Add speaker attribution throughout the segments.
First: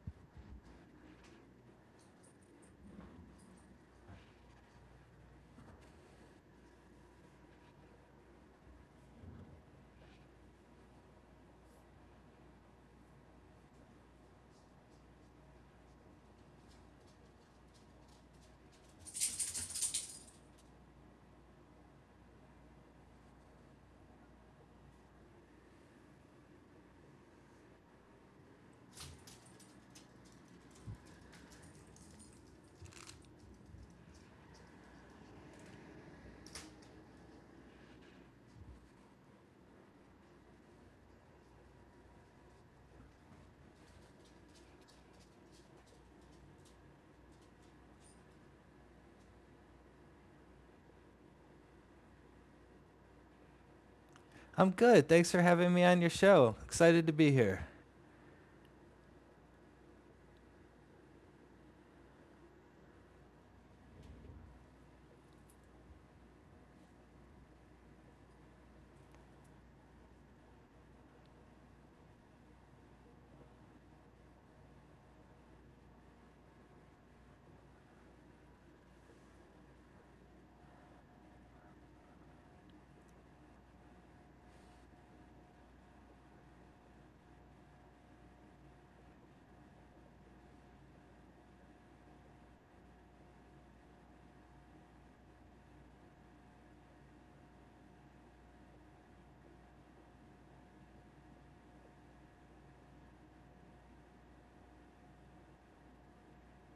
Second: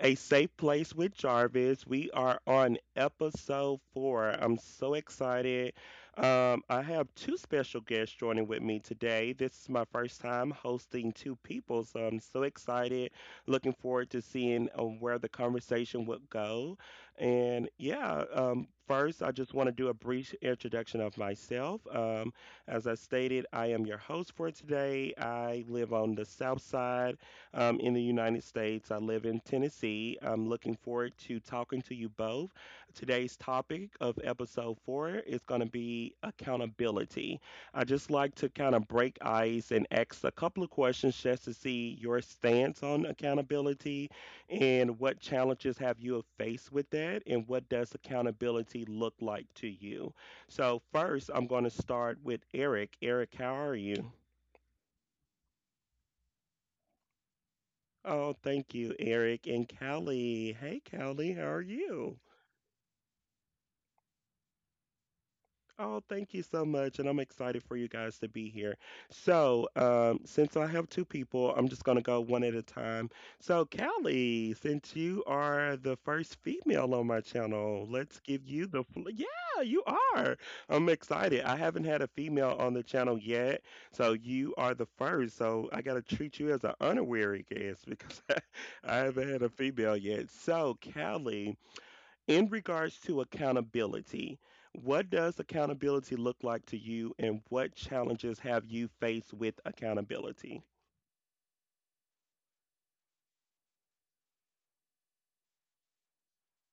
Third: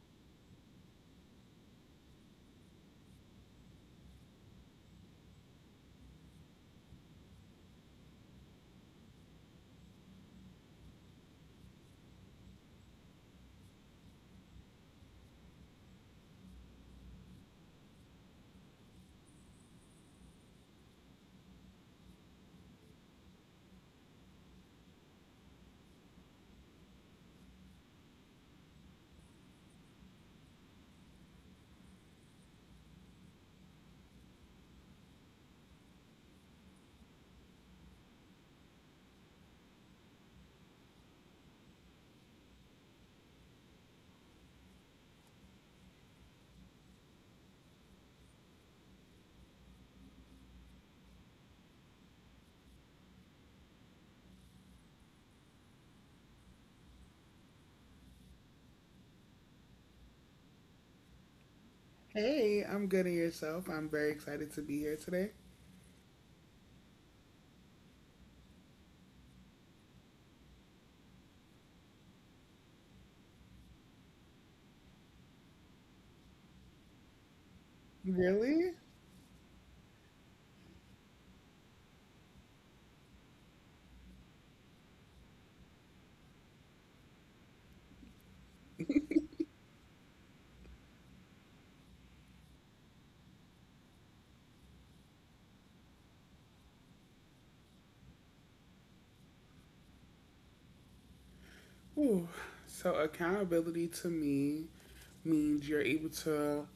Speaker 1: A Safe Place with Jarvis. We are on episode four. I'm so excited. I have two special guests joining with me today. This is my first time hosting two people, so I'm so excited. Looking forward to seeing where the conversation would go. And yeah, first, I just want to do a brief introduction of myself. As I stated, I am your host for today. I live on the south side in the United States. I live in Tennessee. I'm looking forward to talking to you both. Today's topic of episode four is going to be accountability. I just like to kind of break ice and ask a couple of questions just to see your stance on accountability and what challenges have you faced with that, and what does accountability look like to you? So first, I'm going to start with Eric. Eric, how are you?
Speaker 2: I'm good. Thanks for having me on your show. Excited to be here.
Speaker 1: Oh, thank you, Eric. And Callie, hey, Callie, how are you?
Speaker 3: Hey, I'm good in yourself. I'm very excited to be here today.
Speaker 1: Oh, thank you so much. And I'm excited for you guys to be here. So, since I have two people, I'm just going to go one at a time. So, Callie, since you are the first female on my channel, let's give you
Speaker 3: Really?
Speaker 1: Yeah, you are. I'm excited. I haven't had a female on the channel yet. So, you are the first. So, I got to treat you as an honorary guest because I haven't had a female yet. So, Callie, in regards to accountability, what does accountability look like to you, and what challenges have you faced with accountability?
Speaker 3: Ooh. So, accountability to me means you're able to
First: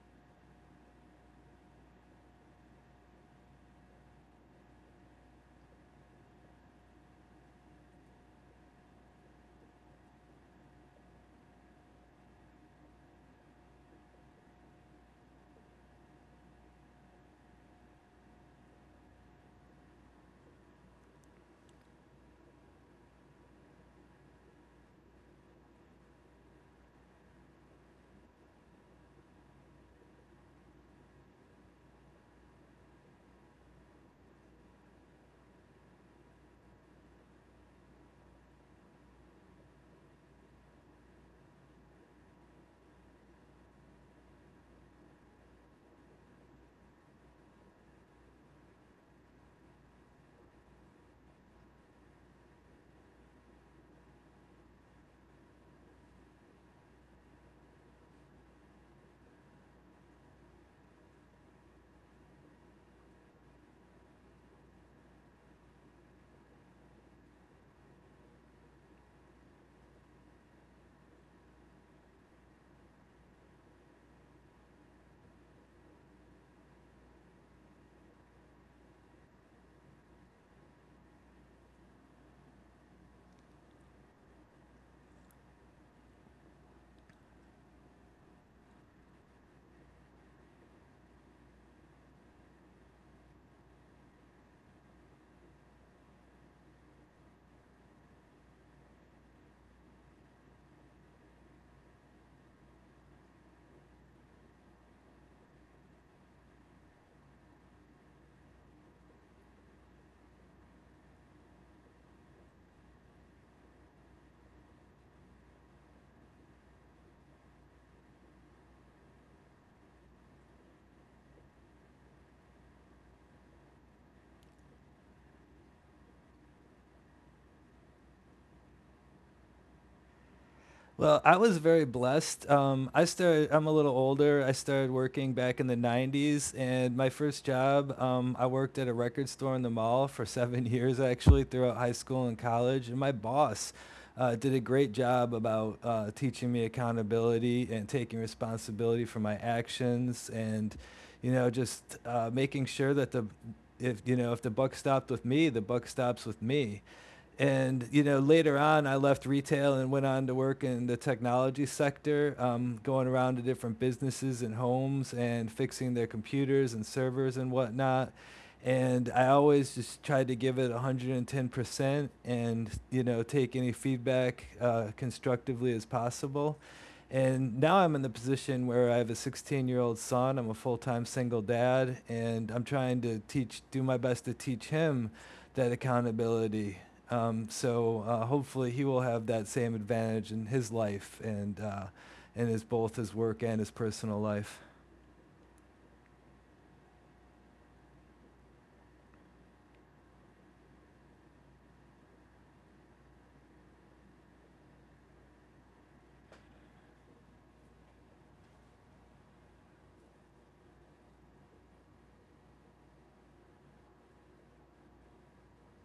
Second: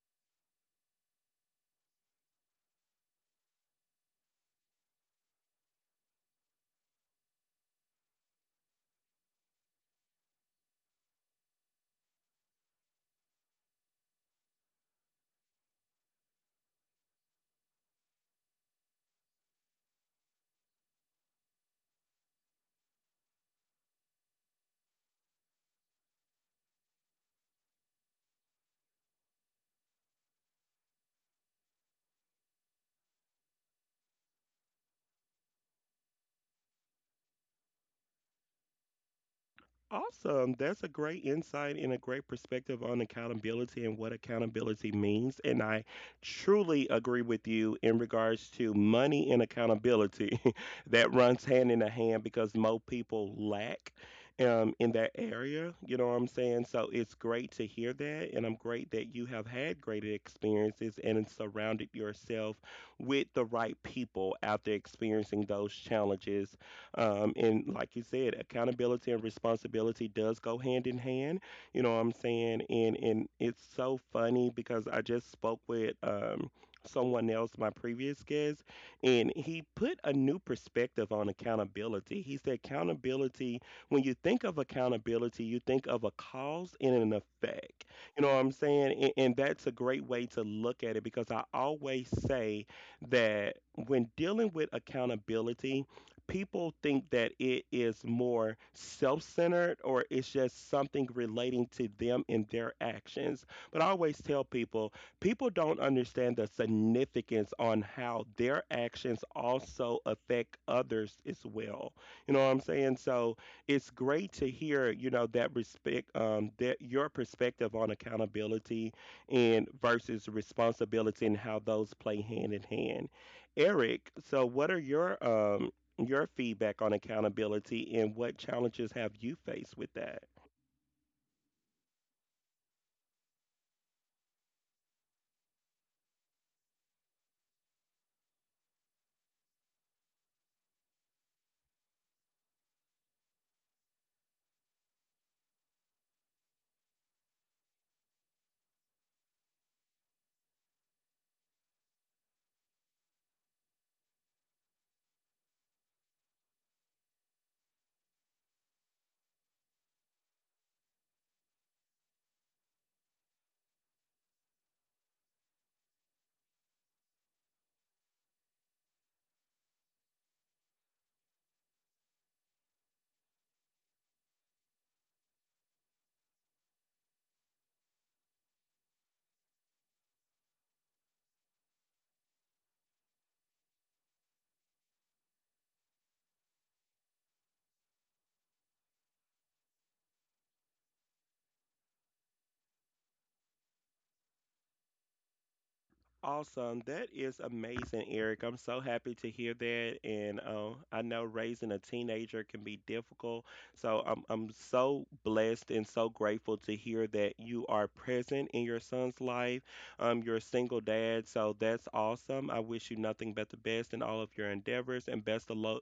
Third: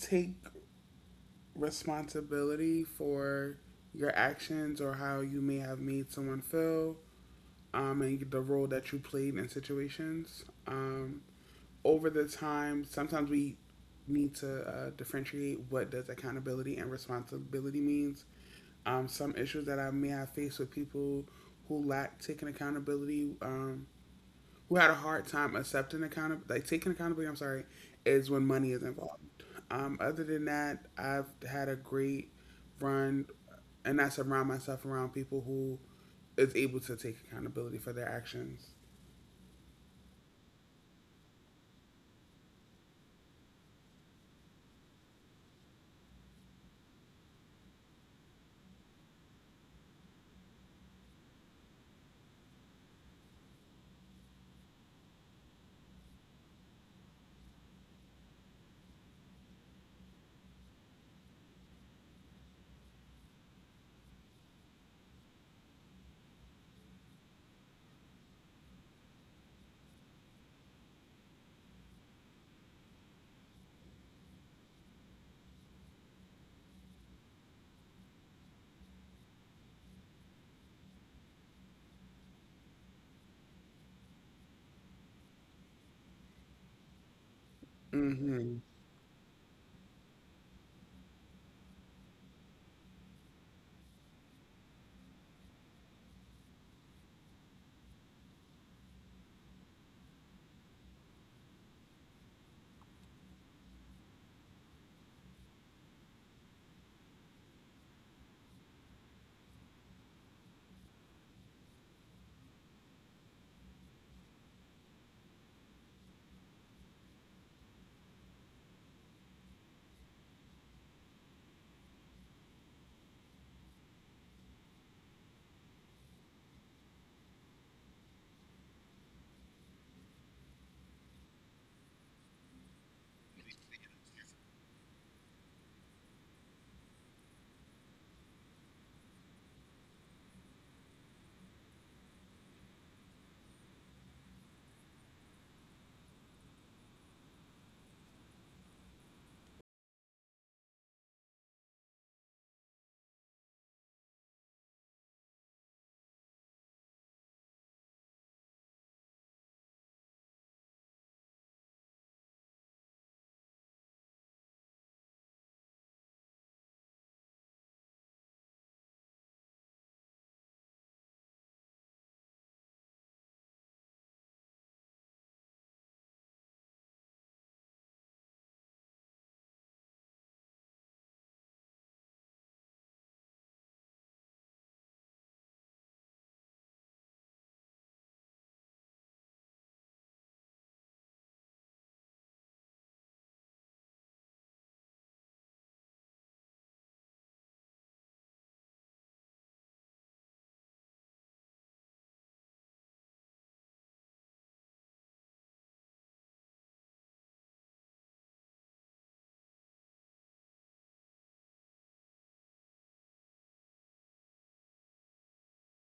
Speaker 3: take responsibility for your actions or how you may have made someone feel and the role that you played in situations. Over the time, sometimes we need to differentiate what does accountability and responsibility means. Some issues that I may have faced with people who lack taking accountability, who had a hard time accepting accountability, like taking accountability. I'm sorry, is when money is involved. Other than that, I've had a great run, and I surround myself around people who is able to take accountability for their actions.
Speaker 1: Awesome. That's a great insight and a great perspective on accountability and what accountability means. And I truly agree with you in regards to money and accountability. That runs hand in hand because most people lack in that area. You know what I'm saying? So it's great to hear that. And I'm great that you have had great experiences and surrounded yourself with the right people after experiencing those challenges, and like you said, accountability and responsibility does go hand in hand. You know what I'm saying? And it's so funny because I just spoke with someone else, my previous guest, and he put a new perspective on accountability. He said accountability, when you think of accountability, you think of a cause and an effect. You know what I'm
Speaker 3: Mm-hmm.
Speaker 1: saying? And that's a great way to look at it because I always say that when dealing with accountability, people think that it is more self centered or it's just something relating to them and their actions. But I always tell people, people don't understand the significance on how their actions also affect others as well. You know what I'm saying? So it's great to hear, you know, that respect, that your perspective on accountability and versus responsibility and how those play hand in hand. Eric, so what are your feedback on accountability, and what challenges have you faced with that?
Speaker 2: Well, I was very blessed. I started. I'm a little older. I started working back in the '90s, and my first job, I worked at a record store in the mall for seven years, actually, throughout high school and college. And my boss did a great job about teaching me accountability and taking responsibility for my actions, and you know, just making sure that the if you know if the buck stopped with me, the buck stops with me. And you know, later on, I left retail and went on to work in the technology sector, going around to different businesses and homes and fixing their computers and servers and whatnot. And I always just tried to give it 110%, and you know, take any feedback constructively as possible. And now I'm in the position where I have a 16-year-old year old son. I'm a full-time single dad, and I'm trying to teach do my best to teach him that accountability. Hopefully he will have that same advantage in his life and in his both his work and his personal life.
Speaker 1: Awesome. That is amazing, Eric. I'm so happy to hear that. And I know raising a teenager can be difficult. So I'm so blessed and so grateful to hear that you are present in your son's life. You're a single dad. So that's awesome. I wish you nothing but the best in all of your endeavors and best of luck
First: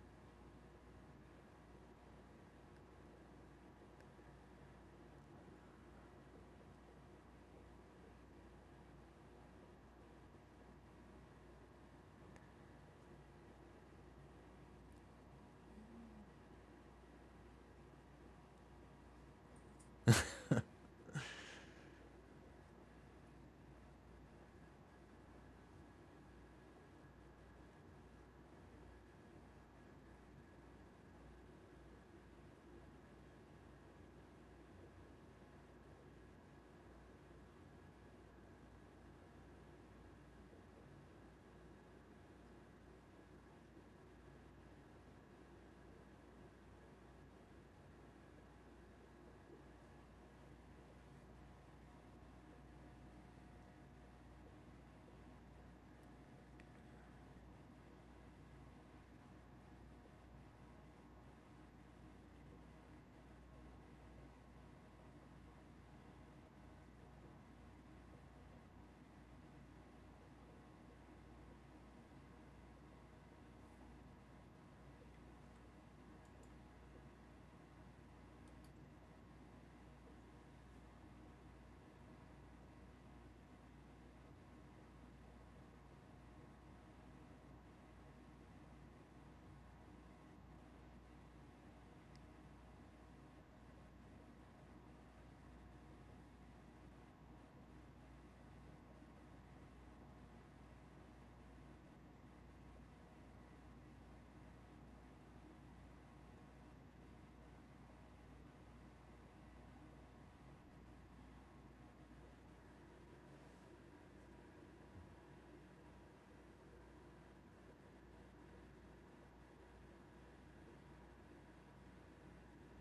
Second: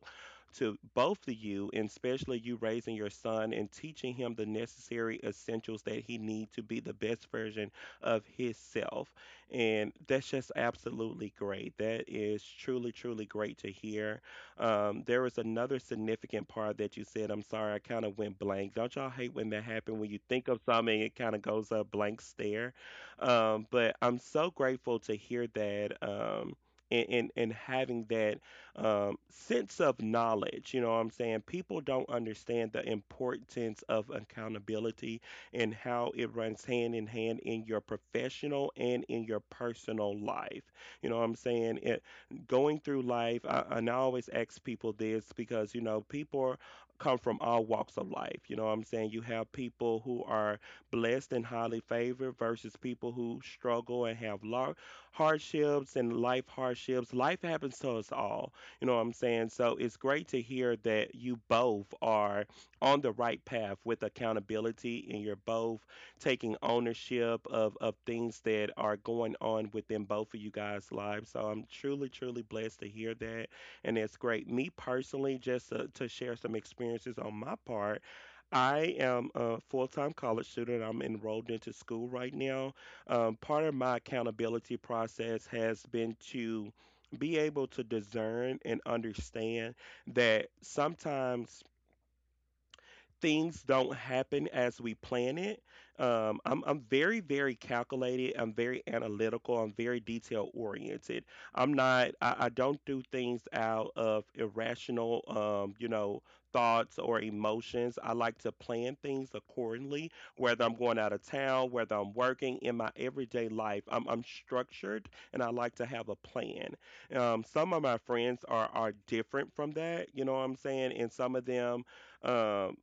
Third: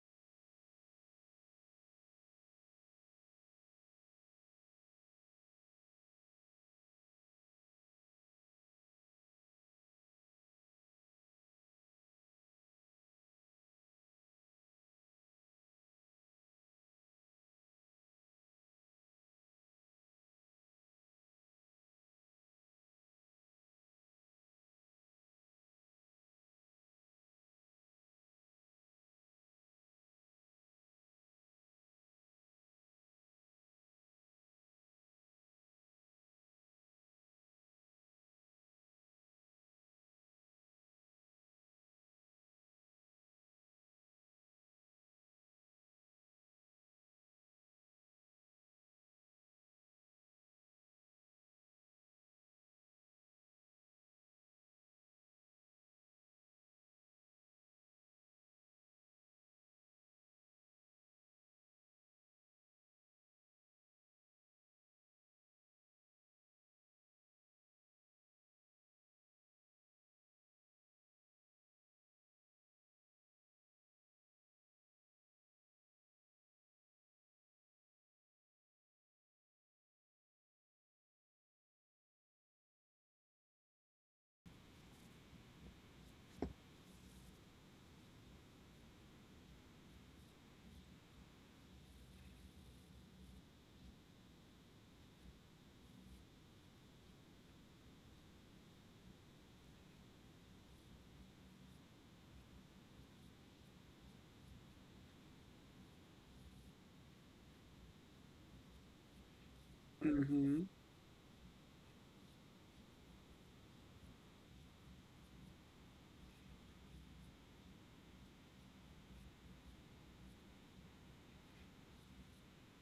Speaker 1: to both of you, and especially you raising your son and teaching him the necessary essentials that he needs to be the best version of himself. And that's just absolutely great. That is truly, truly great to hear. There was another significant part that you said. I'm sorry, I kind of went blank. Don't y'all hate when that happens? When you think of something, it kind of goes a blank stare. But I'm so grateful to hear that. And having that sense of knowledge, you know what I'm saying? People don't understand the importance of accountability and how it runs hand in hand in your professional and in your personal life. You know what I'm saying? Going through life, and I always ask people this because, you know, come from all walks of life. You know what I'm saying? You have people who are blessed and highly favored versus people who struggle and have hardships and life hardships. Life happens to us all. You know what I'm saying? So it's great to hear that you both are on the right path with accountability and you're both taking ownership of things that are going on within both of you guys' lives. So I'm truly, truly blessed to hear that. And it's great. Me personally, just to share some experiences on my part, I am a full time college student. I'm enrolled into school right now. Part of my accountability process has been to be able to discern and understand that sometimes things don't happen as we plan it. I'm very, very calculated. I'm very analytical. I'm very detail oriented. I'm not, I don't do things out of irrational, you know, thoughts or emotions. I like to plan things accordingly,
Speaker 3: Mm-hmm.
Speaker 1: whether I'm going out of town, whether I'm working in my everyday life. I'm structured and I like to have a plan. Some of my friends are different from that, you know what I'm saying? And some of them, um,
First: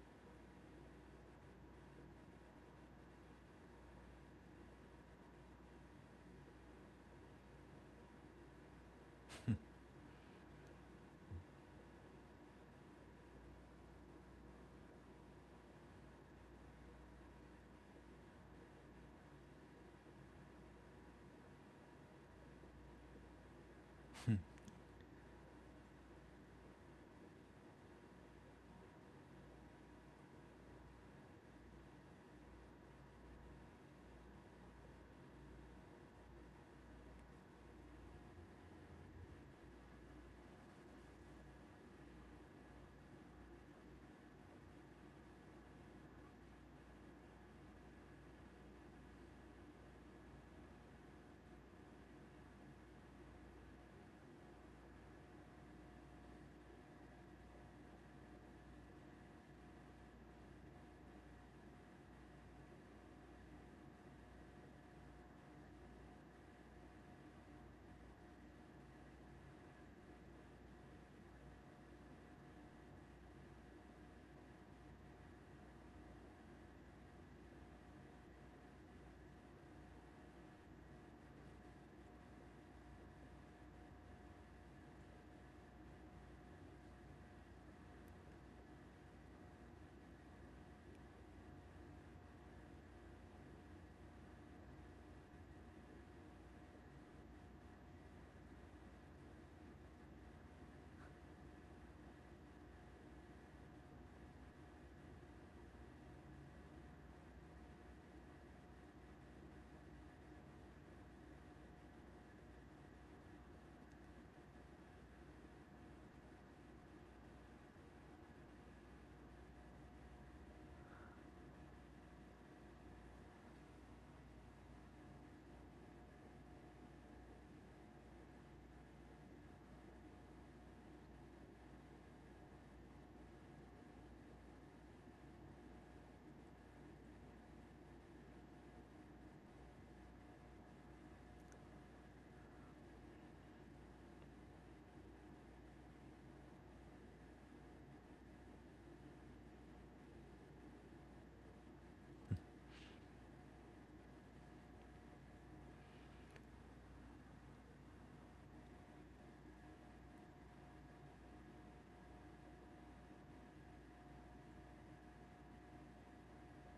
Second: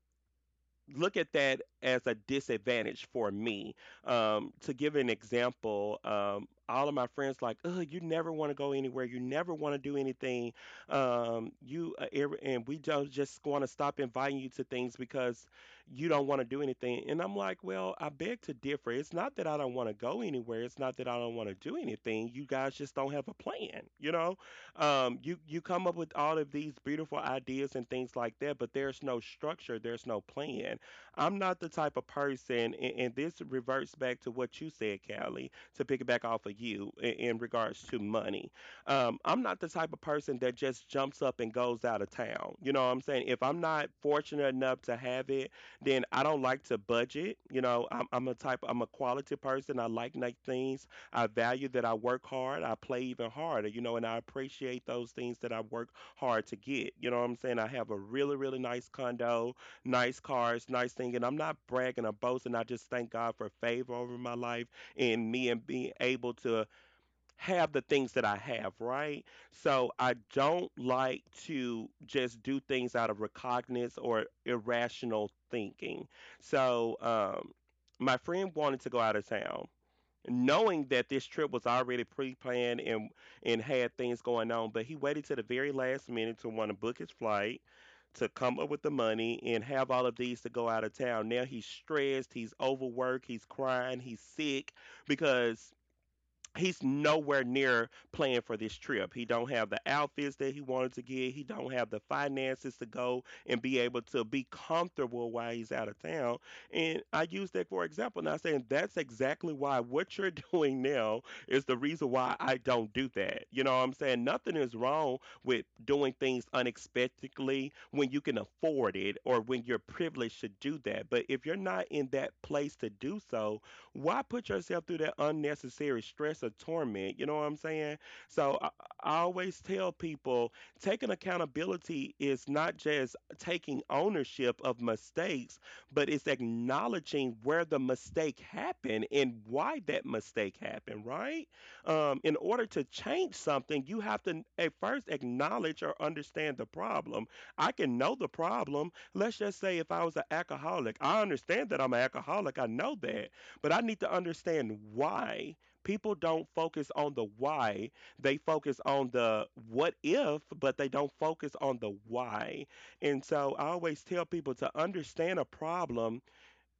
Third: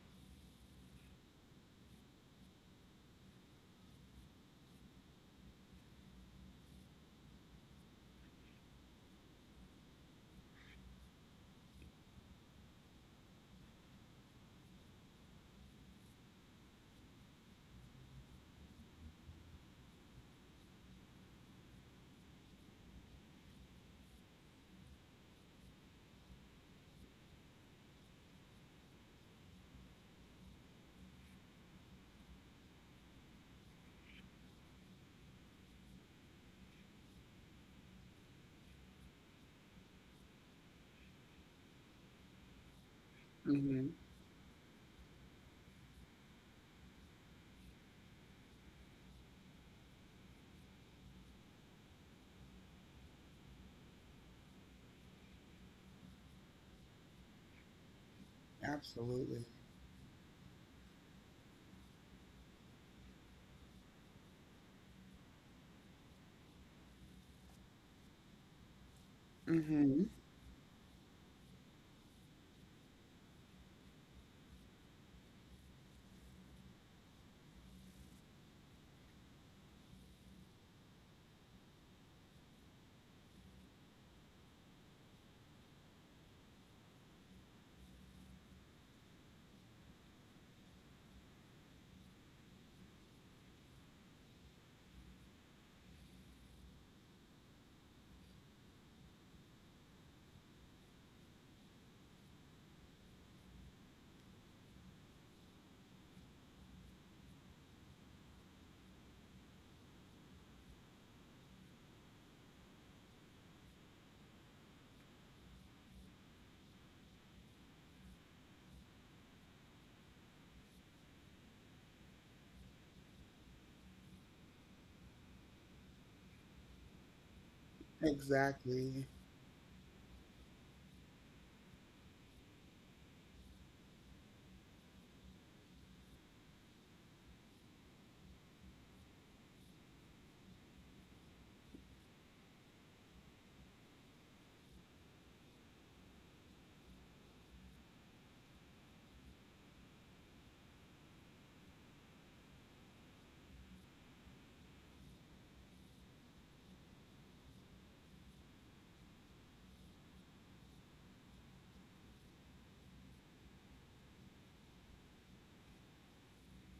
Speaker 1: look at that as a disadvantage for me. To give an example, all of my friends like, oh, you never want to go anywhere. You never want to do anything. And we don't just want to stop inviting you to things because you don't want to do anything. And I'm like, well, I beg to differ. It's not that I don't want to go anywhere. It's not that I don't want to do anything. You guys just don't have a plan. You know,
Speaker 2: You
Speaker 1: you come up with all of these beautiful ideas and things like that, but there's no structure. There's no plan. I'm not the type of person, and this reverts back to what you said, Callie, to pick it back off of you in regards to money. I'm not the type of person that just jumps up and goes out of town. You know what I'm saying? If I'm not
Speaker 3: Mm-hmm.
Speaker 1: fortunate enough to have it, then I don't like to budget. You know, I'm a I'm a quality person. I like nice things. I value that I work hard. I play even harder, you know, and I appreciate those things that I work hard to get. You know what I'm saying? I have a really, really nice
Speaker 3: Absolutely.
Speaker 1: condo, nice cars, nice thing. And I'm not bragging or boasting. I just thank God for favor over my life and me and being able to have the things that I have, right? So
Speaker 3: Mm-hmm.
Speaker 1: I don't like to just do things out of recognizance or irrational thinking. So my friend wanted to go out of town knowing that this trip was already pre-planned and had things going on, but he waited to the very last minute to want to book his flight, to come up with the money and have all of these to go out of town. Now he's stressed, he's overworked, he's crying, he's sick because he's nowhere near playing for this trip. He don't have the outfits that he wanted to get. He don't have the finances to go and be able to be comfortable while he's out of town. And I use that for example. Now saying that's exactly why what you're doing now is the reason why I don't do that. You know what I'm saying? Nothing is wrong with doing things unexpectedly when you can afford it or when you're privileged to do that. But if you're not in that place to do so, why put yourself through that unnecessary stress or torment? You know what I'm saying? So
Speaker 3: Exactly.
Speaker 1: I always tell people taking accountability is not just taking ownership of mistakes, but it's acknowledging where the mistake happened and why that mistake happened, right? In order to change something, you have to at first acknowledge or understand the problem. I can know the problem. Let's just say if I was an alcoholic, I understand that I'm an alcoholic. I know that. But I need to understand why. People don't focus on the why. They focus on the what if, but they don't focus on the why. And so I always tell people to understand a problem,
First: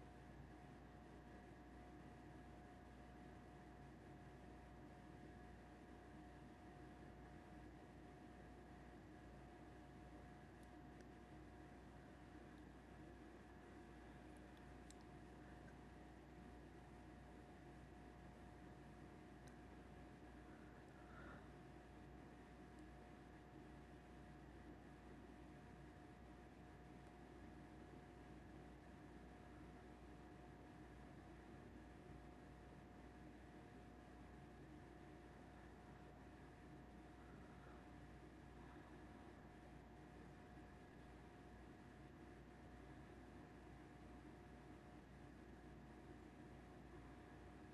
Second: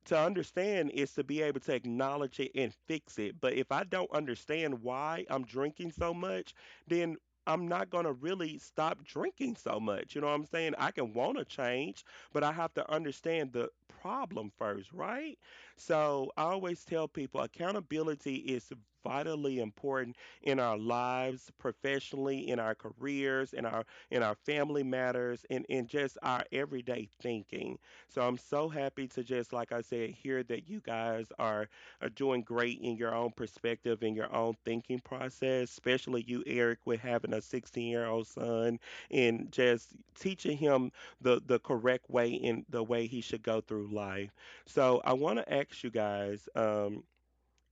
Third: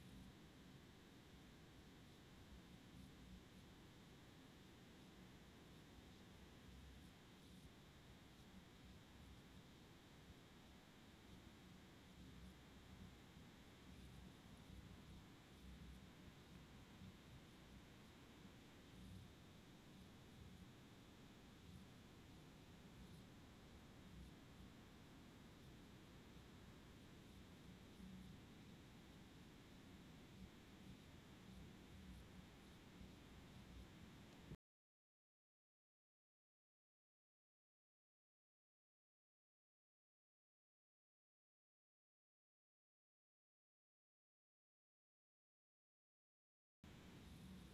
Speaker 1: to understand is to be able to acknowledge it and fix it. But if I don't understand why I'm drinking so much, then I'm not going to really stop drinking so much. You know what I'm saying? I can want to change, but I have to understand the problem first, right? So I always tell people accountability is vitally important in our lives, professionally, in our careers, in our family matters, and in just our everyday thinking. So I'm so happy to just, like I said, hear that you guys are doing great in your own perspective and your own thinking process, especially you, Eric, with having a 16-year-old son and just teaching him the correct way and the way he should go through life. So I want to ask you guys,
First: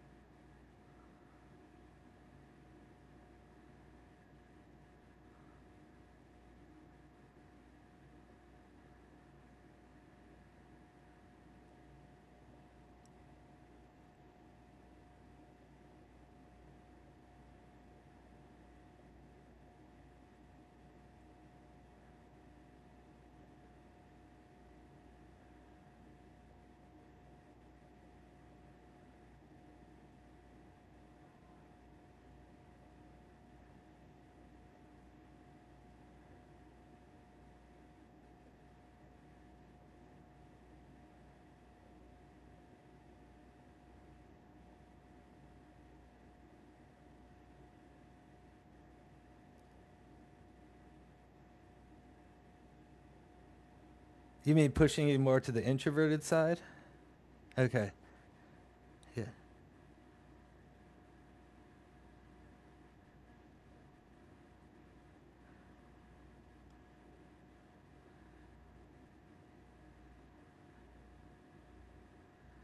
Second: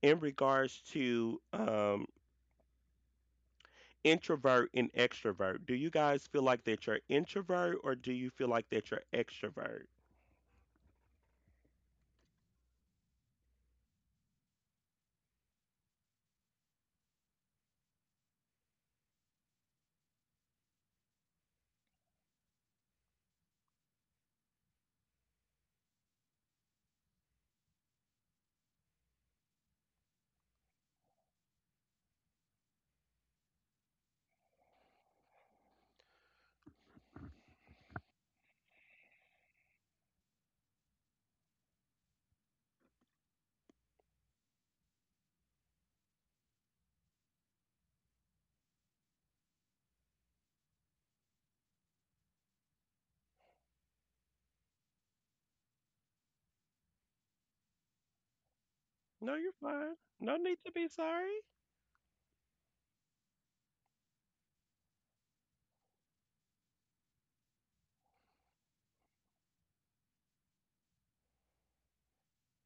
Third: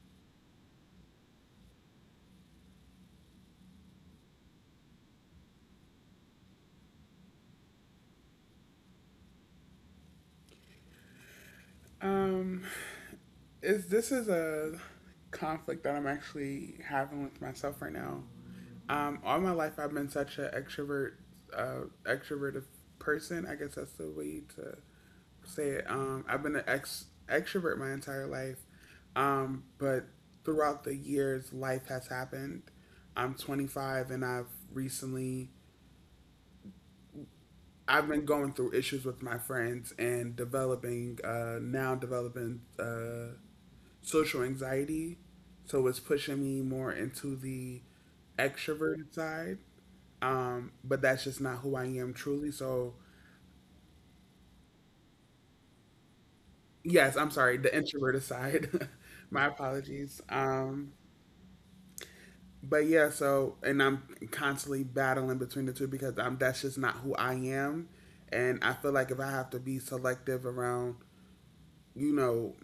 Speaker 1: in regards to. Introvert and extrovert, do you guys feel like that you're introvert or do you feel like that you're extrovert?
Speaker 3: Um, is this is a conflict that I'm actually having with myself right now. All my life I've been such an extrovert, extroverted person. I guess that's the way to say it. I've been an ex extrovert my entire life, but throughout the years, life has happened. I'm 25 and I've been going through issues with my friends and developing now developing social anxiety, so it's pushing me more into the extroverted side. But that's just not who I am truly. So
Speaker 2: mean pushing you more to the introverted side?
Speaker 3: yes, I'm sorry, the
Speaker 2: Okay.
Speaker 3: introverted side.
Speaker 2: Yeah.
Speaker 1: No,
Speaker 3: My
Speaker 1: you're fine.
Speaker 3: apologies.
Speaker 1: No need to be sorry.
Speaker 3: But yeah, and I'm constantly battling between the two because I'm that's just not who I am, and I feel like if I have to be selective around you know,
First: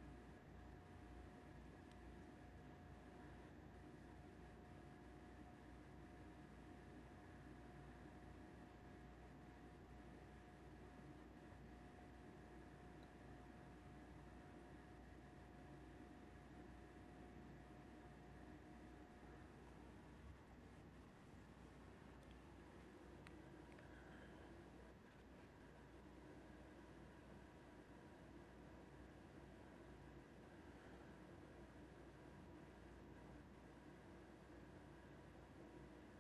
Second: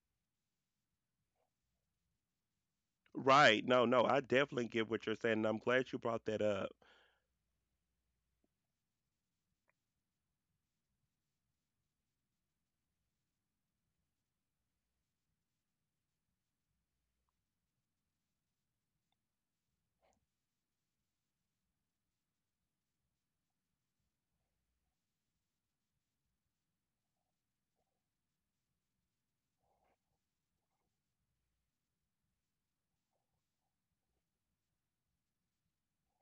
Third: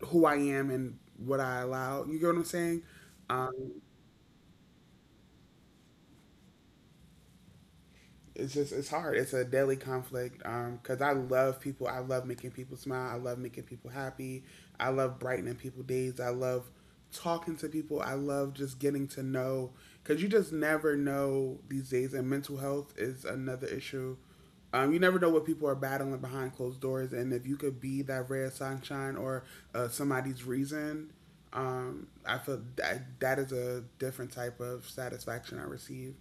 Speaker 3: who I am and what I allow. You get what I'm saying?
Speaker 1: Right.
Speaker 3: Um,
Speaker 1: No, I definitely get what you're saying. And I'm glad you brought that up.
Speaker 3: it's just it's hard. It's a daily conflict. Because I love people. I love making people smile. I love making people happy. I love brightening people's days. I love talking to people. I love just getting to know because you just never know these days. And mental health is another issue. You never know what people are battling behind closed doors, and if you could be that ray of sunshine or somebody's reason, I feel that that is a different type of satisfaction I receive.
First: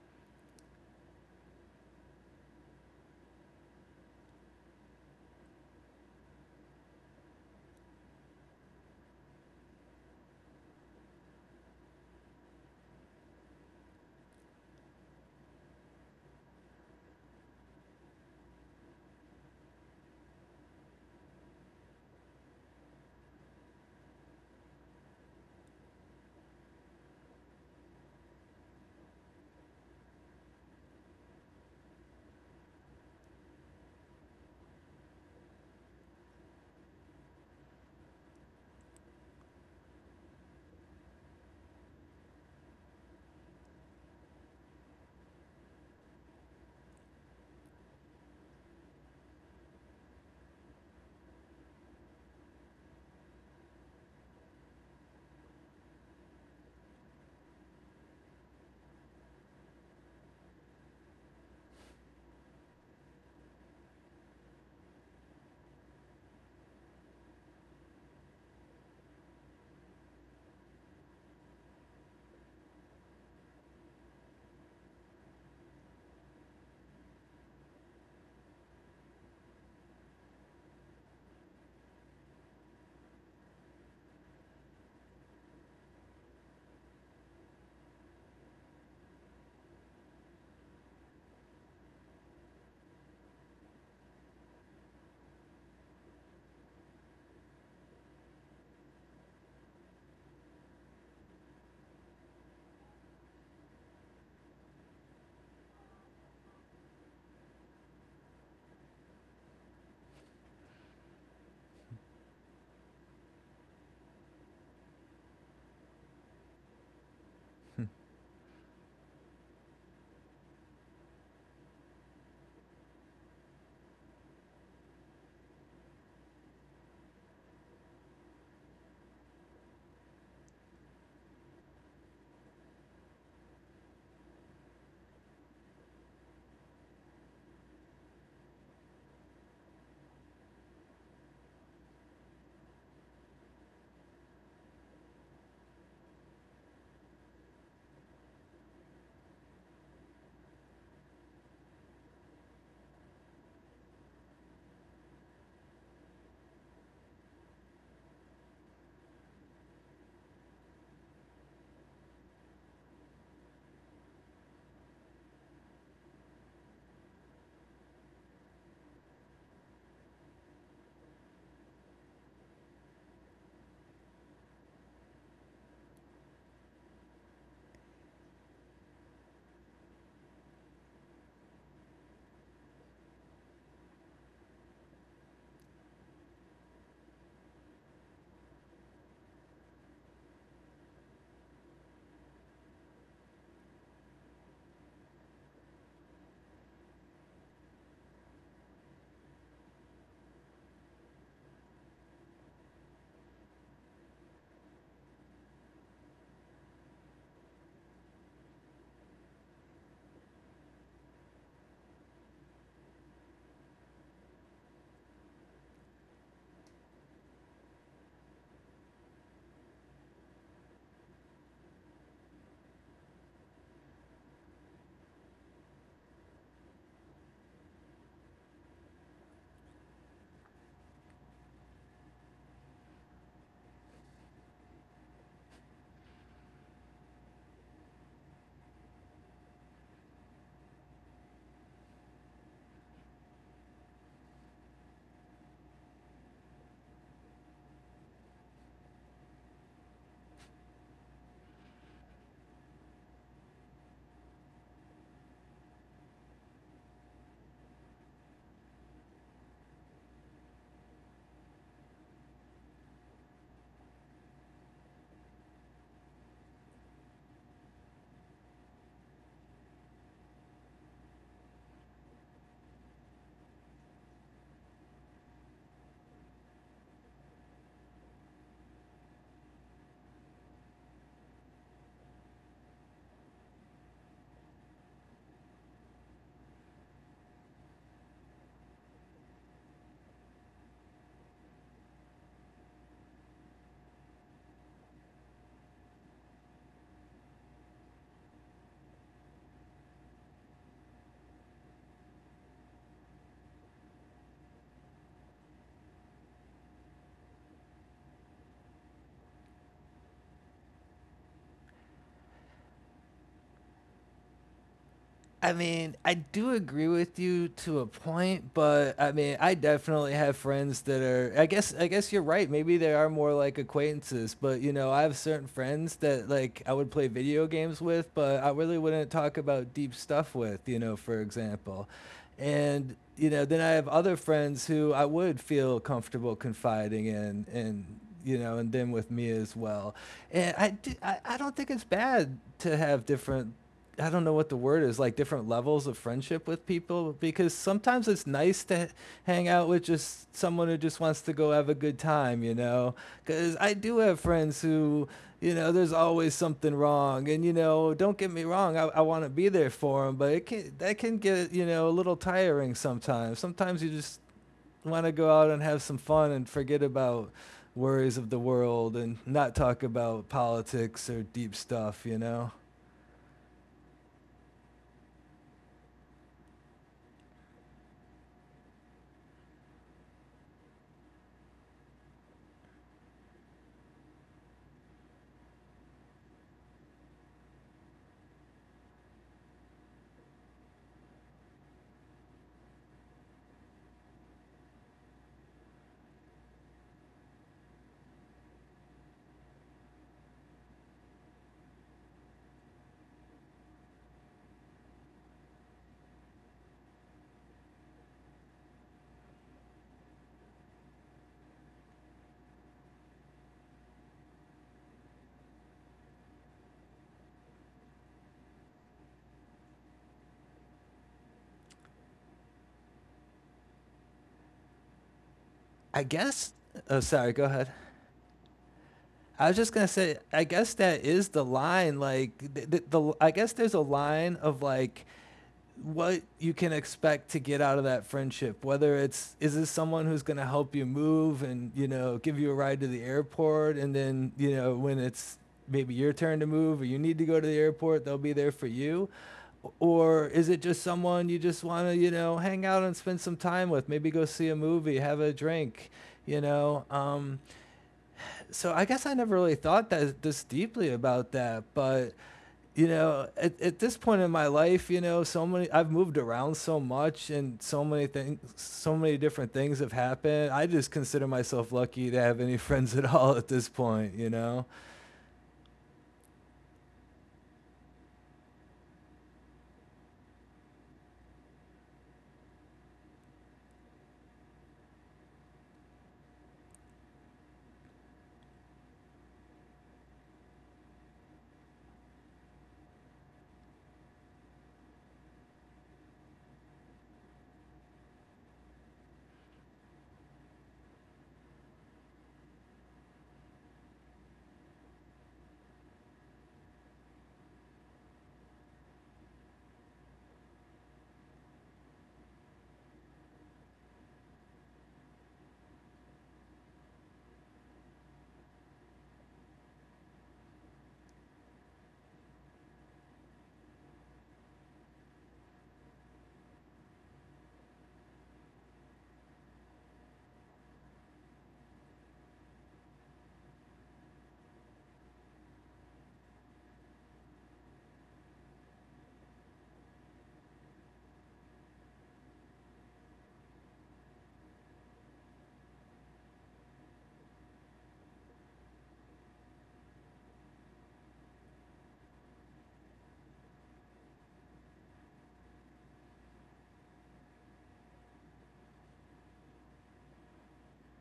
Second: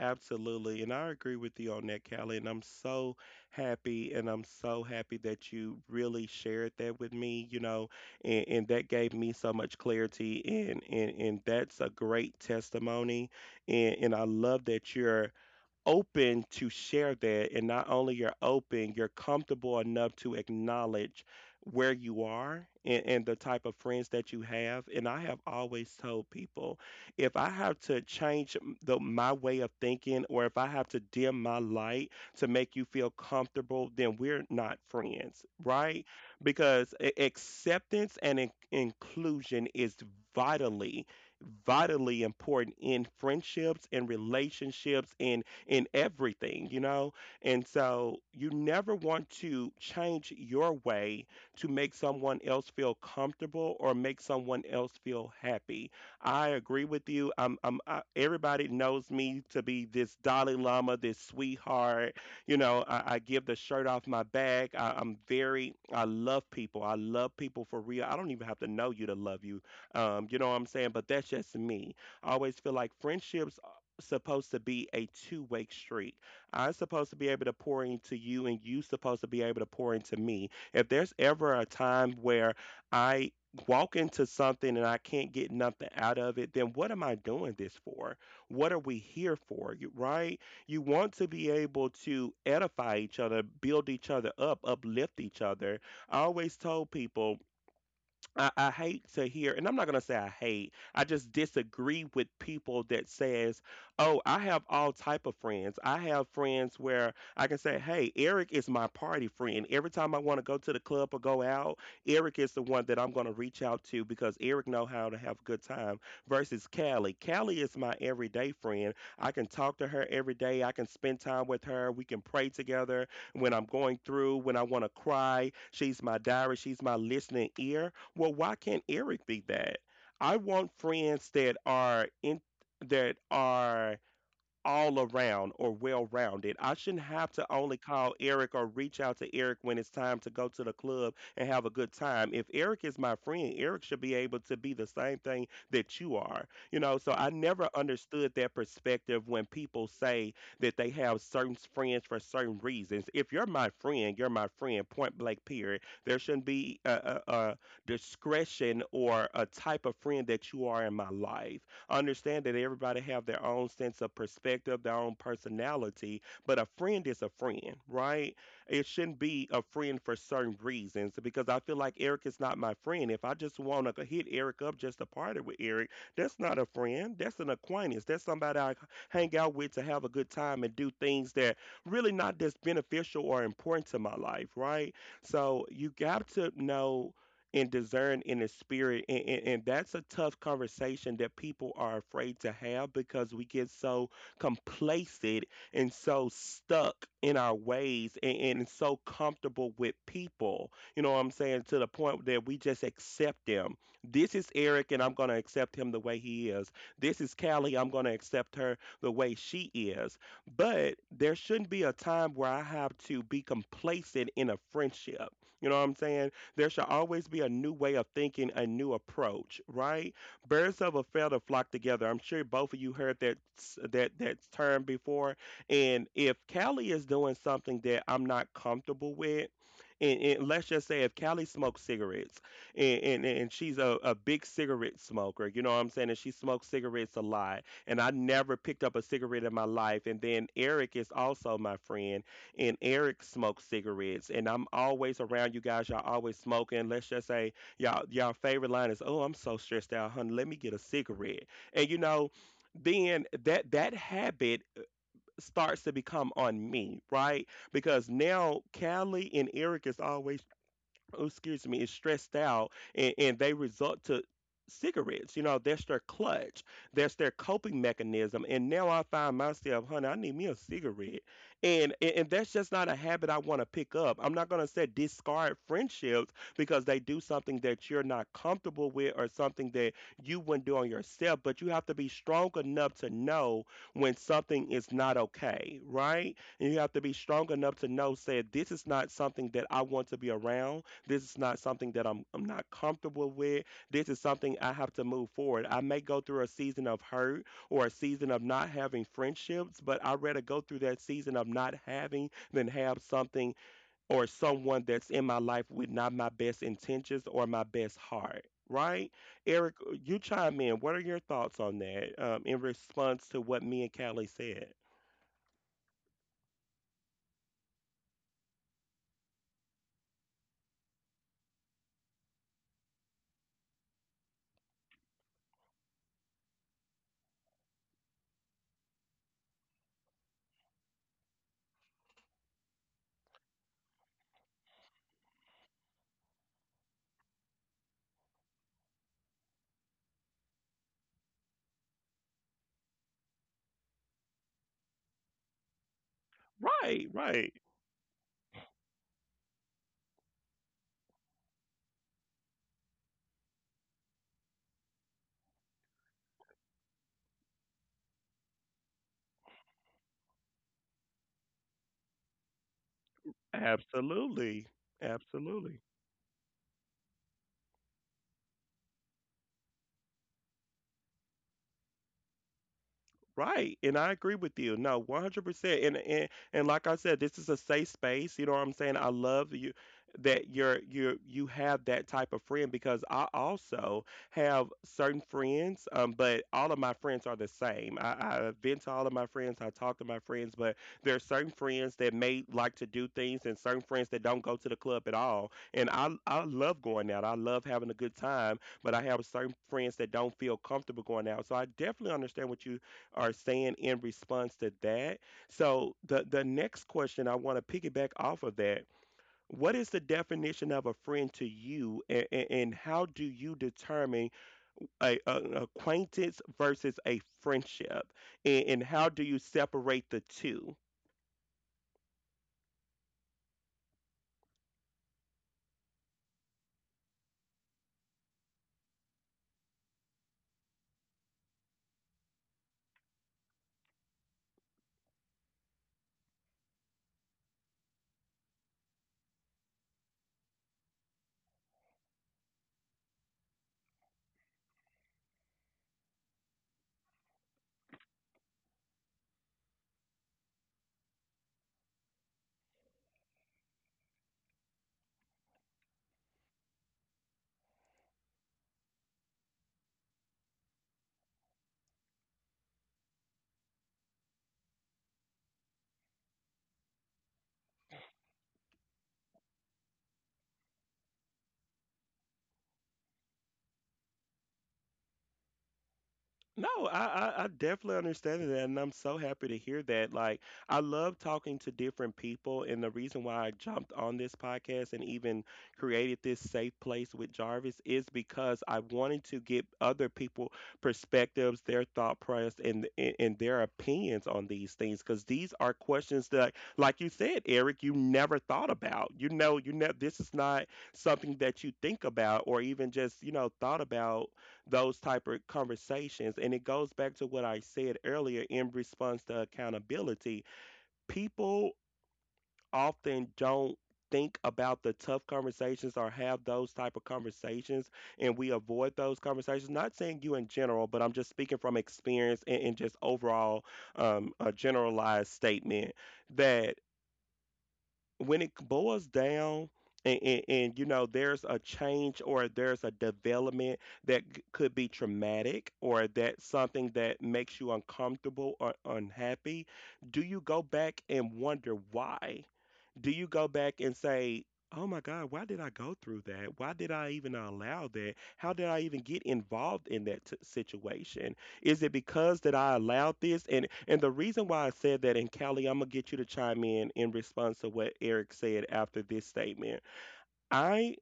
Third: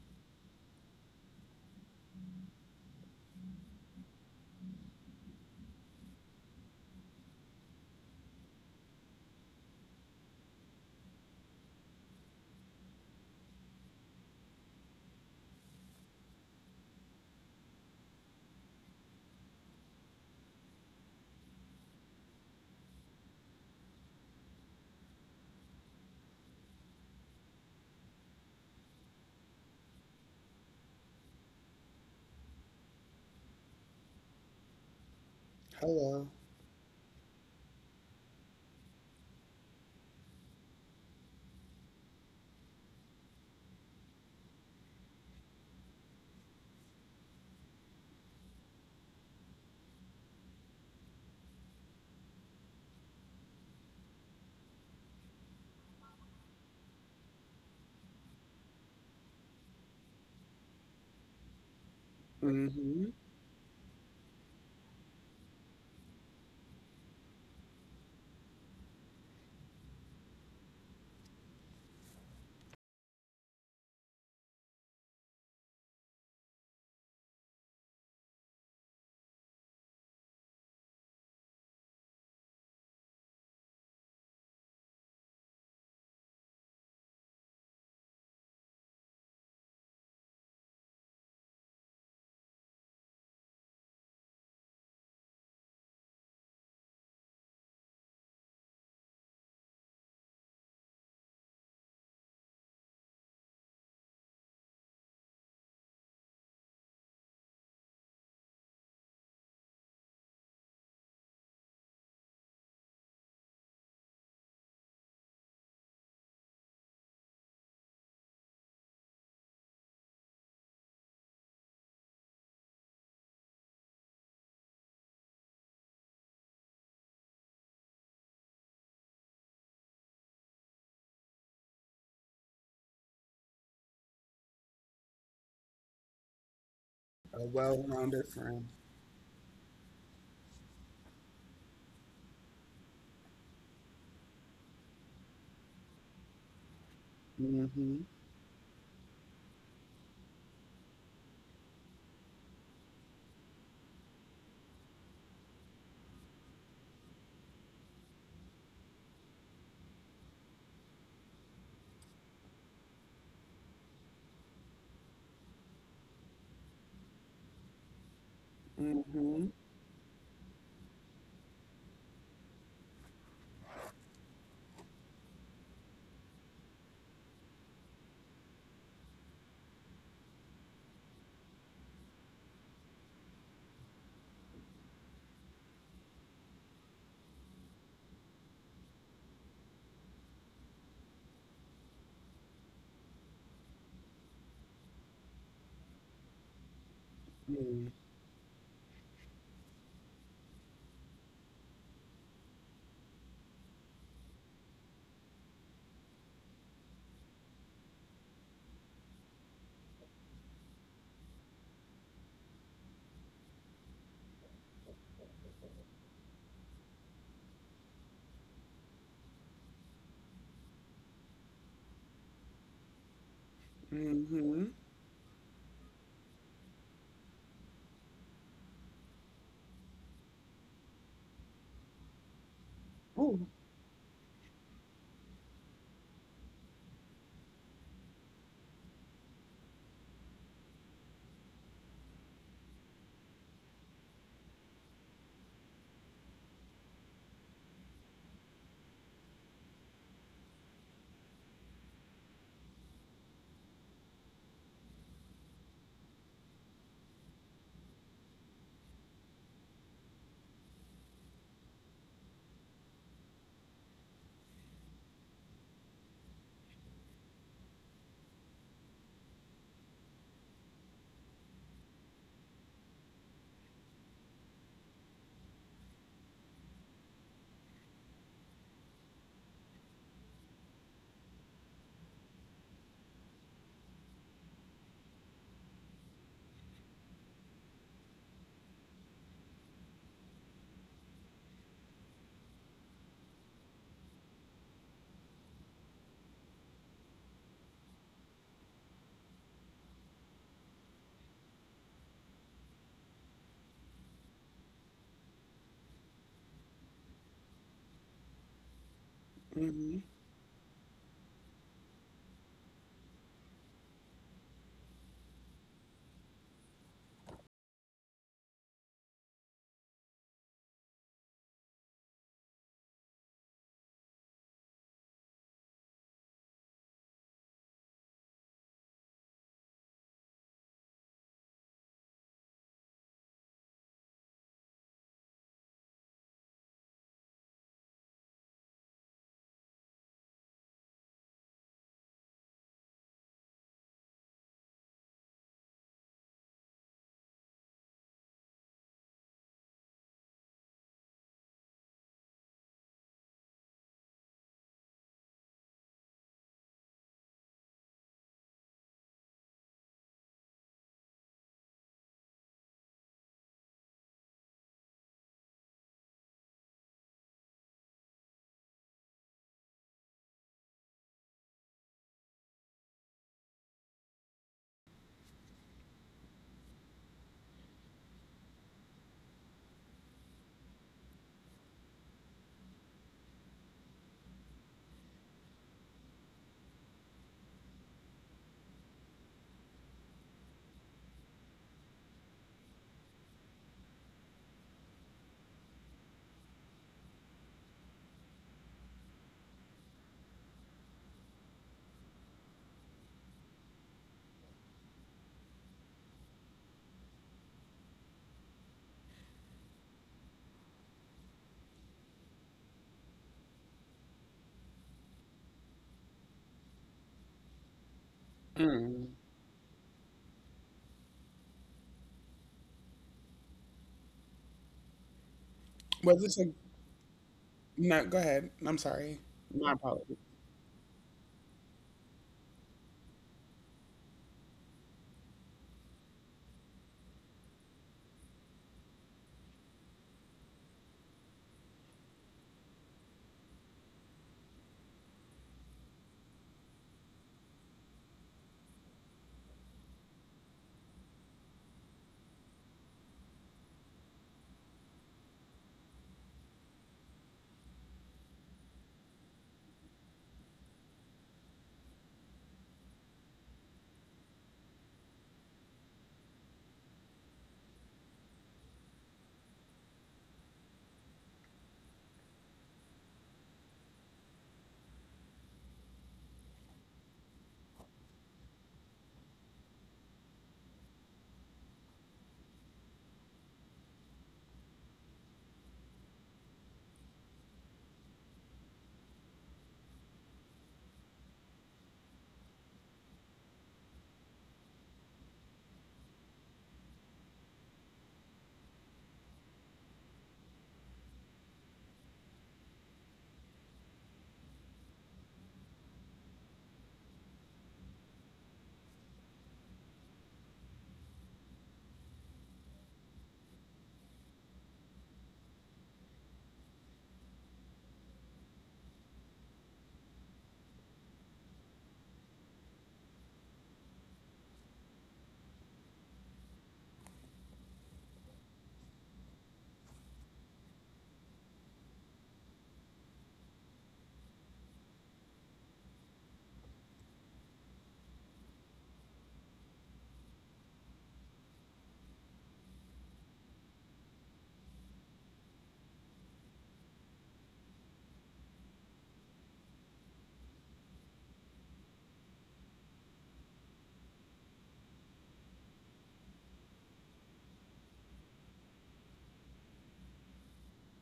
Speaker 1: Absolutely. And I agree with you on that, Callie. And I'm so happy, and I'm so happy that you really shared that with me, you know, and that gave me so much clarity, and that's a great testimony. And I love that you're open to share that. And not only you're open, you're comfortable enough to acknowledge where you are, and the type of friends that you have. And I have always told people, if I have to change my way of thinking, or if I have to dim my light to make you feel comfortable, then we're not friends, right?
Speaker 3: Hello.
Speaker 1: Because acceptance and inclusion is vitally vitally important in friendships and relationships and in everything, you know? And so you never want to change your way to make someone else feel comfortable or make someone else feel happy. I agree with you. Everybody knows me to be this Dalai Lama, this sweetheart. You know,
Speaker 3: Hmm.
Speaker 1: I give the shirt off my back. I'm very, I love people. I love people for real. I don't even have to know you to love you. You know what I'm saying? But that's just me. I always feel like friendships supposed to be a two-way street. I'm supposed to be able to pour into you, and you supposed to be able to pour into me. If there's ever a time where I walk into something and I can't get nothing out of it, then what am I doing this for? What are we here for? You right? You want to be able to edify each other, build each other up, uplift each other. I always told people, I hate to hear, and I'm not gonna say I hate. I just disagree with people that says, "Oh, I have all type of friends. I have friends where I can say, 'Hey, Eric is my party friend. Every time I want to go to the club or go out, Eric is the one that I'm gonna reach out to because Eric know how to have a good time.' Versus Callie. Callie is my everyday friend. I can talk to her every day. I can spend time with her. We can pray together when I'm going through, when I want to cry. She's my diary. She's my listening ear." Well, why can't Eric be that? I want friends that are in that are all around or well rounded. I shouldn't have
Speaker 3: A
Speaker 1: to only call
Speaker 3: well-rounded
Speaker 1: Eric or
Speaker 3: friend.
Speaker 1: reach out to Eric when it's time to go to the club and have a good time. If Eric is my friend, Eric should be able to be the same thing that you are. You know, so I never
Speaker 3: Mm-hmm.
Speaker 1: understood that perspective when people say that they have certain friends for certain reasons. If you're my friend, you're my friend, point blank period. There shouldn't be a, a discretion or a type of friend that you are in my life. Understand that everybody have their own sense of perspective, their own personality, but a friend is a friend, right? It shouldn't
Speaker 3: Mm-hmm.
Speaker 1: be a friend for certain reasons, because I feel like Eric is not my friend. If I just want to hit Eric up just to party with Eric, that's not a friend. That's an acquaintance. That's somebody I hang out with to have a good time and do things that really not that's beneficial or important to my life, right? So you got to know and discern in the spirit. And that's a tough conversation that people are afraid to have because we get so complacent and so stuck in our
Speaker 3: Mm.
Speaker 1: ways, and so comfortable with people. You know what I'm saying? To the point that we just accept them. This is Eric, and I'm going to accept him the way he is. This is Callie, I'm going to accept her the way she is. But there shouldn't be a time where I have to be complacent in a friendship. You know what I'm saying? There shall always be a new way of thinking, a new approach, right? Birds of a feather flock together. I'm sure both of you heard that that
Speaker 3: Mm-hmm.
Speaker 1: term before. And if Callie is doing something that I'm not comfortable with, and let's just say if Callie smokes cigarettes, and, and,
Speaker 3: Ooh.
Speaker 1: and she's a big cigarette smoker, you know what I'm saying? And she smokes cigarettes a lot. And I never picked up a cigarette in my life. And then Eric is also my friend, and Eric smokes cigarettes, and I'm always around you guys. Y'all always smoking. Let's just say y'all favorite line is, "Oh, I'm so stressed out, honey. Let me get a cigarette." And you know, then that habit starts to become on me, right? Because now Callie and Eric is always, oh, excuse me, is stressed out, and they resort to cigarettes. You know, that's their clutch, that's their coping mechanism. And now I find myself, honey, I need me a cigarette. And that's just not a habit I want to pick up. I'm not going to say discard friendships because they do something that you're not comfortable with or something that you wouldn't do on yourself, but you have to be strong enough to know when something is not okay, right? And you have to be strong enough to know, say, this is not something that I want to be around. This is not something that I'm not comfortable with. This is something I have to move forward. I may go through a season of hurt or a season of not having friendships, but I'd rather go through that season of not having than have something or someone that's in my life with not my best intentions or my best heart. Right, Eric,
Speaker 3: Mm-hmm.
Speaker 1: you chime in. What are your thoughts on that, in response to what me and Callie said?
Speaker 2: I mean, I do agree with you to a point, but I mean, I definitely have friends that are. I guess you're right. Maybe they are more like acquaintances, but you know, I have certain friends that like I would play video games with, but I really wouldn't talk about deep stuff with. You know, for example, and you know, then I have other friends who I would feel comfortable confiding in, and you know, and then with me as well. And I don't think it's bad to have different, I don't know what the word is, like different levels of friendship with
Speaker 1: Right,
Speaker 2: people, because
Speaker 1: right.
Speaker 2: sometimes it's nice to hang out with just someone who just wants to go have a good time, you know? Cuz I do have friends who, you know, there's always something wrong, and you know, don't get me wrong, I want to be there for them, but it can that can get, you know, a little tiring sometimes. Sometimes you just
Speaker 1: Absolutely.
Speaker 2: want to go out and have
Speaker 1: Absolutely.
Speaker 2: some fun and forget about worries of the world and not talk about politics or deep stuff, you know?
Speaker 1: Right. And I agree with you. No, 100%. And like I said, this is a safe space, you know what I'm saying? I love you that you're you have that type of friend, because I also have certain friends, but all of my friends are the same. I vent to all of my friends, I talk to my friends, but there are certain friends that may like to do things and certain friends that don't go to the club at all. And I love going out. I love having a good time, but I have certain friends that don't feel comfortable going out. So I definitely understand what you are saying in response to that. So the next question I want to piggyback off of that. What is the definition of a friend to you, and how do you determine a, an acquaintance versus a friendship, and how
Speaker 3: Mm.
Speaker 1: do you separate the two?
Speaker 2: I
Speaker 3: Was this a
Speaker 2: guess. Oh, sorry. Go ahead.
Speaker 3: no? Go ahead. I'm sorry.
Speaker 2: I was just
Speaker 3: My
Speaker 2: gonna say.
Speaker 3: apologies.
Speaker 2: I guess that is the line. Like the I guess there's a line of like what you can expect to get out of that friendship, whether it's, is this someone who's going to help you move and you know give you a ride to the airport, and then you know when it's maybe your turn to move or you need to go to the airport, they'll be there for you? Or is it just someone you just want to you know hang out and spend some time with, maybe go see a movie, have a drink, you know? So I guess I never really thought that this deeply about that, but you know, at this point in my life, you know, so many, I've moved around so much, and so many things, so many different things have happened. I just consider myself lucky to have any friends at all at this point, you know.
Speaker 1: No, I definitely understand that, and I'm so happy to hear that. Like, I love talking to different people, and the reason why I jumped on this podcast and even created this safe place with Jarvis is because I wanted to get other people perspectives, their thought process, and their opinions on these things, because these are questions that, like you said, Eric, you never thought about. You know, this is not something that you think about or even just thought about those type of conversations. And it goes back to what I said earlier in response to accountability. People often don't think about the tough conversations or have those type of conversations, and we avoid those conversations. Not saying you in general, but I'm just speaking from experience and just overall a generalized statement that when it boils down and you know, there's a change or there's a development that could be traumatic or that something that makes you uncomfortable or unhappy. Do you go back and wonder why? Do you go back and say, "Oh my God, why did I go through that? Why did I even allow that? How did I even get involved in that situation? Is it because that I allowed this?" And the reason why I said that, and Callie, I'm gonna get you to chime in response to what Eric said after this statement. I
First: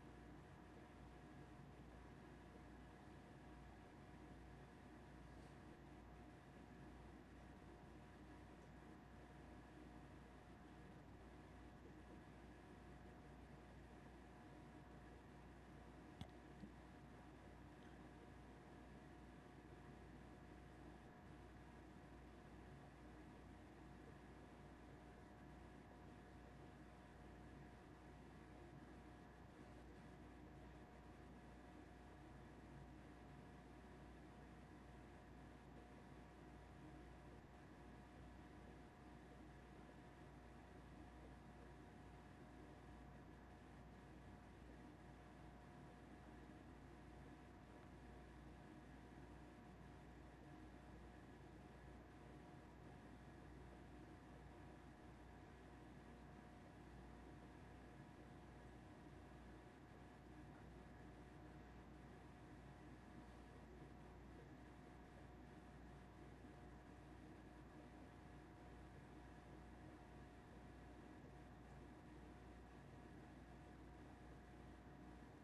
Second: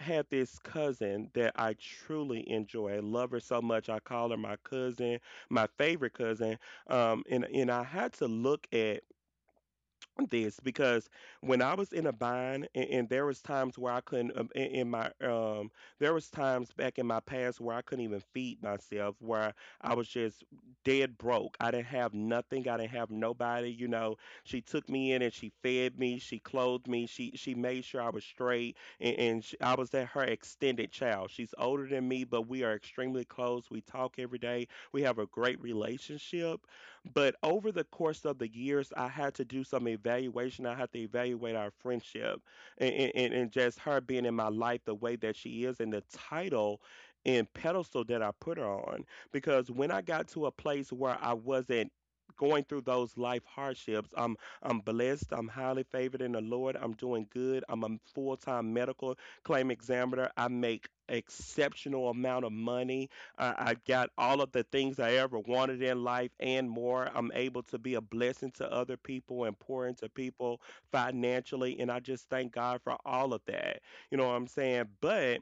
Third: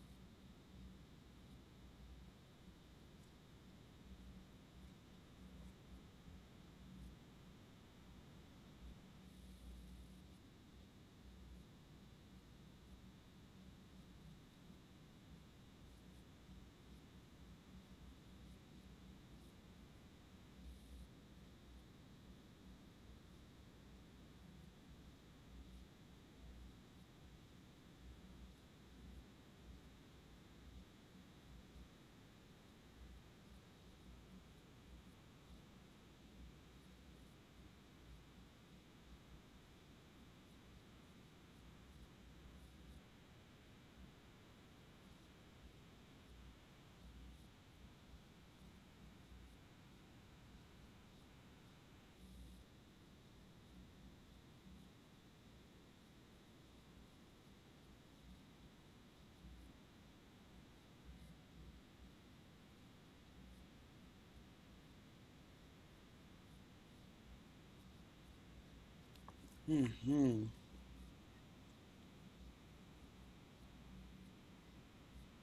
Speaker 1: had this cousin that I truly enjoy. I love her so much. I call her my cousin, my favorite cousin. And I had to look at this because when I was in a bind, and there was times where I couldn't in my there was times back in my past where I couldn't even feed myself, where I was just dead broke. I didn't have nothing. I didn't have nobody. You know, she took me in and she fed me. She clothed me. She made sure I was straight, and she, I was that her extended child. She's older than me, but we are extremely close. We talk every day. We have a great relationship, but over the course of the years, I had to do some evaluation. I had to evaluate our friendship and just her being in my life the way that she is, and the title and pedestal that I put her on. Because when I got to a place where I wasn't going through those life hardships, I'm blessed, I'm highly favored in the Lord, I'm doing good, I'm a full-time medical claim examiner, I make exceptional amount of money. I've got all of the things I ever wanted in life and more. I'm able to be a blessing to other people and pour into
Speaker 3: Mm-hmm.
Speaker 1: people financially. And I just thank God for all of that. You know what I'm saying? But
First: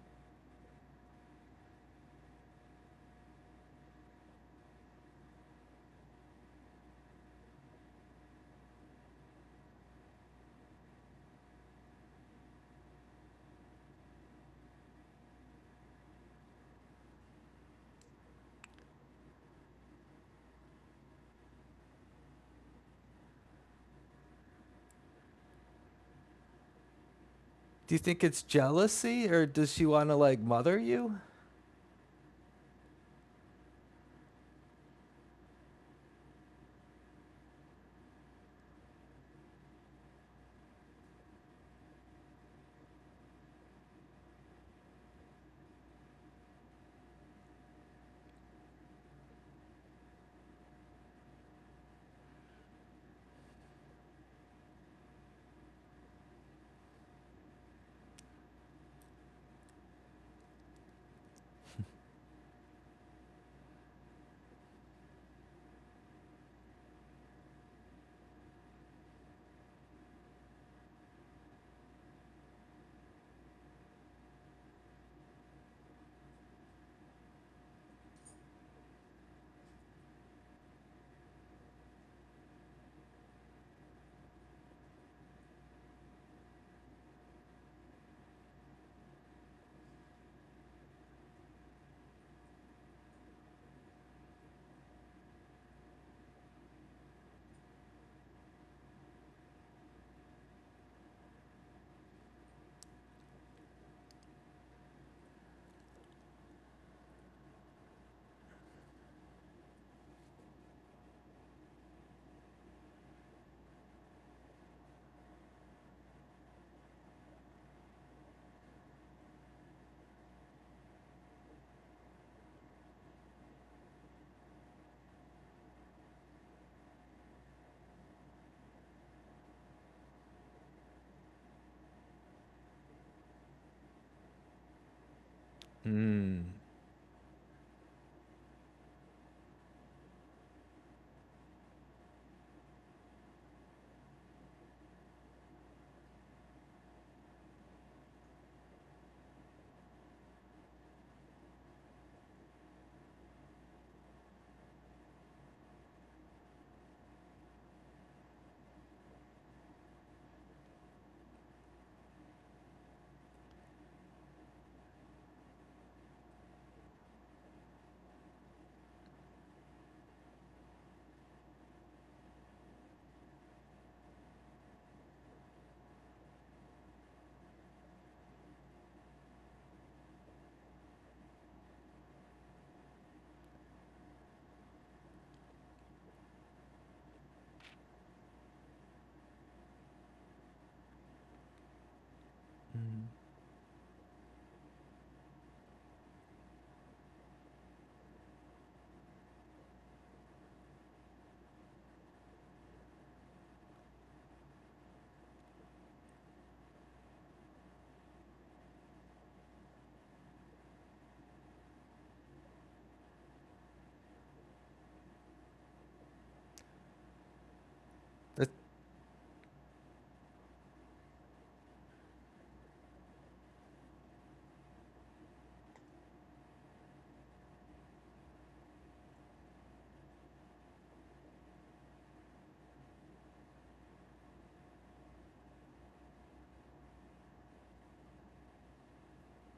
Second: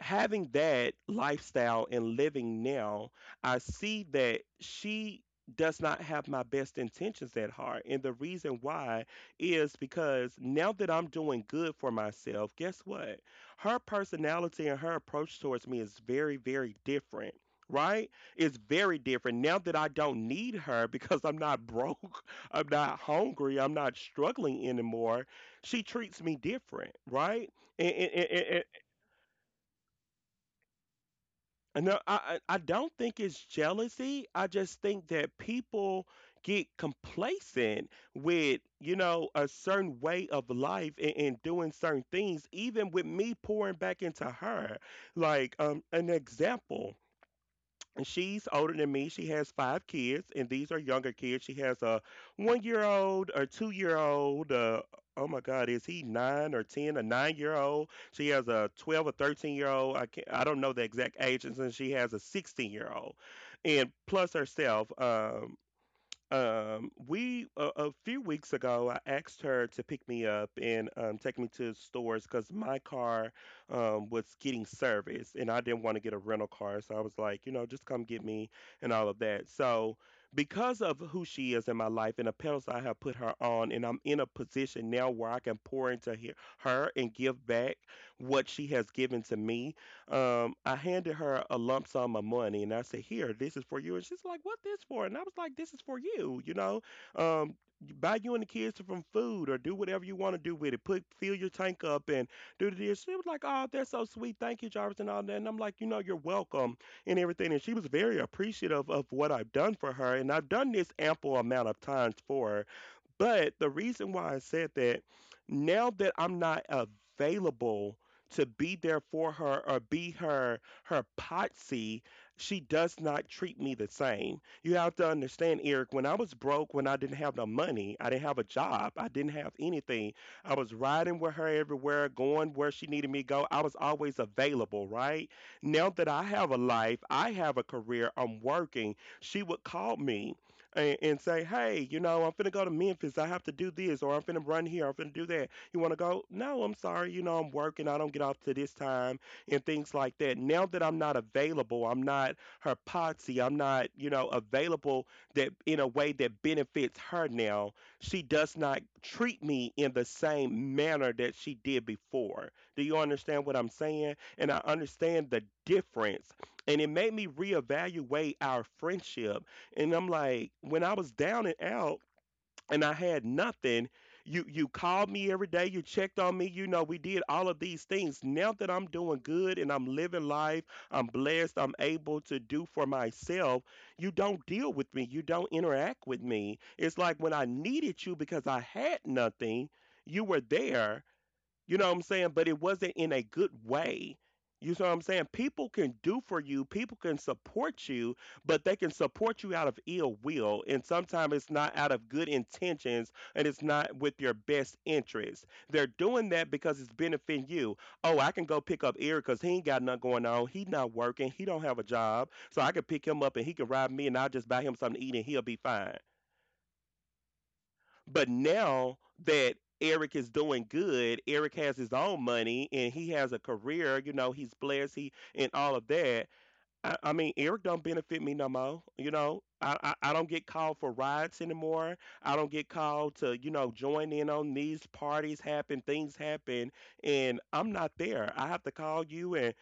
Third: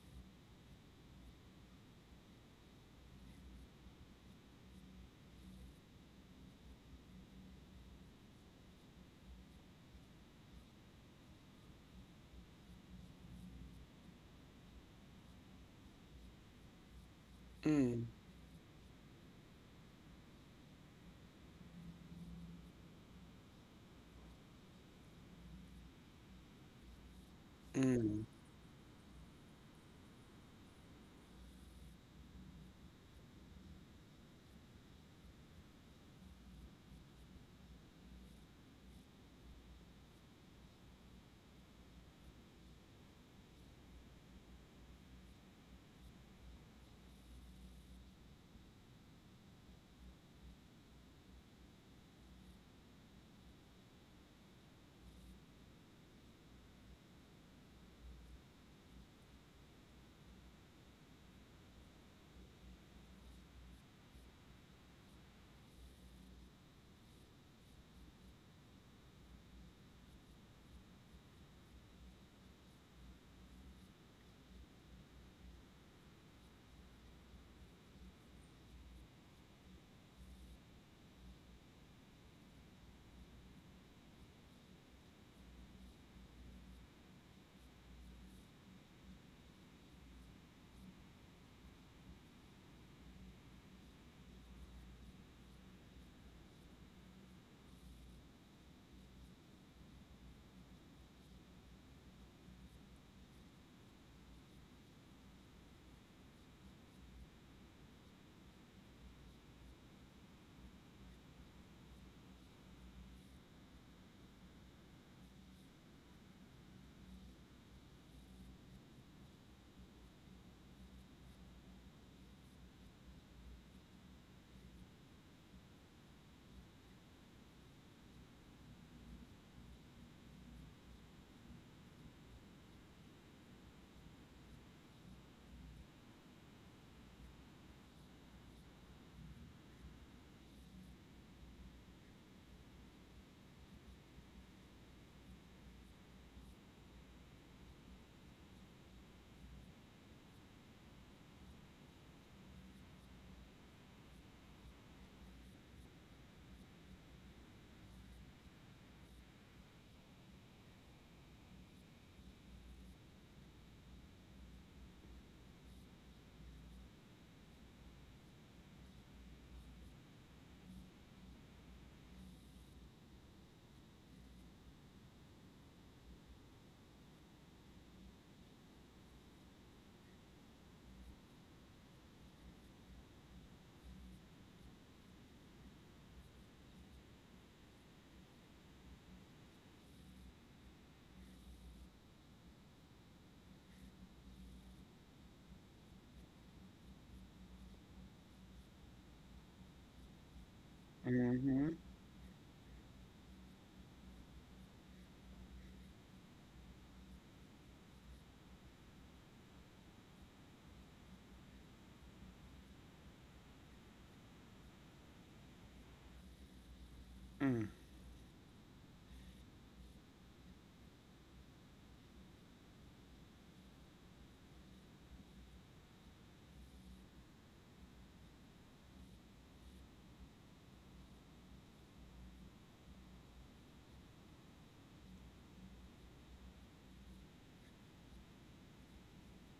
Speaker 1: having that lifestyle and living now, I see that she does not have my best intentions at heart. And the reason why is because now that I'm doing good for myself, guess what? Her personality and her approach towards me is very, very different.
Speaker 3: Mm.
Speaker 1: Right? It's very different now that I don't need her because I'm not broke, I'm not hungry, I'm not struggling anymore. She treats me different, right?
Speaker 2: Do you think
Speaker 3: Mm.
Speaker 2: it's
Speaker 1: and,
Speaker 2: jealousy, or does she want to like mother you?
Speaker 1: And no, I don't think it's jealousy. I just think that people get complacent with, you know, a certain way of life and doing certain things, even with me pouring back into her. Like, an example. She's older than me. She has five kids, and these are younger kids. She has a 1 year old, a 2 year old. Oh my God, is he nine or ten? A 9 year old. She has a 12 or 13 year old. I can't. I don't know the exact ages, and she has a 16 year old, and plus herself. We a few weeks ago, I asked her to pick me up and take me to stores because my car was getting serviced, and I didn't want to get a rental car, so I was like, you know, just come get me and all of that. So, because of who she is in my life and the pedals I have put her on, and I'm in a position now where I can pour into her and give back what she has given to me. I handed her a lump sum of money and I said, "Here, this is for you." And she's like, "What this for?" And I was like, "This is for you, you know. Um, buy you and the kids some food or do whatever you want to do with it. Put fill your tank up and do this." She was like, "Oh, that's so sweet. Thank you, Jarvis," and all that. And I'm like, you know, "You're welcome" and everything. And she was very appreciative of what I've done for her. And I've done this ample amount of times for her. But the reason why I said that, now that I'm not available to be there for her or be her potsy, she does not treat me the same. You have to understand, Eric, when I was broke, when I didn't have no money, I didn't have a job, I didn't have anything. I was riding with her everywhere, going where she needed me to go. I was always available, right? Now that I
Speaker 2: Hmm.
Speaker 1: have a life, I have a career, I'm working. She would call me and say, "Hey, you know, I'm finna go to Memphis. I have to do this, or I'm finna run here. I'm finna do that. You want to go?" "No, I'm sorry. You know, I'm working. I don't get off to this time" and things like that. Now that I'm not available, I'm not her potsy. I'm not, you know, available that in a way that benefits her now. She does not treat me in the same manner that she did before. Do you understand what I'm saying? And I understand the difference. And it made me reevaluate our friendship, and I'm like, when I was down and out and I had nothing, you called me every day, you checked on me, you know, we did all of these things. Now that I'm doing good and I'm living life, I'm blessed, I'm able to do for myself, you don't deal with me, you don't interact with me. It's like when I needed you because I had nothing, you were there, you know what I'm saying? But it wasn't in a good way. You know what I'm saying? People can do for you, people can support you, but they can support you out of ill will. And sometimes it's
Speaker 3: Mm-hmm.
Speaker 1: not out of good intentions, and it's not with your best interest. They're doing that because it's benefiting you. "Oh, I can go pick up Eric because he ain't got nothing going on. He not working. He don't have a job. So I can pick him up and he can ride me and I'll just buy him something to eat and he'll be fine."
Speaker 3: Mm.
Speaker 1: But
Speaker 2: That-
Speaker 1: now that Eric is doing good, Eric has his own money and he has a career, you know, he's blessed, he and all of that. I mean, Eric don't benefit me no more, you know. I don't get called for riots anymore. I don't get called to, you know, join in on these parties happen, things happen, and I'm not there. I have to call you and,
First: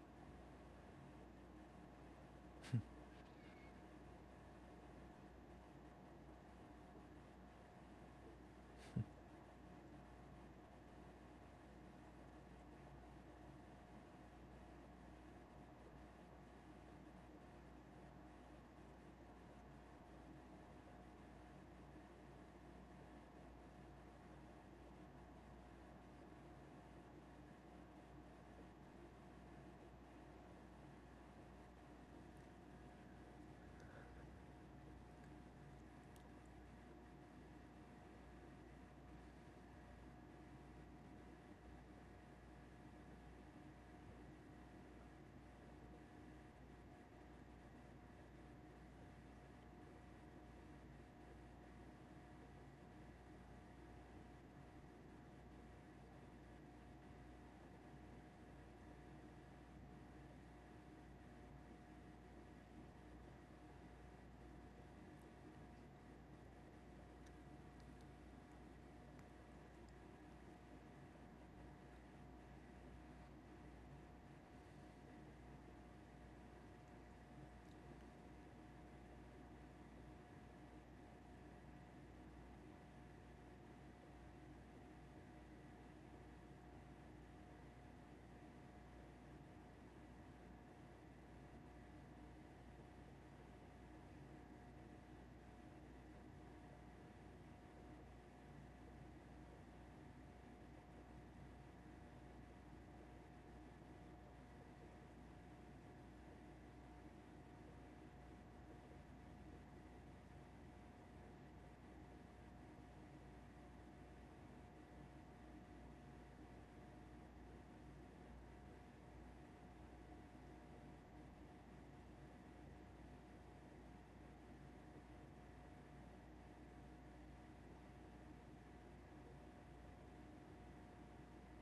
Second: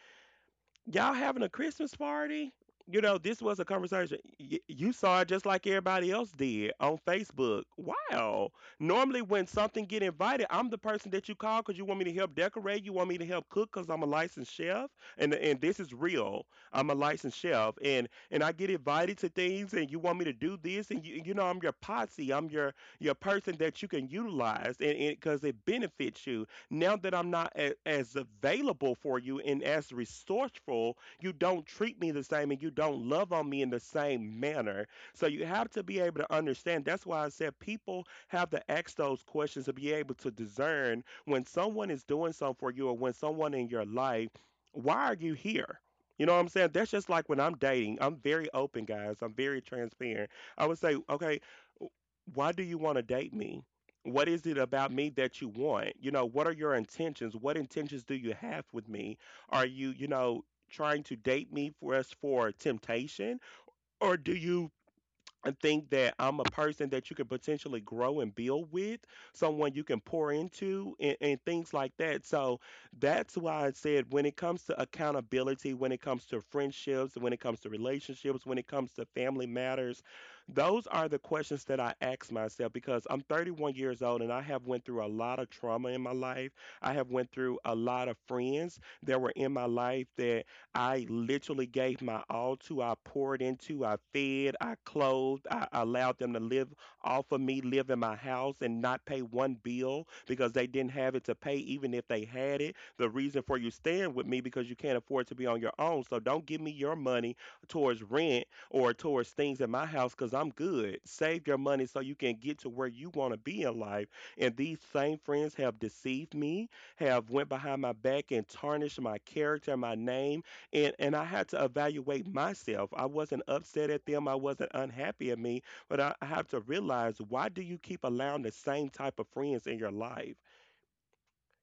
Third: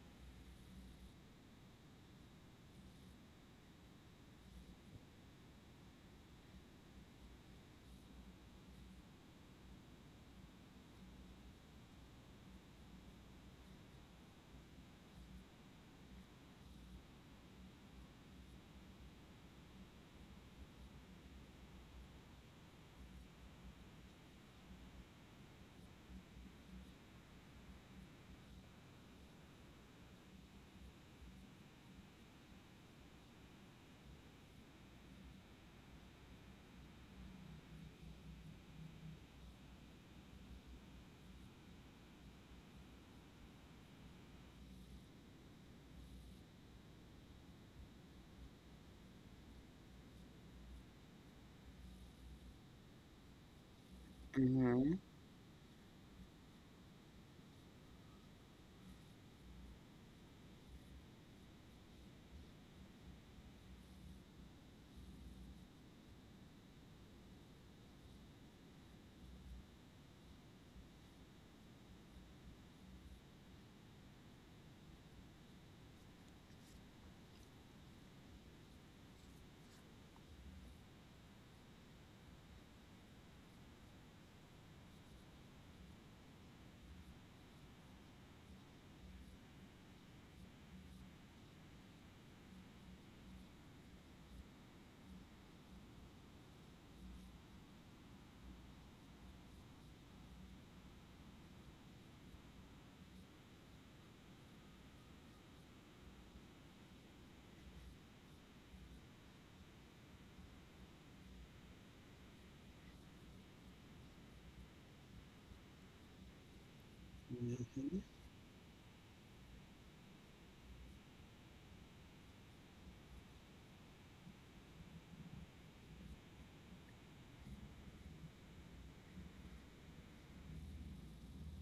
Speaker 1: "Y'all having a Christmas party?" You know, this was a conversation. You saw it just like everybody else did on Facebook. Wow. Normally, when something get invited, I'm the person that you call because you want me to help decorate. You want me to help cook because I'm a licensed chef, and this is real. I'm a licensed chef, and I get invited to things, and you want me to do this, and you know I'm your posse. I'm your person that you can utilize, and because it benefits you now that I'm not as available for you and as resourceful, you don't treat me the same and you don't love on me in the same manner. So you have to be able to understand. That's why I said people have to ask those questions to be able to discern when someone is doing something for you or when someone in your life, why are you here? You know what I'm saying? That's just like when I'm dating. I'm very open, guys. I'm very transparent. I would say, okay, why do you want to date me? What is it
Speaker 3: Mm-hmm.
Speaker 1: about me that you want? You know, what are your intentions? What intentions do you have with me? Are you, you know, trying to date me for us for temptation? Or do you and think that I'm a person that you could potentially grow and build with, someone you can pour into, and things like that. So that's why I said when it comes to accountability, when it comes to friendships, when it comes to relationships, when it comes to family matters, those are the questions that I ask myself because I'm 31 years old and I have went through a lot of trauma in my life. I have went through a lot of friends that were in my life that I literally gave my all to. I poured into, I fed, I clothed, I allowed them to live off of me, live in my house, and not pay one bill because they didn't have it to pay, even if they had it. The reason for you staying with me because you can't afford to be on your own. So don't give me your money towards rent or towards things in my house because I'm good. Save your money so you can get to where you want to be in life. And these same friends have deceived me, have went behind my
Speaker 3: Mm-hmm.
Speaker 1: back and tarnished my character, my name, and I had to evaluate myself. I wasn't upset at them. I wasn't unhappy at me, but I have to realize, why do you keep allowing the same type of friends in your life?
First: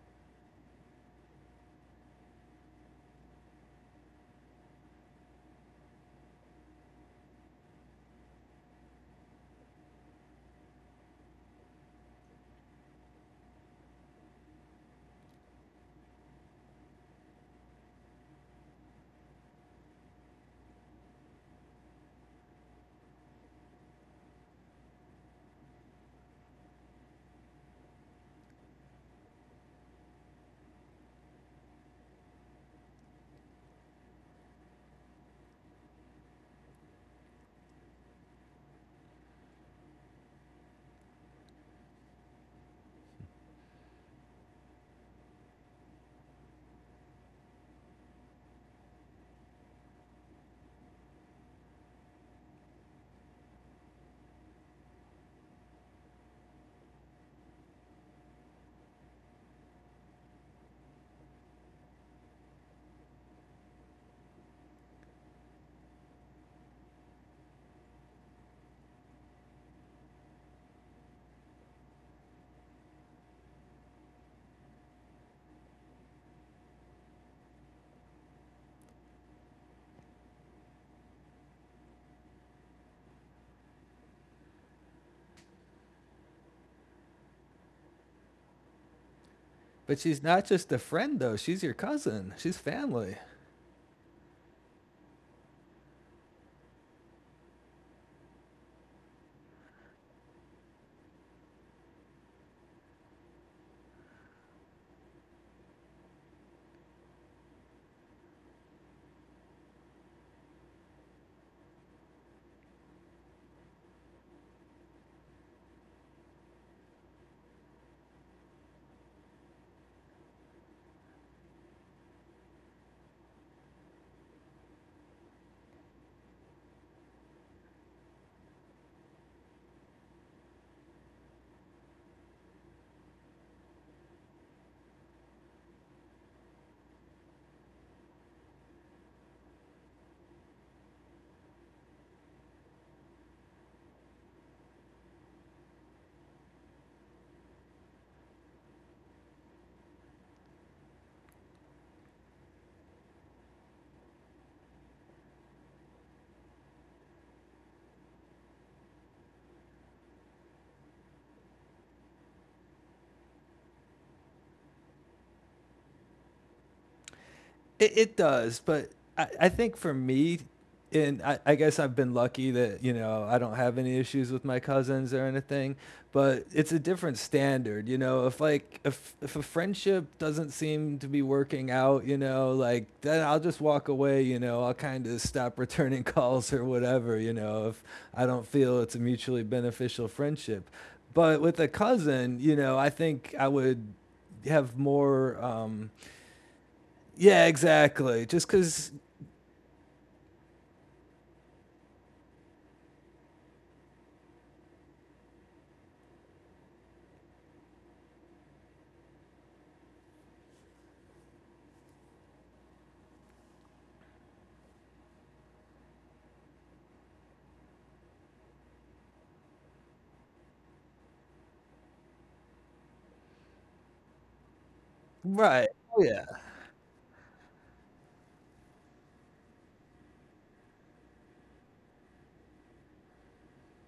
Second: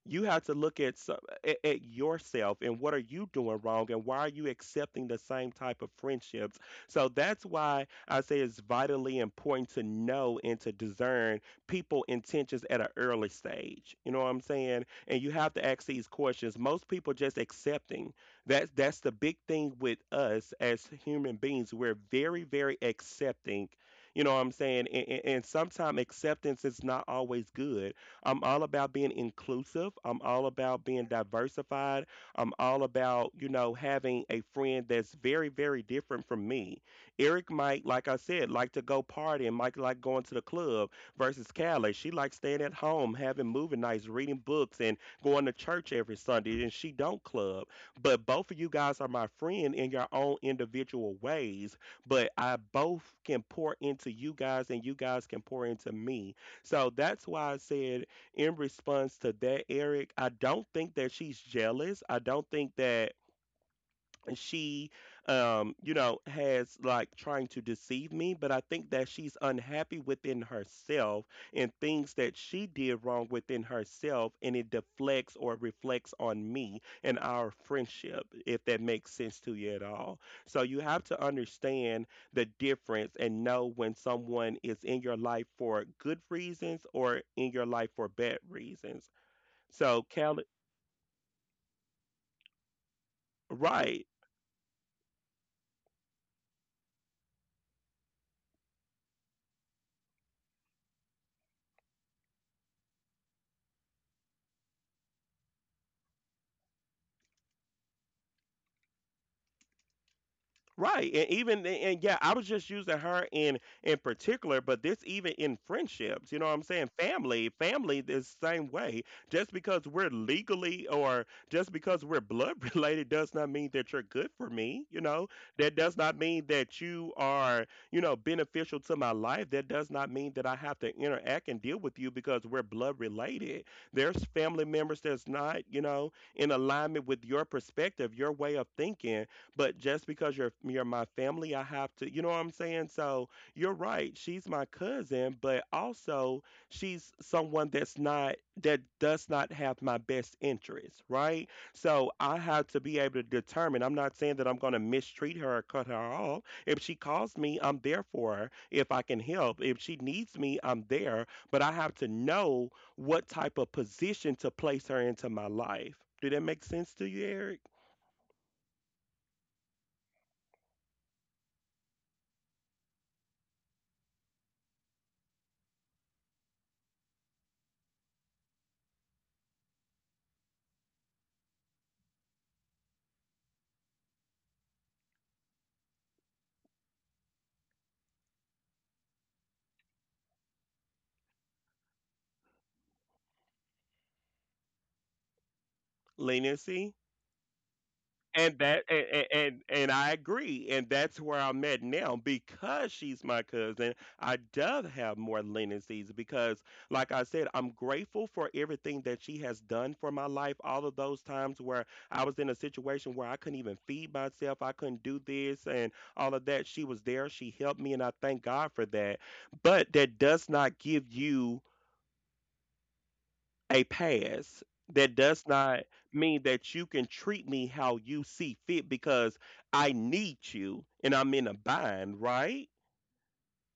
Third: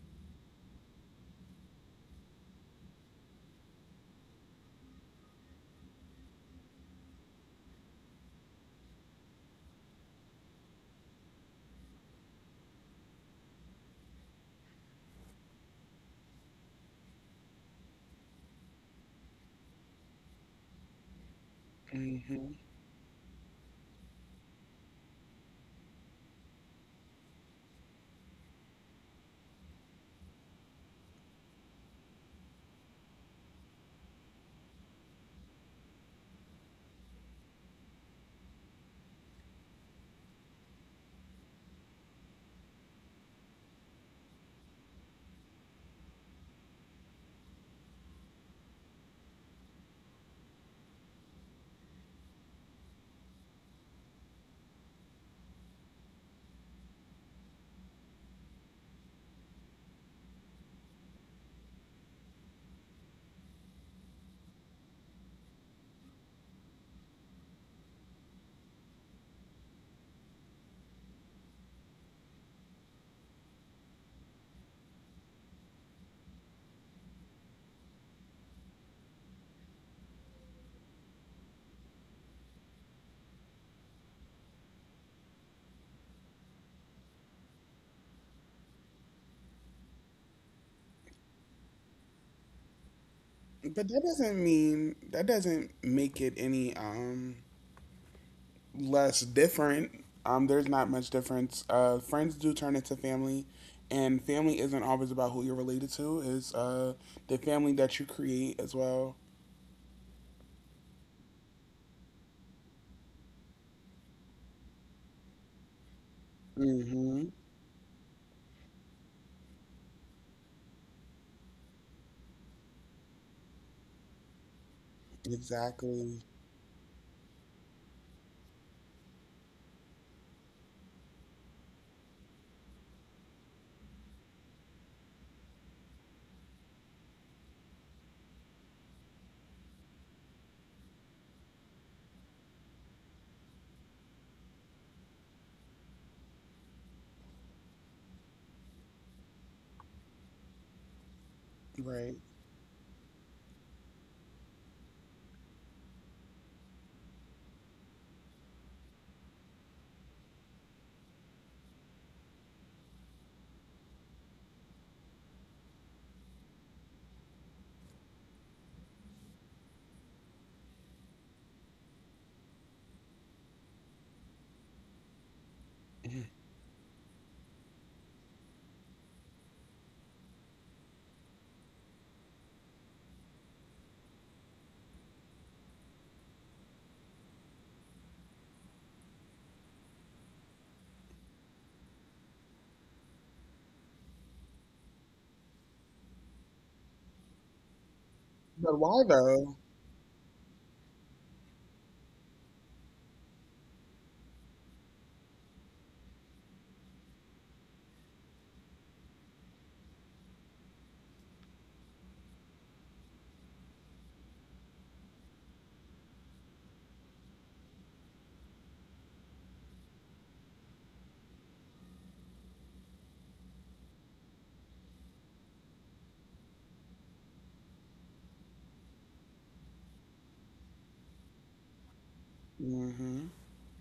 Speaker 1: You have to look at, at yourself and what are you doing wrong and why are you accepting the same type of friendships. So that's why I say it's vitally important to know and to discern people intentions at an early stage. You know what I'm saying? And you have to ask these questions. Most people just accepting. That's the big thing with us as human beings. We're very
Speaker 3: Mm-hmm.
Speaker 1: very accepting. You know what I'm saying? And sometimes acceptance is not always good. I'm all about being inclusive. I'm all about being diversified. I'm all about, you know, having a friend that's very, very different from me. Eric might, like I said, like to go party and might like going to the club versus Callie. She likes staying at home, having movie nights, reading books, and going to church every Sunday, and she don't club. But both of you guys are my friend in your own individual ways. But I both can pour into you guys and you guys can pour into me. So that's why I said, in response to that, Eric, I don't think that she's jealous. I don't think that she, you know, has like trying to deceive me, but I think that she's unhappy within herself and things that she did wrong within herself, and it deflects or reflects on me and our friendship, if that makes sense to you at all. So you have to understand the difference and know when someone is in your life for good reasons or in your life for bad reasons.
Speaker 2: but
Speaker 1: So
Speaker 2: she's
Speaker 1: Kelly,
Speaker 2: not just a friend though. She's your cousin. She's family.
Speaker 3: But that
Speaker 1: right?
Speaker 3: doesn't mean that doesn't make it any less different. There's not much difference. Friends do turn into family, and family isn't always about who you're related to. It's the family that you create as well.
Speaker 1: Right. And even and yeah, I was just using her in particular, but this even in friendships, you know what I'm saying?
Speaker 3: Mm-hmm.
Speaker 1: Family, family the same way. Just because we're legally or just because we're blood related does not mean that you're good for me, you know? That does not
Speaker 3: Exactly.
Speaker 1: mean that you are, you know, beneficial to my life. That does not mean that I have to interact and deal with you because we're blood related. There's family members that's not, you know, in alignment with your perspective, your way of thinking, but just because you're my family, I have to, you know what I'm saying? So you're right. She's my cousin, but also she's someone that's not, that does not have my best interest, right? So
Speaker 3: Right.
Speaker 1: I have to be able to determine. I'm not saying that I'm going to mistreat her or cut her off. If she calls me, I'm there for her. If I can help, if she needs me, I'm there. But I have to know what type of position to place her into my life. Did that make sense to you, Eric?
Speaker 2: It does, but I think for me, and I guess I've been lucky that you know I don't have any issues with my cousins or anything, but it's a different standard, you know. If like if a friendship doesn't seem to be working out, you know, like then I'll just walk away, you know. I'll kind of stop returning calls or whatever, you know, if I don't feel it's a mutually beneficial friendship. But with a cousin, you know, I think I would have more
Speaker 1: Leniency.
Speaker 2: yeah, exactly. Just
Speaker 1: and
Speaker 3: But
Speaker 1: that
Speaker 2: cause,
Speaker 3: why
Speaker 1: and,
Speaker 3: though?
Speaker 1: and and I agree, and that's where I'm at now because she's my cousin. I does have more leniencies because, like I said, I'm grateful for everything that she has done for my life. All of those times where I was in a situation where I couldn't even feed myself, I couldn't do this and all of that. She was there. She helped me, and I thank God for that. But that does not give you a pass, that does
Speaker 2: right.
Speaker 1: not
Speaker 2: Oh, yeah.
Speaker 1: mean that you can treat me how you see fit because I need you and I'm in a bind, right?
Speaker 3: Mm-hmm.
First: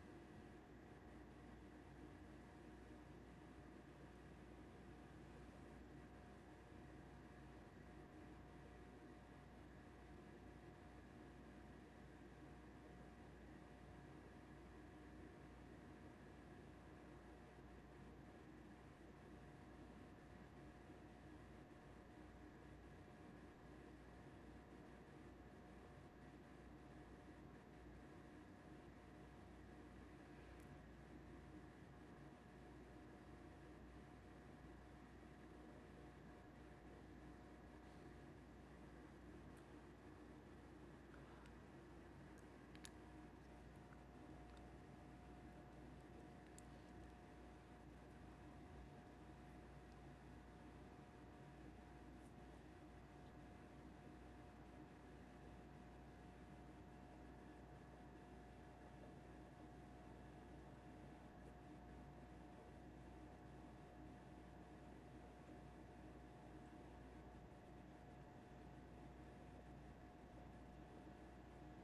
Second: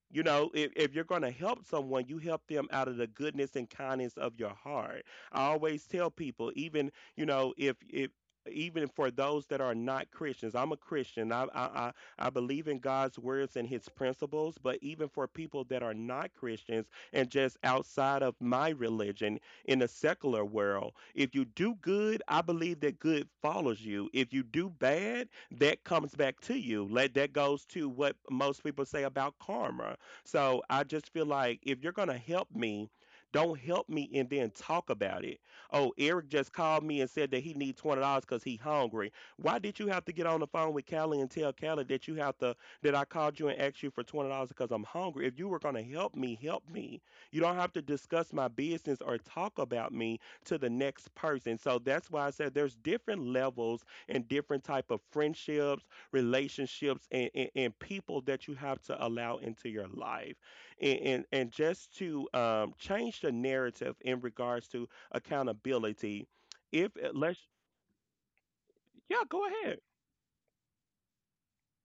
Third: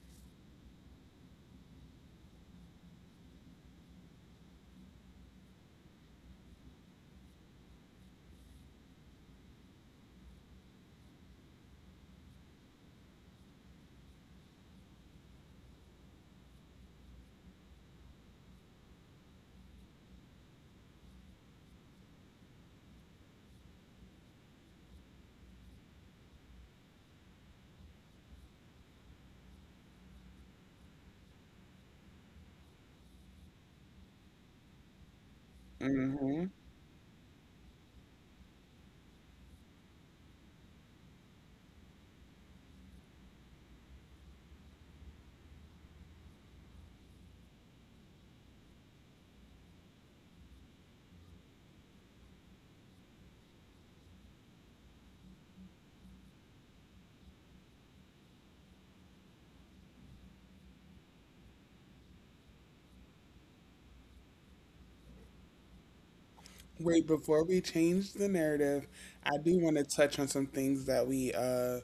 Speaker 1: You know, if you're going to help someone, you help them out of the goodness and kindness of your heart. I always tell people, even you know, if even for those that are not Christians, I'm a Christian. I I believe in God's words and His principles. But even for people that are not Christians and just outside of my religion, in the secular world, if you do good, I believe that good follows you. If you do bad, that comes back to you. Let that goes to what most people say about karma. So I just feel like if you're going to help me, don't help me and then talk about it. Oh, Eric
Speaker 3: Mm-hmm.
Speaker 1: just called me and said that he needs $20 because he hungry. Why did you have to get on the phone with Callie and tell Callie that you have to, that I called you and asked you for $20 because I'm hungry? If you were gonna help me, help me. You don't have to discuss my business or talk about me to the next person. So that's why I said there's different levels and different type of friendships, relationships, and people that you have to allow into your life, and just to change the narrative in regards to accountability if
Speaker 3: Wait,
Speaker 1: it let's.
Speaker 3: before we change the narrative,
Speaker 1: Yeah,
Speaker 3: I
Speaker 1: go
Speaker 3: do want
Speaker 1: ahead.
Speaker 3: to touch on some things that we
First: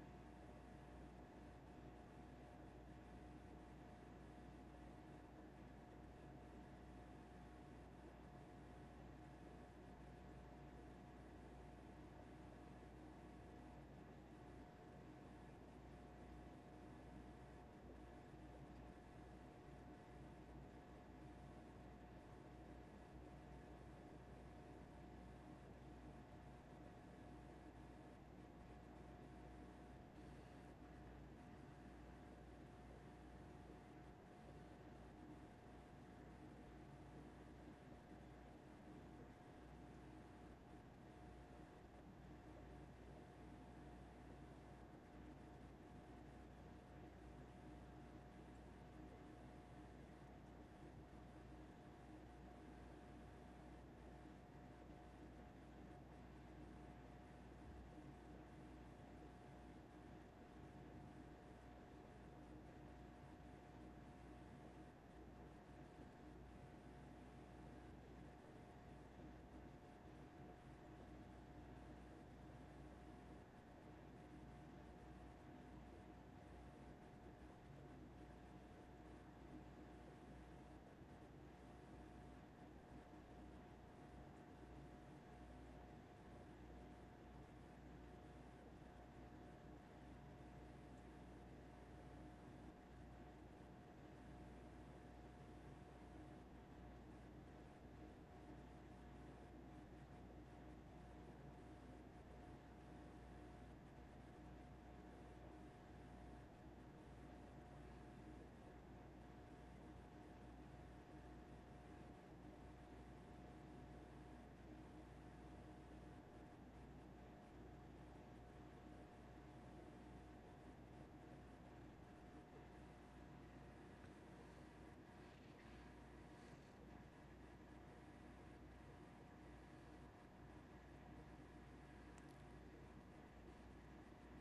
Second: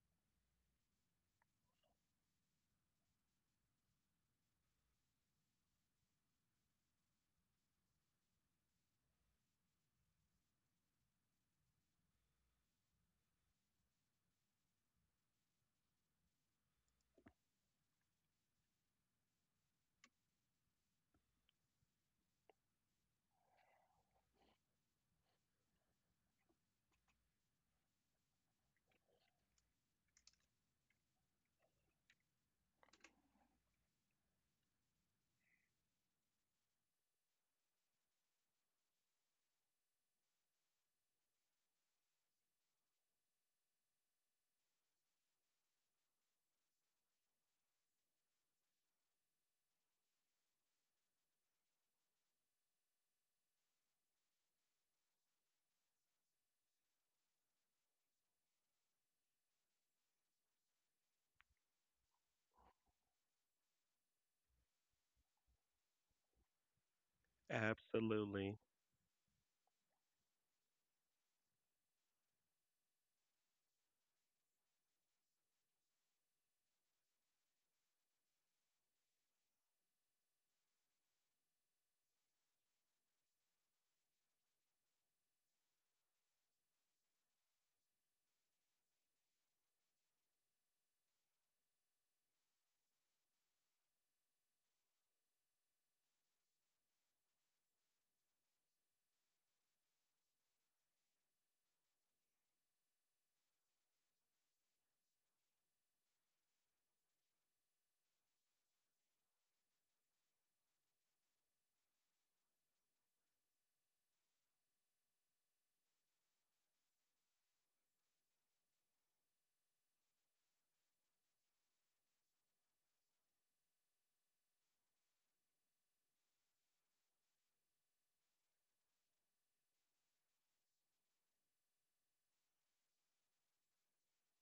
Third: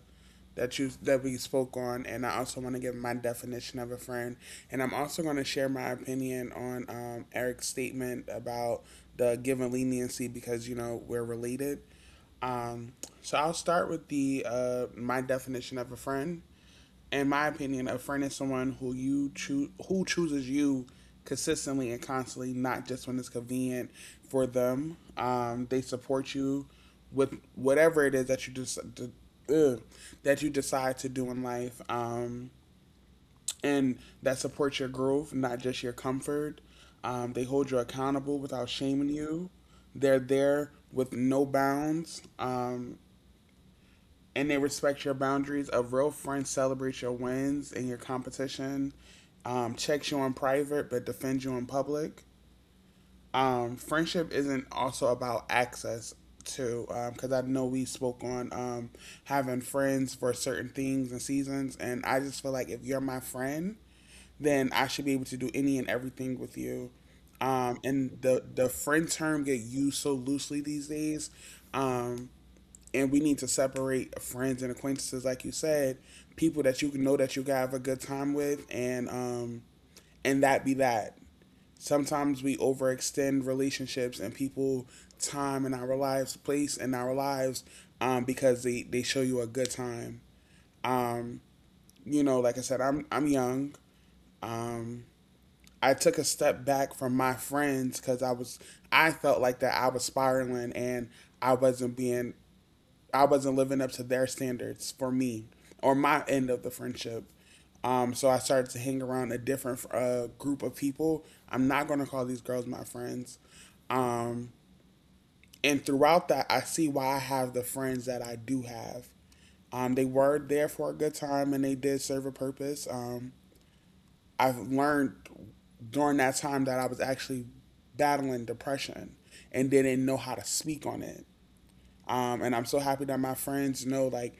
Speaker 3: that you that we spoke on, and I also want to give my definition of a friend, and I'm also going to share my opinion on Eric's statement about the given leniency because you know we're related. Um, so I'll start with the my definition of a friend. In my opinion, a friend is someone who you choose who chooses you consistently and constantly, not just when it's convenient for them. They support you with whatever it is that that you decide to do in life, and that supports your growth, not just your comfort. They hold you accountable without shaming you. They're there with no bounds. And they respect your boundaries. A real friend celebrates your wins and your competition, checks you in private but defends you in public. Friendship isn't also about access to, because I know we spoke on having friends for certain things and seasons, and I just feel like if you're my friend, then I should be able to do any and everything with you. And the
Speaker 1: Absolutely.
Speaker 3: the friend term get used so loosely these days. Um, and we need to separate friends and acquaintances, like you said, people that you know that you can have a good time with, and that be that. Sometimes we overextend relationships and people time in our lives, place in our lives, because they show you a good time. You know, like I said, I'm young. I took a step back from my friends because I felt like that I was spiraling and I wasn't being I wasn't living up to their standards for me or my end of the friendship. So I started to hang around a different group of people. I'm not going to call these girls my friends. Um, and throughout that, I see why I have the friends that I do have. They were there for a good time and they did serve a purpose. I've learned during that time that I was actually battling depression and didn't know how to speak on it. And I'm so happy that my friends know, like,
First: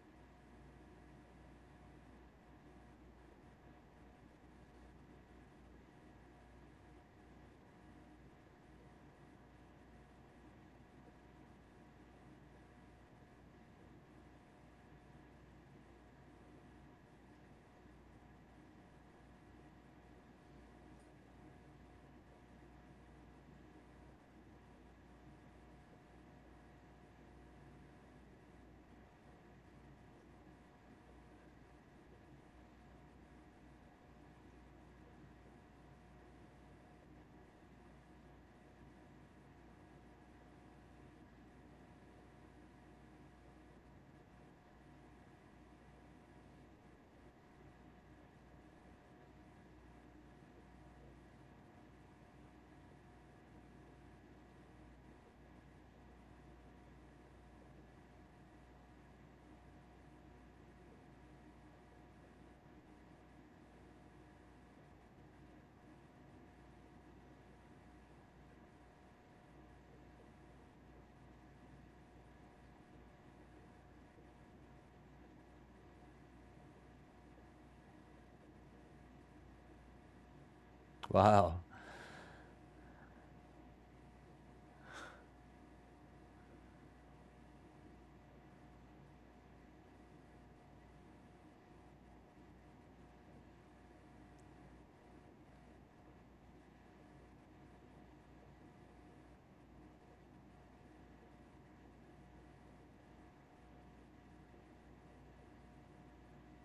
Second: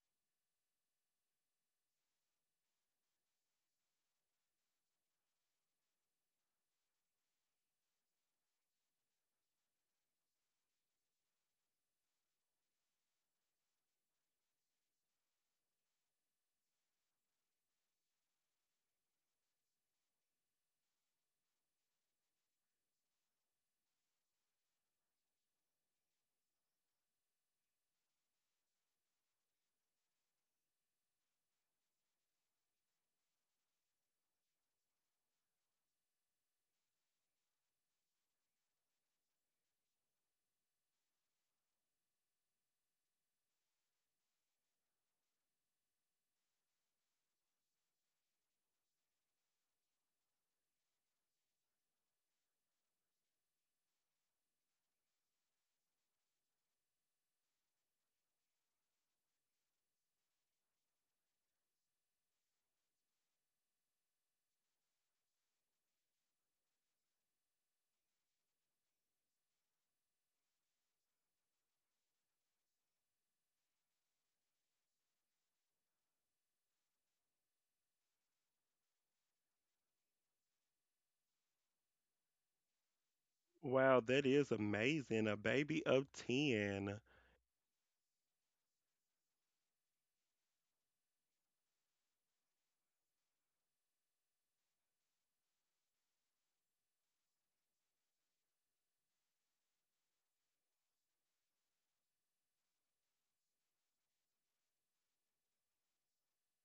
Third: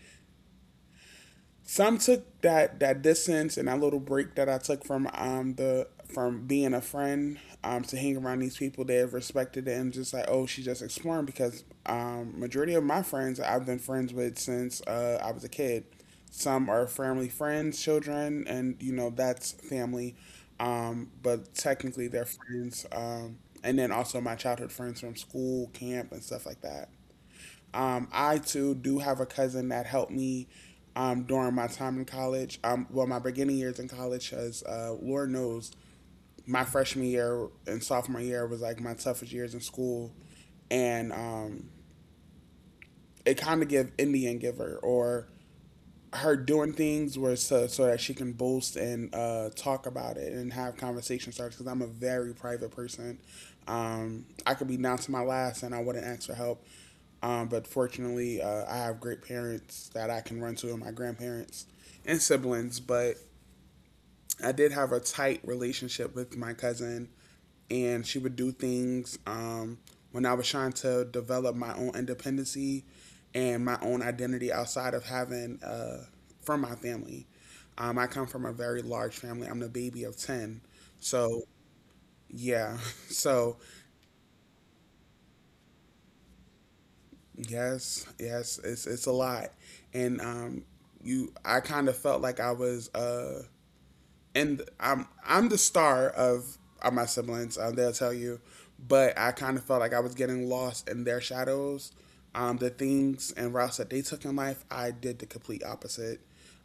Speaker 3: some took that distance and that little break that I took from the from being a friend to hang around these people that have respected it and just like, oh, she's just exploring, because majority of my friends I've been friends with since I was a kid. Some are family friends, children, and you know that's family, but technically they're friends. And then also my childhood friends from school, camp, and stuff like that. I too do have a cousin that helped me during my time in college. Well, my beginning years in college, because Lord knows my freshman year and sophomore year was like my toughest years in school. And it kind of gave Indian giver or her doing things where so that she can boast and talk about it and have conversation starts because I'm a very private person. I could be down to my last and I wouldn't ask for help. But fortunately, I have great parents that I can run to and my grandparents and siblings. But I did have a tight relationship with my cousin, and she would do things when I was trying to develop my own independency and my own identity outside of having from my family. I come from a very large family. I'm the baby of ten, so
Speaker 2: Wow.
Speaker 3: yeah, so
Speaker 1: Wow, that is amazing, a baby of 10.
Speaker 3: yes, it's a lot, and I kind of felt like I was. And I'm the star of my siblings. They'll tell you, but I kind of felt like I was getting lost in their shadows. The things and routes that they took in life, I did the complete opposite.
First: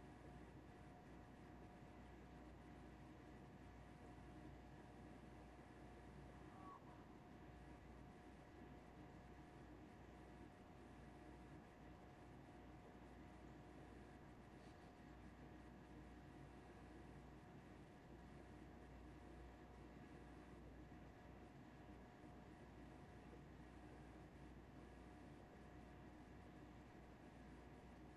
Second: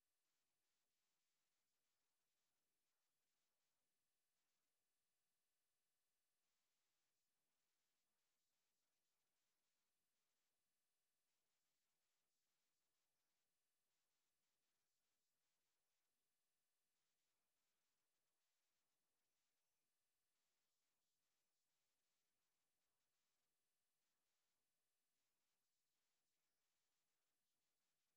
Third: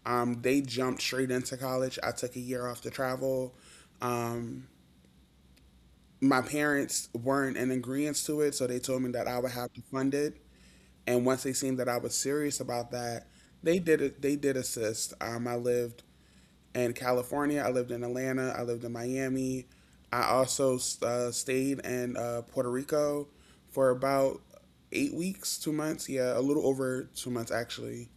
Speaker 3: They jumped straight into college. I took a year off to travel. Um, my parents weren't in agreement to it, so they told me that I would have to fund it. And once they seen that I was serious about that, they did it. They did assist. I lived in California. I lived in Atlanta. I lived in Miami. I also stayed in Puerto Rico for about 8 weeks, 2 months. Yeah, a little over 2 months actually.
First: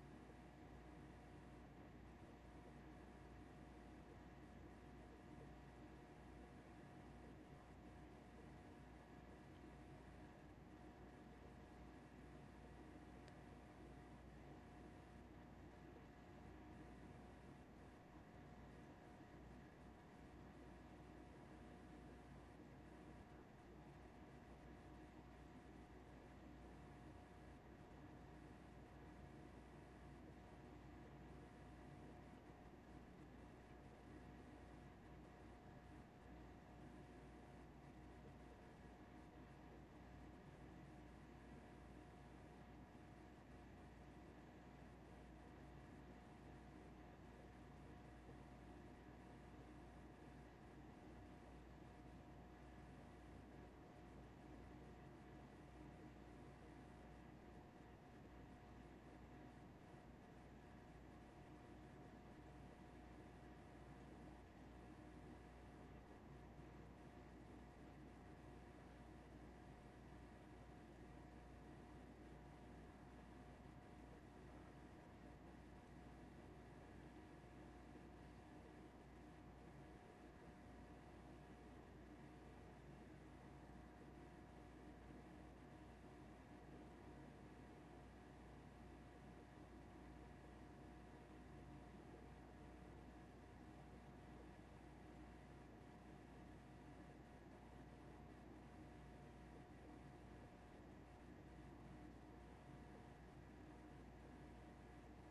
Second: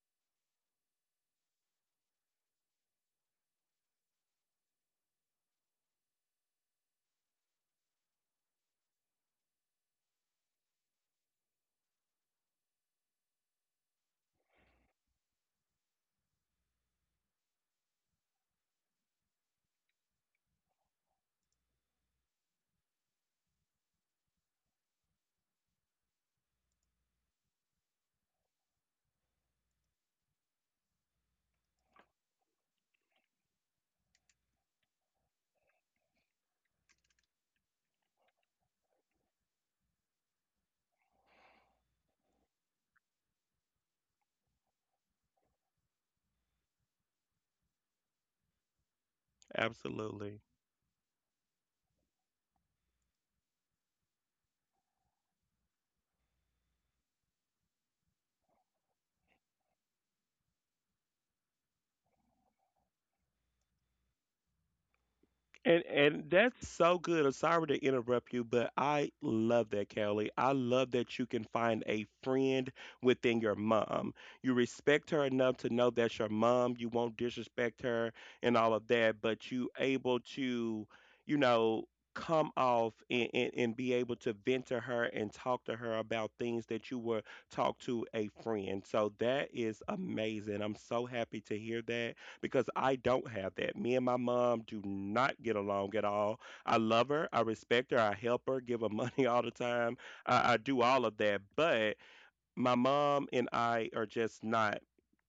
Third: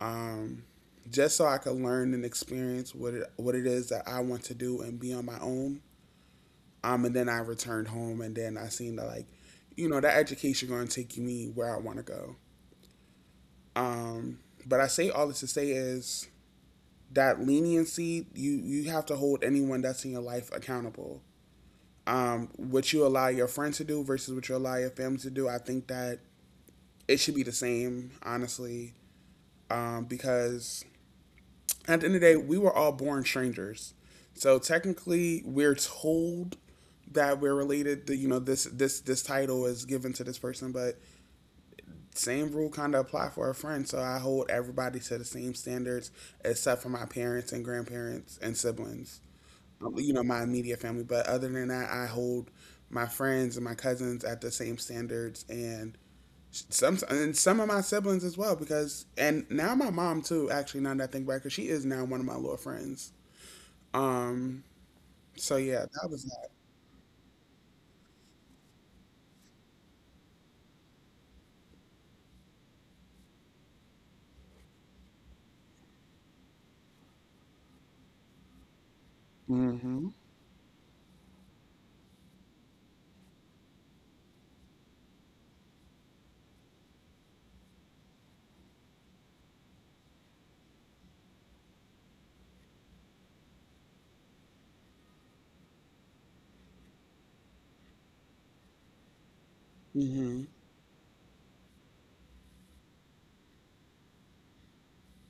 Speaker 3: Um, just so I could learn and experience what it is that I want to do and be on my own. And then I returned home, and then I seen that like, you know, that education going to take me where I want to go. Um, but I say all this to say is that leniency, you have to hold anyone that's in your life accountable. What you allow your friends to do versus what you allow your family to do, I think that it should be the same, honestly, because at the end of the day, we were all born strangers. So technically, we're told that we're related. That you know, this title is given to this person, but same rule kind of apply for a friend. So I hold everybody to the same standards, except for my parents and grandparents and siblings. You know,
Speaker 1: Absolutely.
Speaker 3: my immediate family, but other than that, I hold my friends and my cousins at the same standards, and some of my siblings as well, because and now my mom too, actually, now that I think back, because she is now one of my little friends. Um so yeah, that was
Speaker 1: And
Speaker 3: that.
Speaker 1: that's so good. I'm sorry to interrupt you, but I love that, Kelly. I love that you can find a friend within your mom. You respect her enough to know that's your mom. You won't disrespect her and all of that, but you able to, you know, come off and, and be able to vent to her and talk to her about things that you were talk to a friend. So that is amazing. I'm so happy to hear that because I don't have that. Me and my mom do not get along at all. I love her, I respect her, I help her, give her money all the time.
Speaker 3: Hmm.
Speaker 1: I do all of that, but my mom and I are just not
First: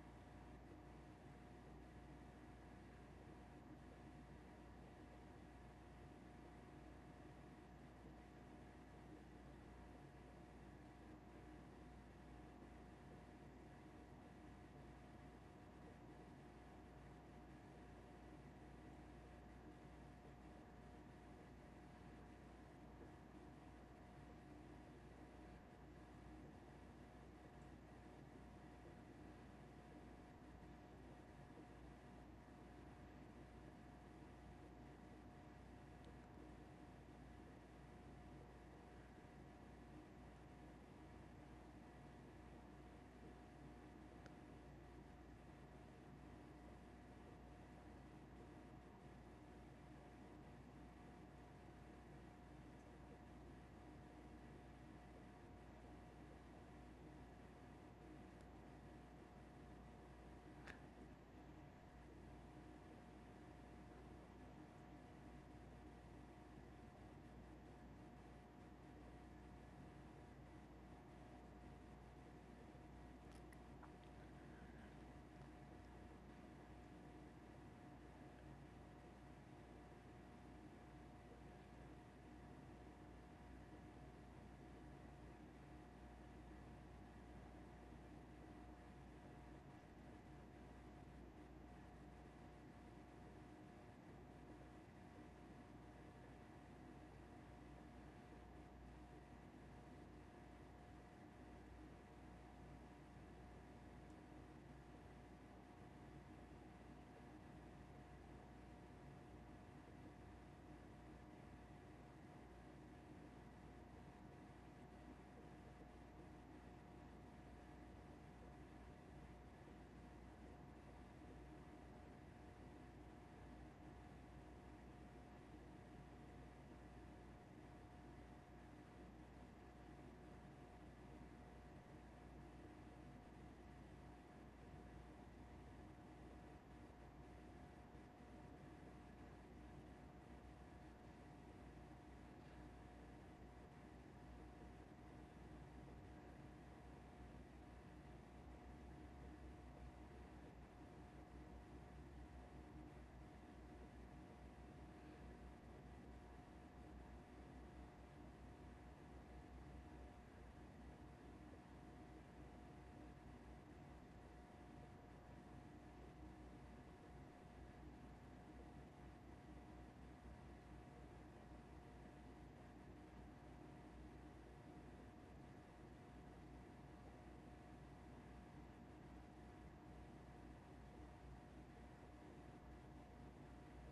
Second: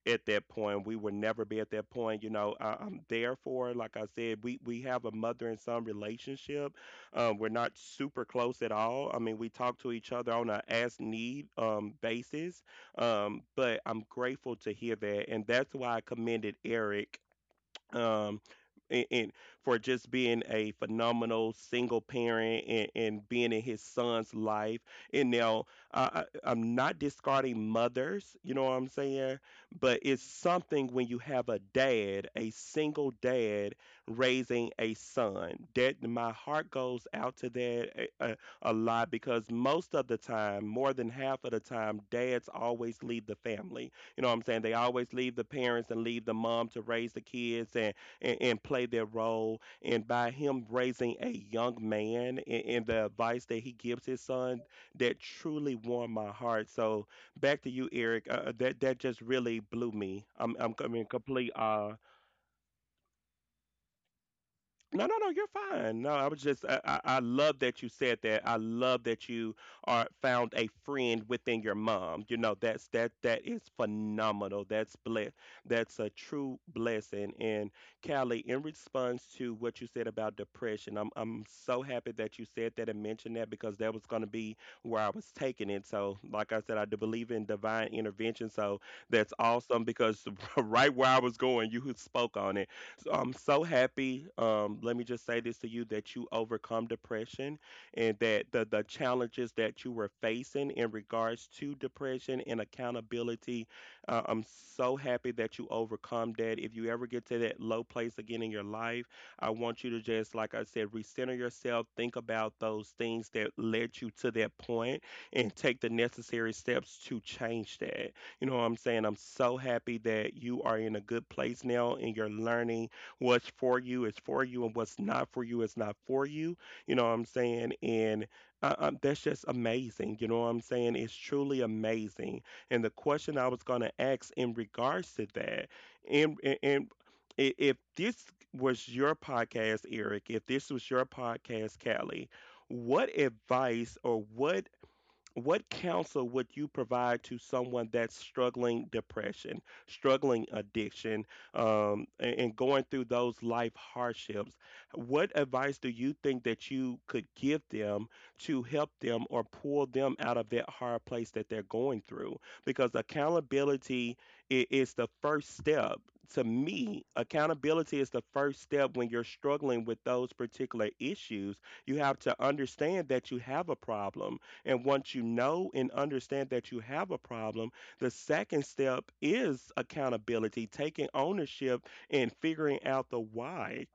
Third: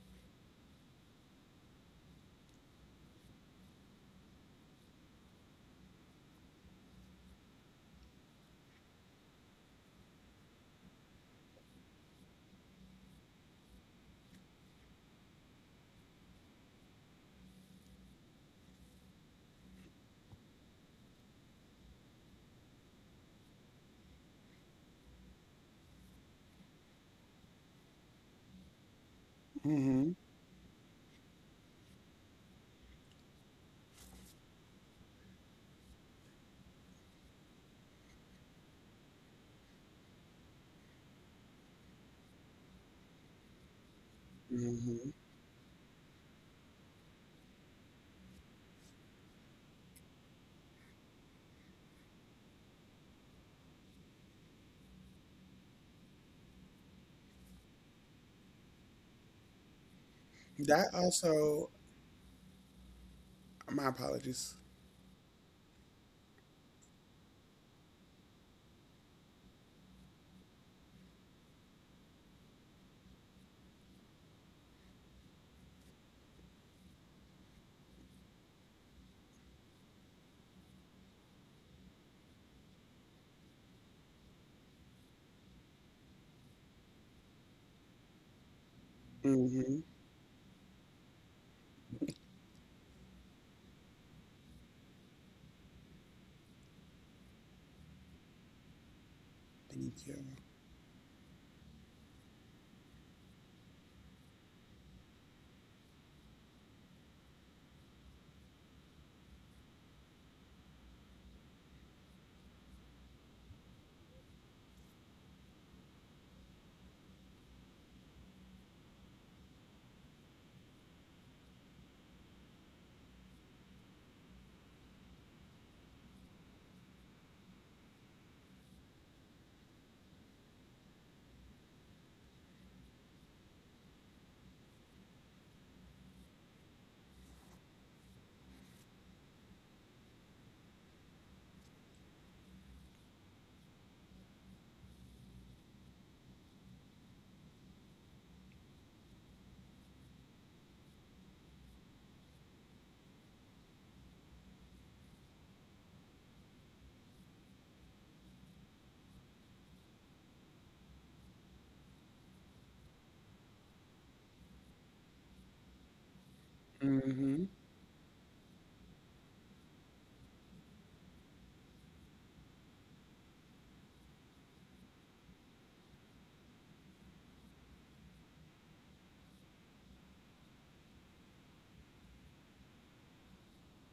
Speaker 1: at that point. We will never be at that point. You know, I'm there for her. Like I said, we have a mother and son relationship. We're not super close at all. I mean, we talk to each other on a as need basis. But I'm grateful to hear that, and that's why I commended Eric, um, and for just being a phenomenal single parent and being in his son's life. And now, I, I- I'm not discarding mothers, you know what I'm saying? But
Speaker 3: Hmm.
Speaker 1: it's something when you have a dad, a single dad raising a son. That my heart goes out to that a, a, a lot because most of the time, more than half of the time, dads always lead the family, you know what I'm saying? They always
Speaker 3: Hmm.
Speaker 1: leave the parents and leave the mom to raise the kids, and play their role. And by him raising a young man, and the advice that he gives his son, that truly warmed my heart. So back to you, Eric. That that just really blew me. I'm
Speaker 3: That
Speaker 1: I'm in complete
Speaker 3: also.
Speaker 1: awe.
Speaker 3: My apologies.
Speaker 1: No, no, no. You're fine. No, I was just. I love that you said that. I love that you are found a friend within your mom. You know, that's that. That is phenomenal. That's bless. That's a true blessing. And Callie, in response to what you said about depression, I'm so happy that you said that and mentioned that because that was going to be where I was taking it. So, like I said, I do believe in divine intervention. So that's
Speaker 3: Hmm.
Speaker 1: awesome because right where I was going, you spoke on it. So I'm so happy. Let me just say this to you that you overcome depression and that the challenges that you
Speaker 3: Thank
Speaker 1: were
Speaker 3: you.
Speaker 1: facing in regards to depression and accountability. I'm so happy that you overcome that. If you ever get to that low place again in your life, I want you to just, like I said, recenter yourself, think about those things that led you to that point, and take the necessary steps to change that. You know what I'm saying? I'm so happy that you are in a good place now and you're learning. What's for you is for you, and what's not for you is not for you. You know what I'm saying? And that's just amazing. You know what I'm saying? It's truly amazing. And the question I was going to ask in regards to that, and, and, and if this was your podcast, Eric, if this was your podcast, Callie, what advice or what counsel would you provide to someone that's struggling depression, struggling addiction, and going through those life hardships? What advice do you think that you could give them to help them or pull them out of that hard place that they're going through? Because accountability is the first step. To me,
Speaker 3: Hmm.
Speaker 1: accountability is the first step when you're struggling with those particular issues. You have to understand that you have a problem, and once you know and understand that you have a problem, the second step is accountability, taking ownership and figuring out the why.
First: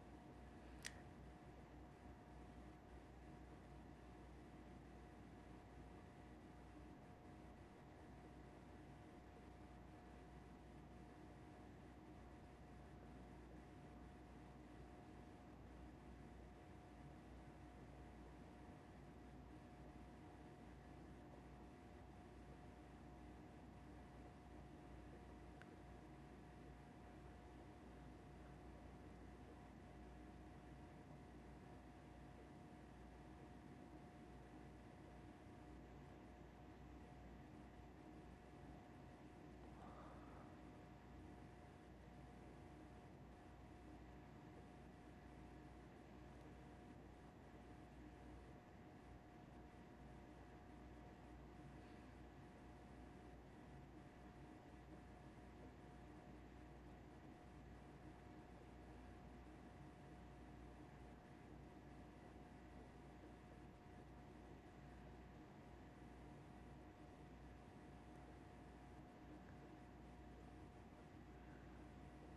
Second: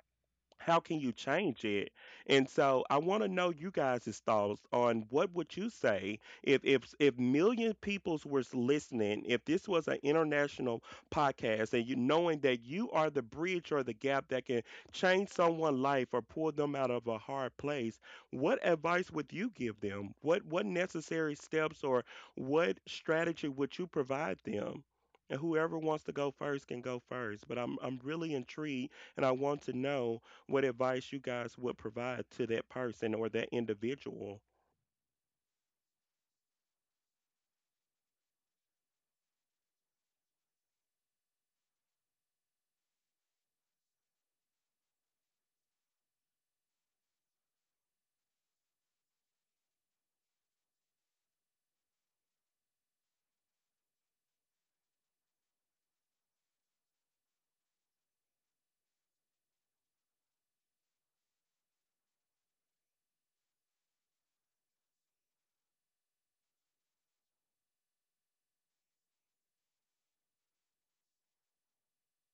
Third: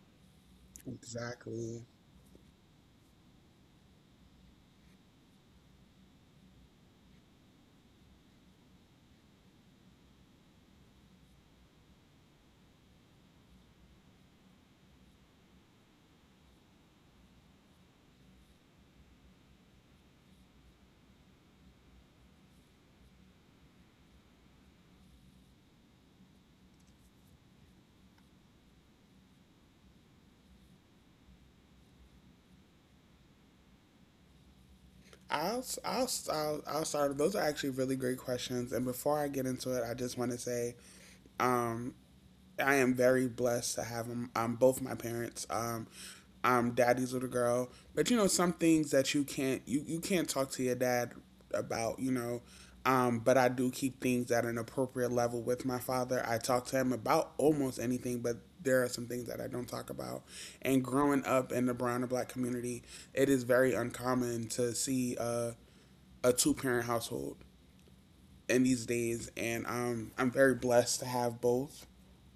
Speaker 1: How can you change
Speaker 3: Exactly.
Speaker 1: it? And so I want to know you guys' thoughts on what would you say if million peoples were listening, if this was an international podcast and you knowing that you are the bridge or the gap that can change someone's life or pull them out of a hard place, what advice would you give them? What necessary steps or what strategy would you provide them? And whoever wants to go first can go first. But I'm really intrigued and I want to know what advice you guys would provide to that person or that individual.
Speaker 3: I'll start. Those are actually really great questions. And before I get into it, I just want to say um, I am very blessed to have them, both my parents. I'm daddy's little girl. But, you know, some things that you can't, you can't talk to your dad about, you know. But I do keep things at an appropriate level with my father. I talk to him about almost anything, but there are some things that I don't talk about. And growing up in the brown and black community, it is very uncommon to see a two parent household in these days, and I'm very blessed to have both.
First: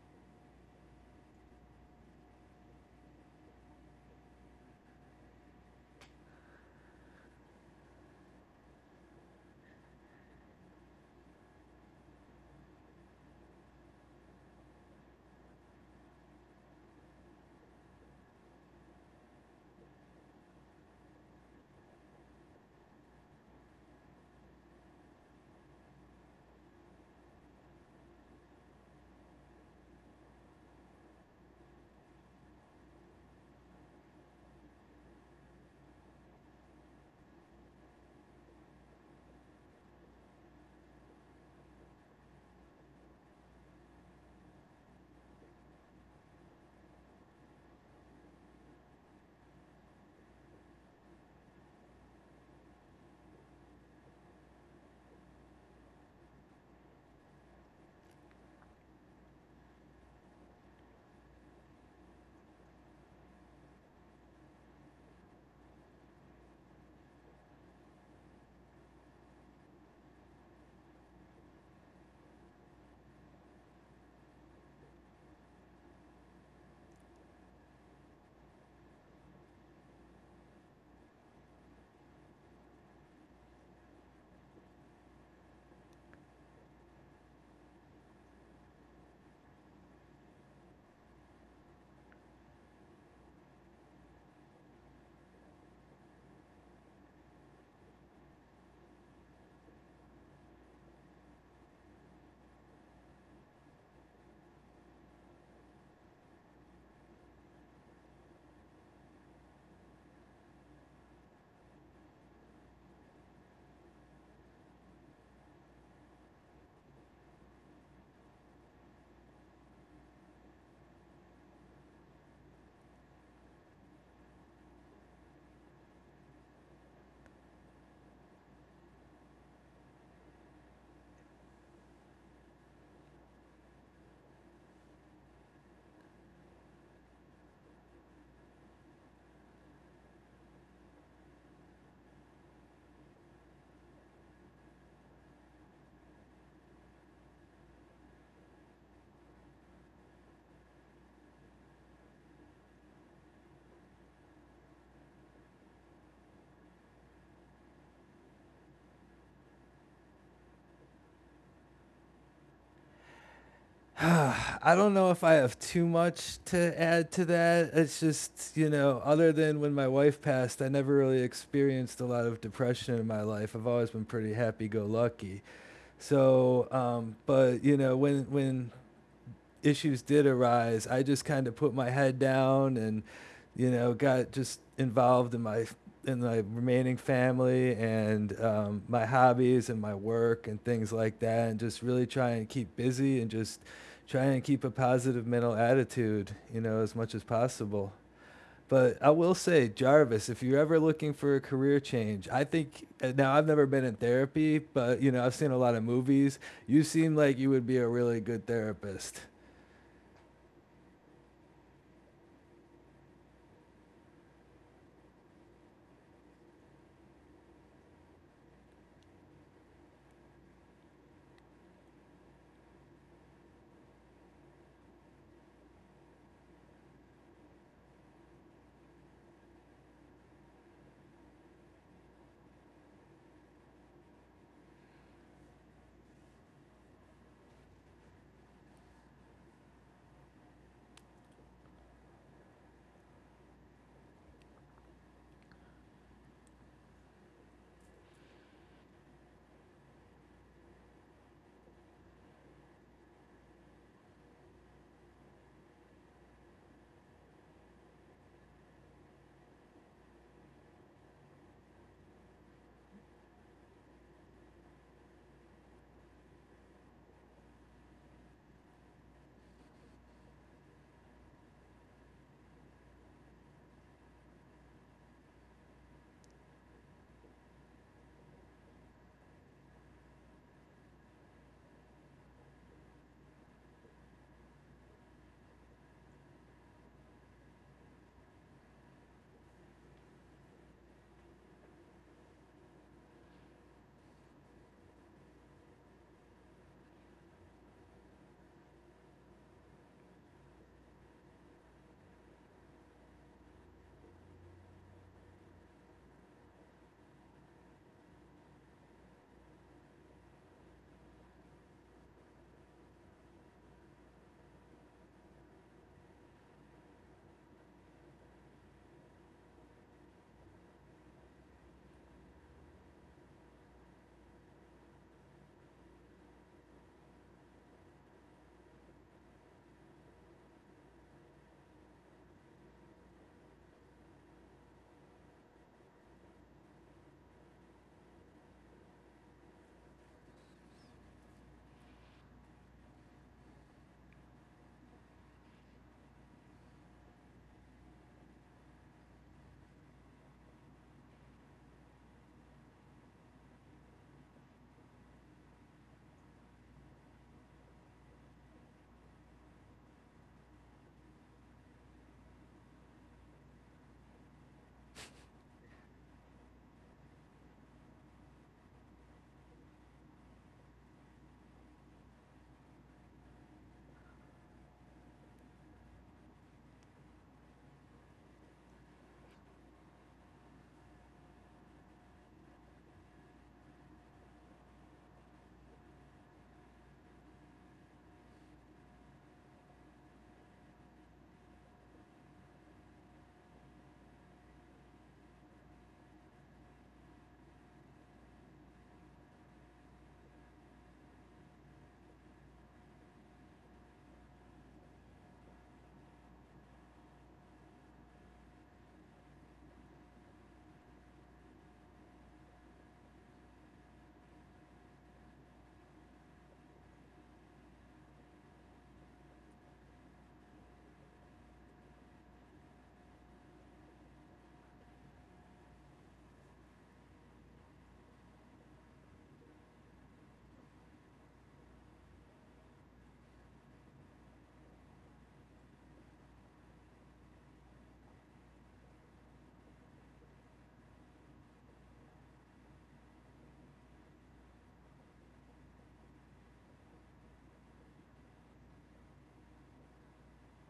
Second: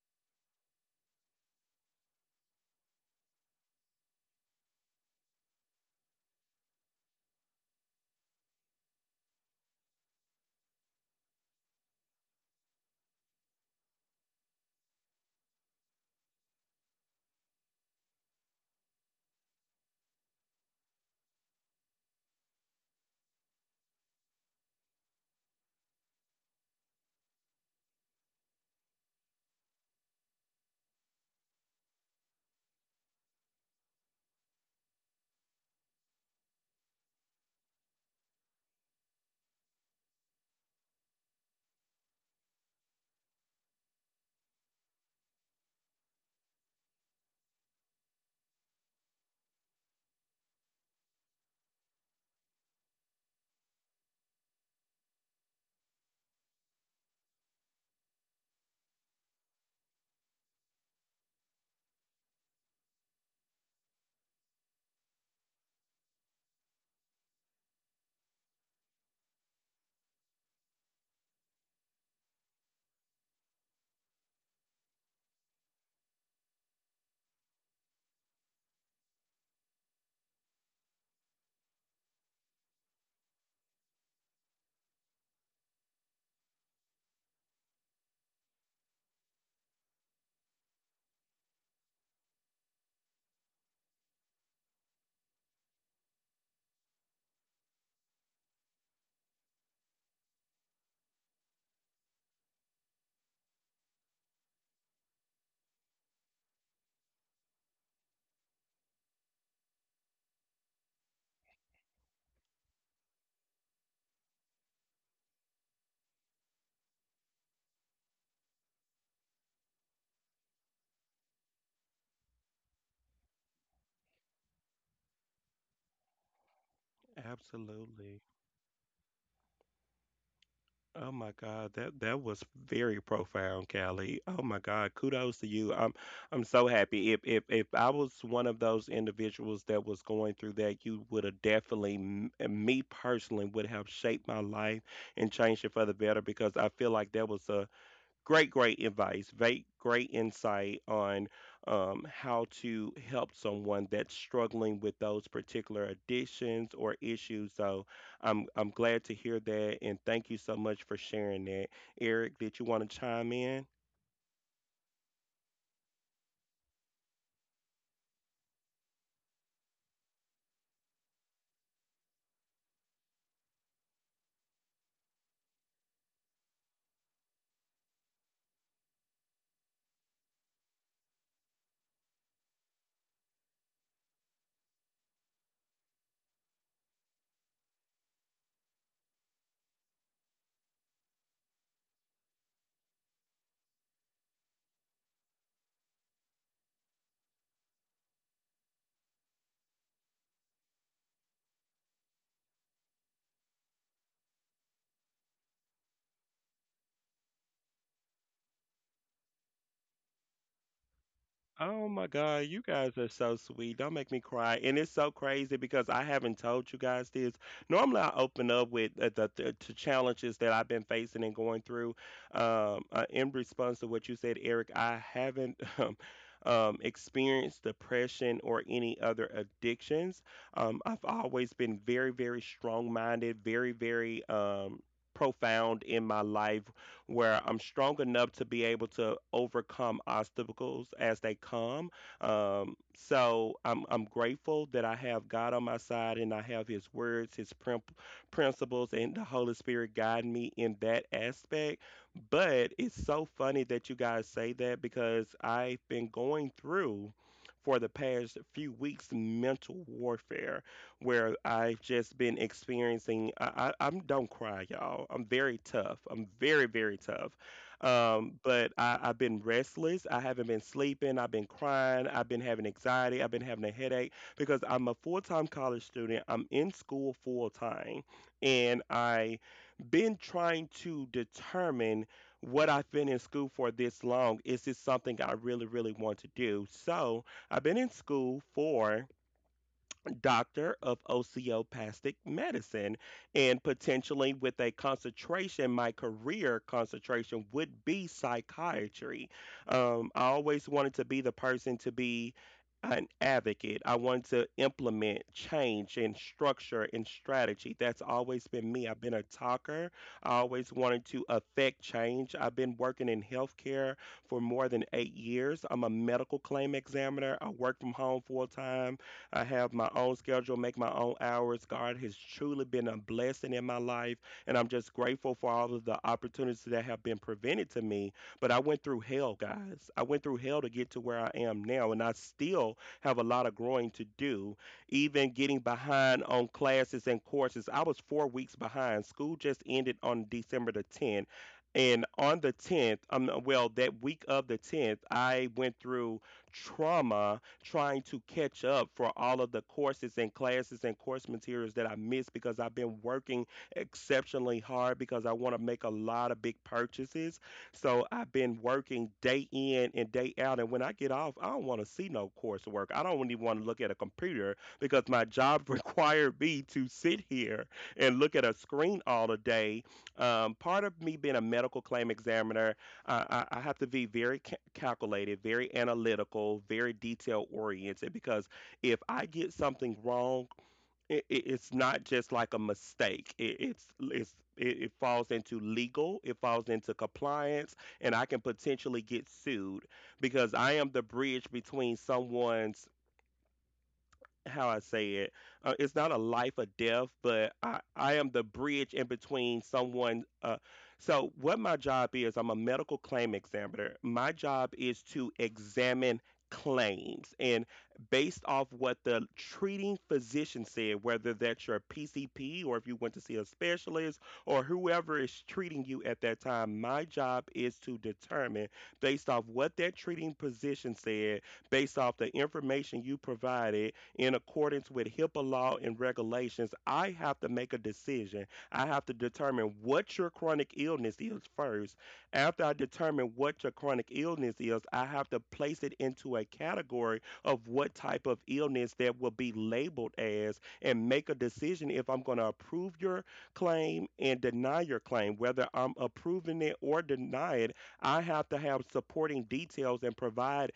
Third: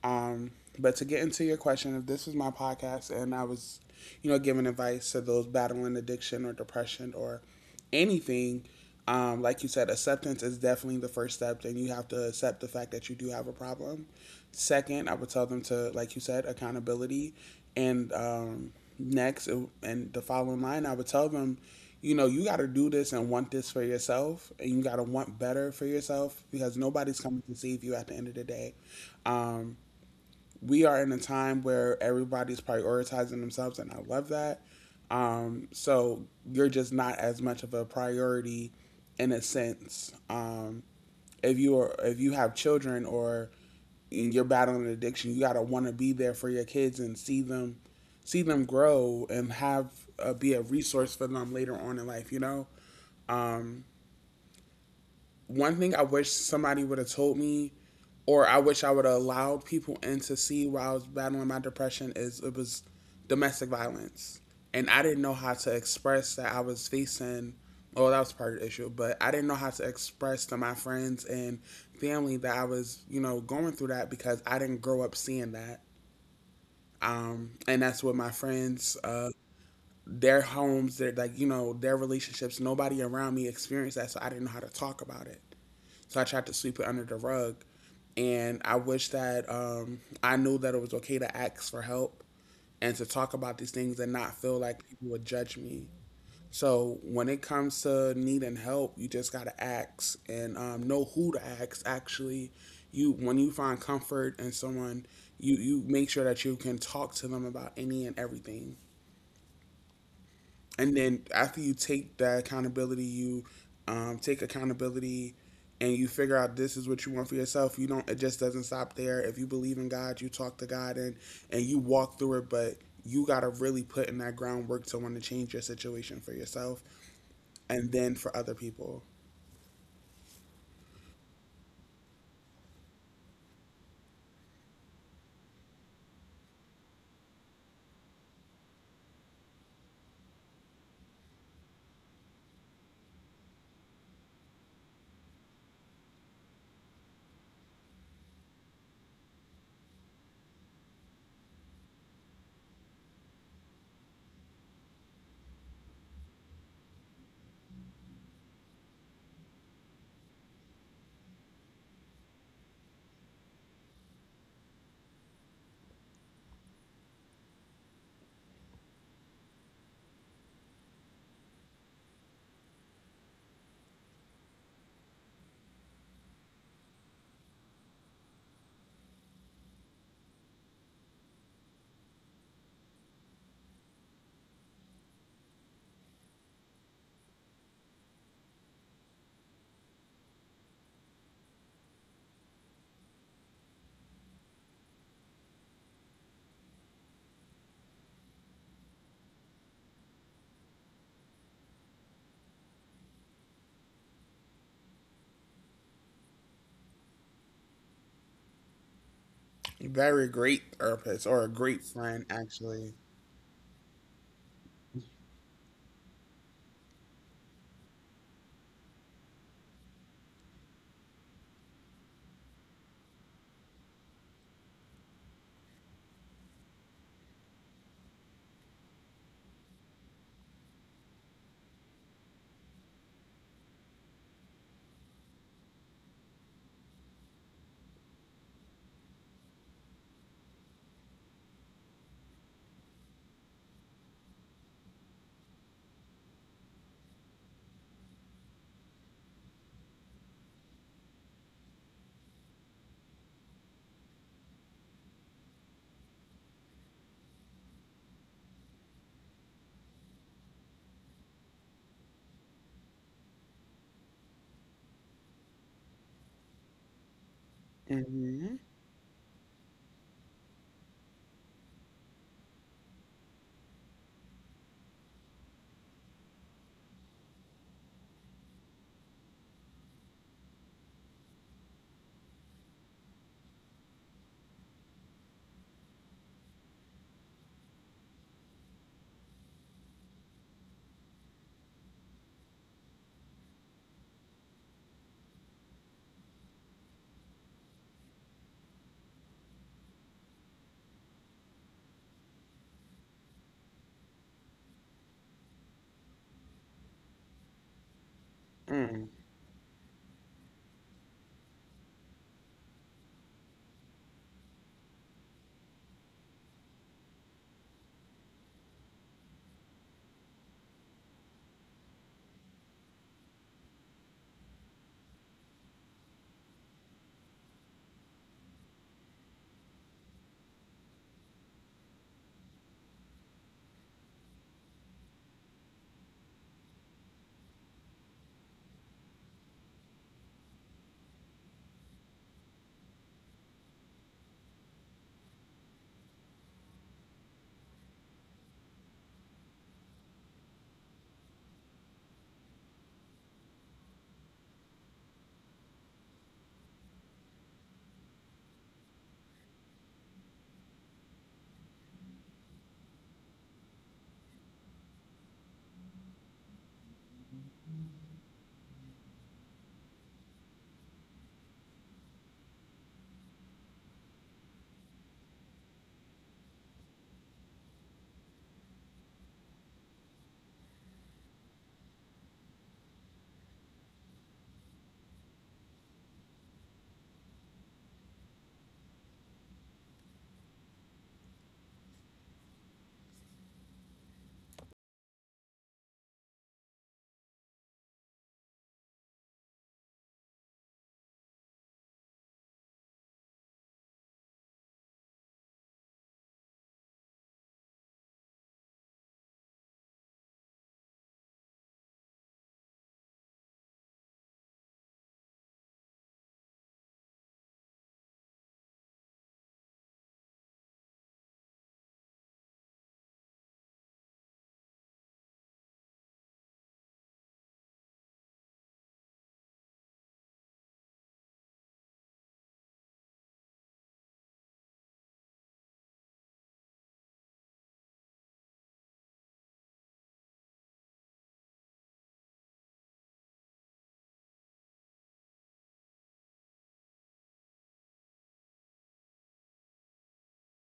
Speaker 3: Um, but to get into your question, if this was my podcast and I was, you know, giving advice to those battling addiction or depression or anything, like you said, acceptance is definitely the first step, and you have to accept the fact that you do have a problem. Second, I would tell them to, like you said, accountability, and next and the following line, I would tell them, you know, you got to do this and want this for yourself, and you got to want better for yourself because nobody's coming to save you at the end of the day. Um, we are in a time where everybody's prioritizing themselves, and I love that. So you're just not as much of a priority in a sense. If you are, if you have children or you're battling an addiction, you gotta want to be there for your kids and see them grow and have be a resource for them later on in life. You know, one thing I wish somebody would have told me, or I wish I would have allowed people in to see while I was battling my depression is it was domestic violence, and I didn't know how to express that I was facing. Oh, that was part of the issue, but I didn't know how to express to my friends and family that I was, you know, going through that because I didn't grow up seeing that. And that's what my friends, their homes, their like, you know, their relationships, nobody around me experienced that, so I didn't know how to talk about it. So I tried to sweep it under the rug. And I wish that I knew that it was okay to ask for help and to talk about these things and not feel like people would judge me. So when it comes to needing help, you just gotta ask and know who to ask. Actually, you when you find comfort in someone, you make sure that you can talk to them about any and everything and then after you take that accountability, you take accountability, and you figure out this is what you want for yourself. You don't. It just doesn't stop there. If you believe in God, you talk to God and you walk through it. But you gotta really put in that groundwork to want to change your situation for yourself and then
Speaker 1: Absolutely.
Speaker 3: for other people.
Speaker 1: Oh my God, that was very profound, Callie. Oh my God, kudos to you. I'm so happy. If I was one of those individuals that was going through that, you would have definitely, me personally, would have shaped my life and changed it for the better because I feel like that was a great, great advice, great, great insight on how to help someone that's struggling with those particular addictions or issues. So I'm glad to hear that, and thank you so much for sharing that. Eric, did you want to chime in?
Speaker 2: I don't know if I have too much to add to that. It's just, you know, other than when my wife passed, I never really experienced a lot of depression in my life. I've always been pretty happy go lucky. So, but you know, when issues did arise, I just kind of put my head down, and you know, got just involved in my remaining family and my hobbies and my work and things like that, and just really try and keep busy and just try and keep a positive mental attitude, you know, as much as possible. But I will say, Jarvis, if you're ever looking for a career change, I think now I've never been in therapy, but you know, I've seen a lot of movies. You seem like you would be a really good therapist.
Speaker 3: Very great therapist or a great
Speaker 1: Oh my
Speaker 3: friend,
Speaker 1: God, you
Speaker 3: actually.
Speaker 1: guys are so sweet. Don't make me cry. And it's so crazy because I haven't told you guys this. Normally, I open up with the challenges that I've been facing and going through. In response to what you said, Eric, I haven't experienced depression or any other addictions. I've always been very, very strong minded, very, very profound in my life where I'm strong enough to be able to overcome obstacles as they come. So I'm grateful that I have God on my side and I have His words, His principles, and the Holy Spirit guide me in that aspect. But it's so funny that you guys say that because I've been going through for the past few weeks mental warfare where I've just been experiencing. I'm don't cry, y'all. I'm very tough. I'm very very tough.
Speaker 3: Mm-hmm.
Speaker 1: I've been restless. I haven't been sleeping. I've been crying. I've been having anxiety. I've been having a headache because I'm a full time college student. I'm in school full time, and I been trying to determine what I've been in school for this long. Is this something I really, really want to do? So I've been in school for doctor of osteopathic medicine and potentially with a concentration, my career concentration would be psychiatry. I always wanted to be the person to be an advocate. I wanted to implement change and structure and strategy. That's always been me. I've
Speaker 3: Mm.
Speaker 1: been a talker. I always wanted to affect change. I've been working in healthcare for more than 8 years. I'm a medical claim examiner. I work from home full-time. I have my own schedule, make my own hours. God has truly been a blessing in my life, and I'm just grateful for all of the opportunities that have been presented to me. But I went through hell, guys. I went through hell to get to where I am now, and I still have a lot of growing to do. Even getting behind on classes and courses, I was 4 weeks behind. School just ended on December the 10th. And on the 10th, well, that week of the 10th, I went through trauma trying to catch up for all of the courses and classes and course materials that I missed because I've been working exceptionally hard because I want to make a lot of big purchases. So I've been working day in and day out. And when I get off, I don't want to see no coursework. I don't even want to look at a computer because my job required me to sit here and look at a screen all the day. Part of me being a medical claim examiner, I have to be very calculated, very analytical, very detail oriented because if I get something wrong, it's not just like a mistake. It falls into legal, it falls into compliance, and I can potentially get sued because I am the bridge between someone's, how I say it. It's not a life or death, but I am the bridge in between someone. So, what my job is, I'm a medical claim examiner. My job is to examine claims and based off what the treating physician said, whether that's your PCP or if you went to see a specialist or whoever is treating you at that time, my job is to determine based off what that treating physician said, based off the information you provided in accordance with HIPAA law and regulations, I have to make a decision. I have to determine what your chronic illness is first. After I determine what your chronic illness is, I have to place it into a category of what type of illness that will be labeled as and make a decision if I'm going to approve your claim and deny your claim. Whether I'm approving it or denying it, I have to have supporting details and provide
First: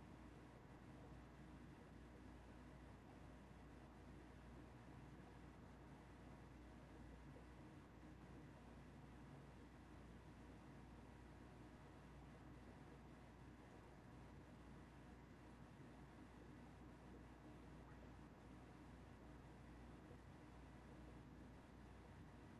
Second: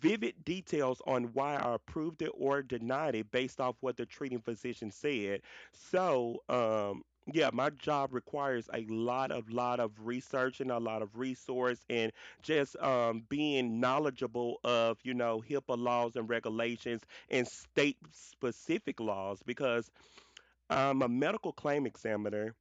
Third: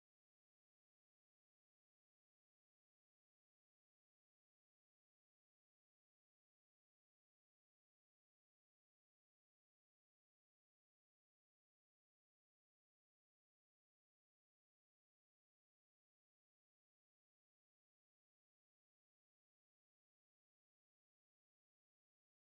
Speaker 1: vivid details on why I approved it or denied it based off what the treating physician said. So, yeah, my job requires a lot of research and a lot of resource and just being knowledgeable of you know HIPAA laws and regulations and state specific laws because I'm a medical claim examiner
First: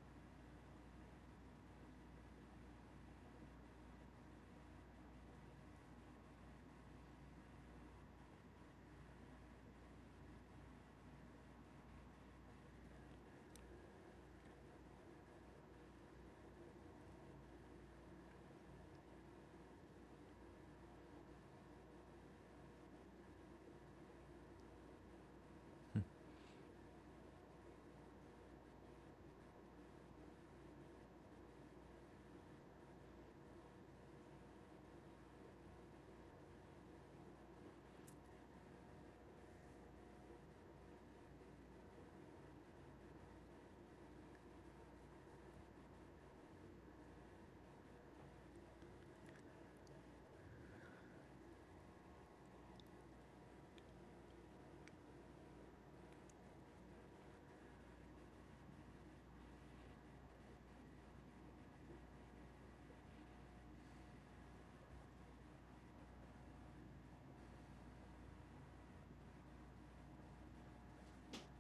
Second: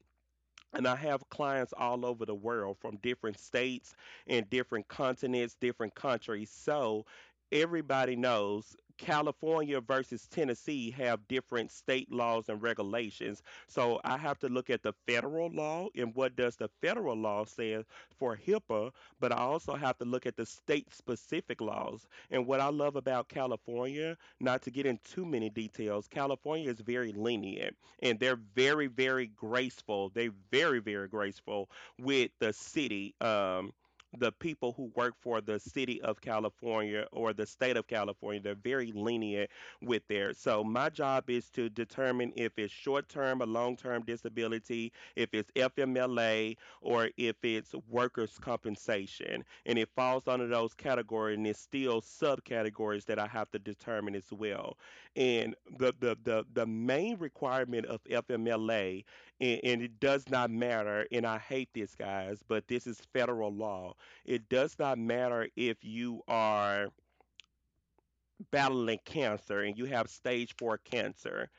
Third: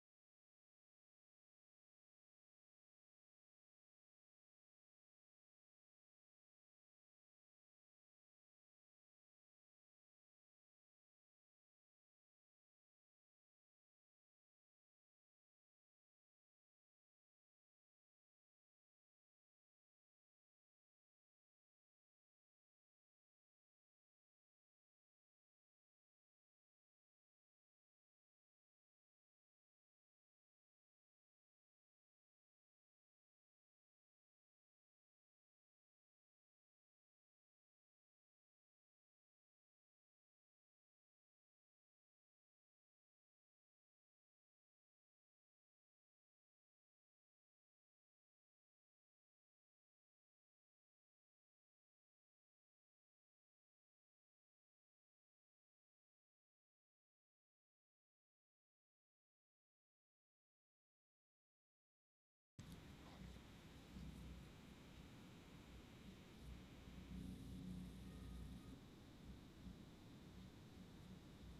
Speaker 1: and I have clients all over the world from different states and different continents, different countries. So everybody knows California versus Tennessee have different state laws and regulations. So I have to look at the federal law and what does the federal law say for HIPAA, but I also have to look at the state specific laws. And what I love about California, not to get into too many details, California is very lenient and they're very very graceful, they very very graceful with the city, the people who work for the city of California or the state of California, they're very lenient with their. So, my job is to determine if it's short term or long term disability, if it's FMLA, or if it's workers' compensation. And it falls under those categories, and it's still subcategories that I have to determine as well. And the main requirement of FMLA, and it does not matter, and I hate this guys, but this is federal law. It does not matter if you are battling cancer and you have stage four cancer.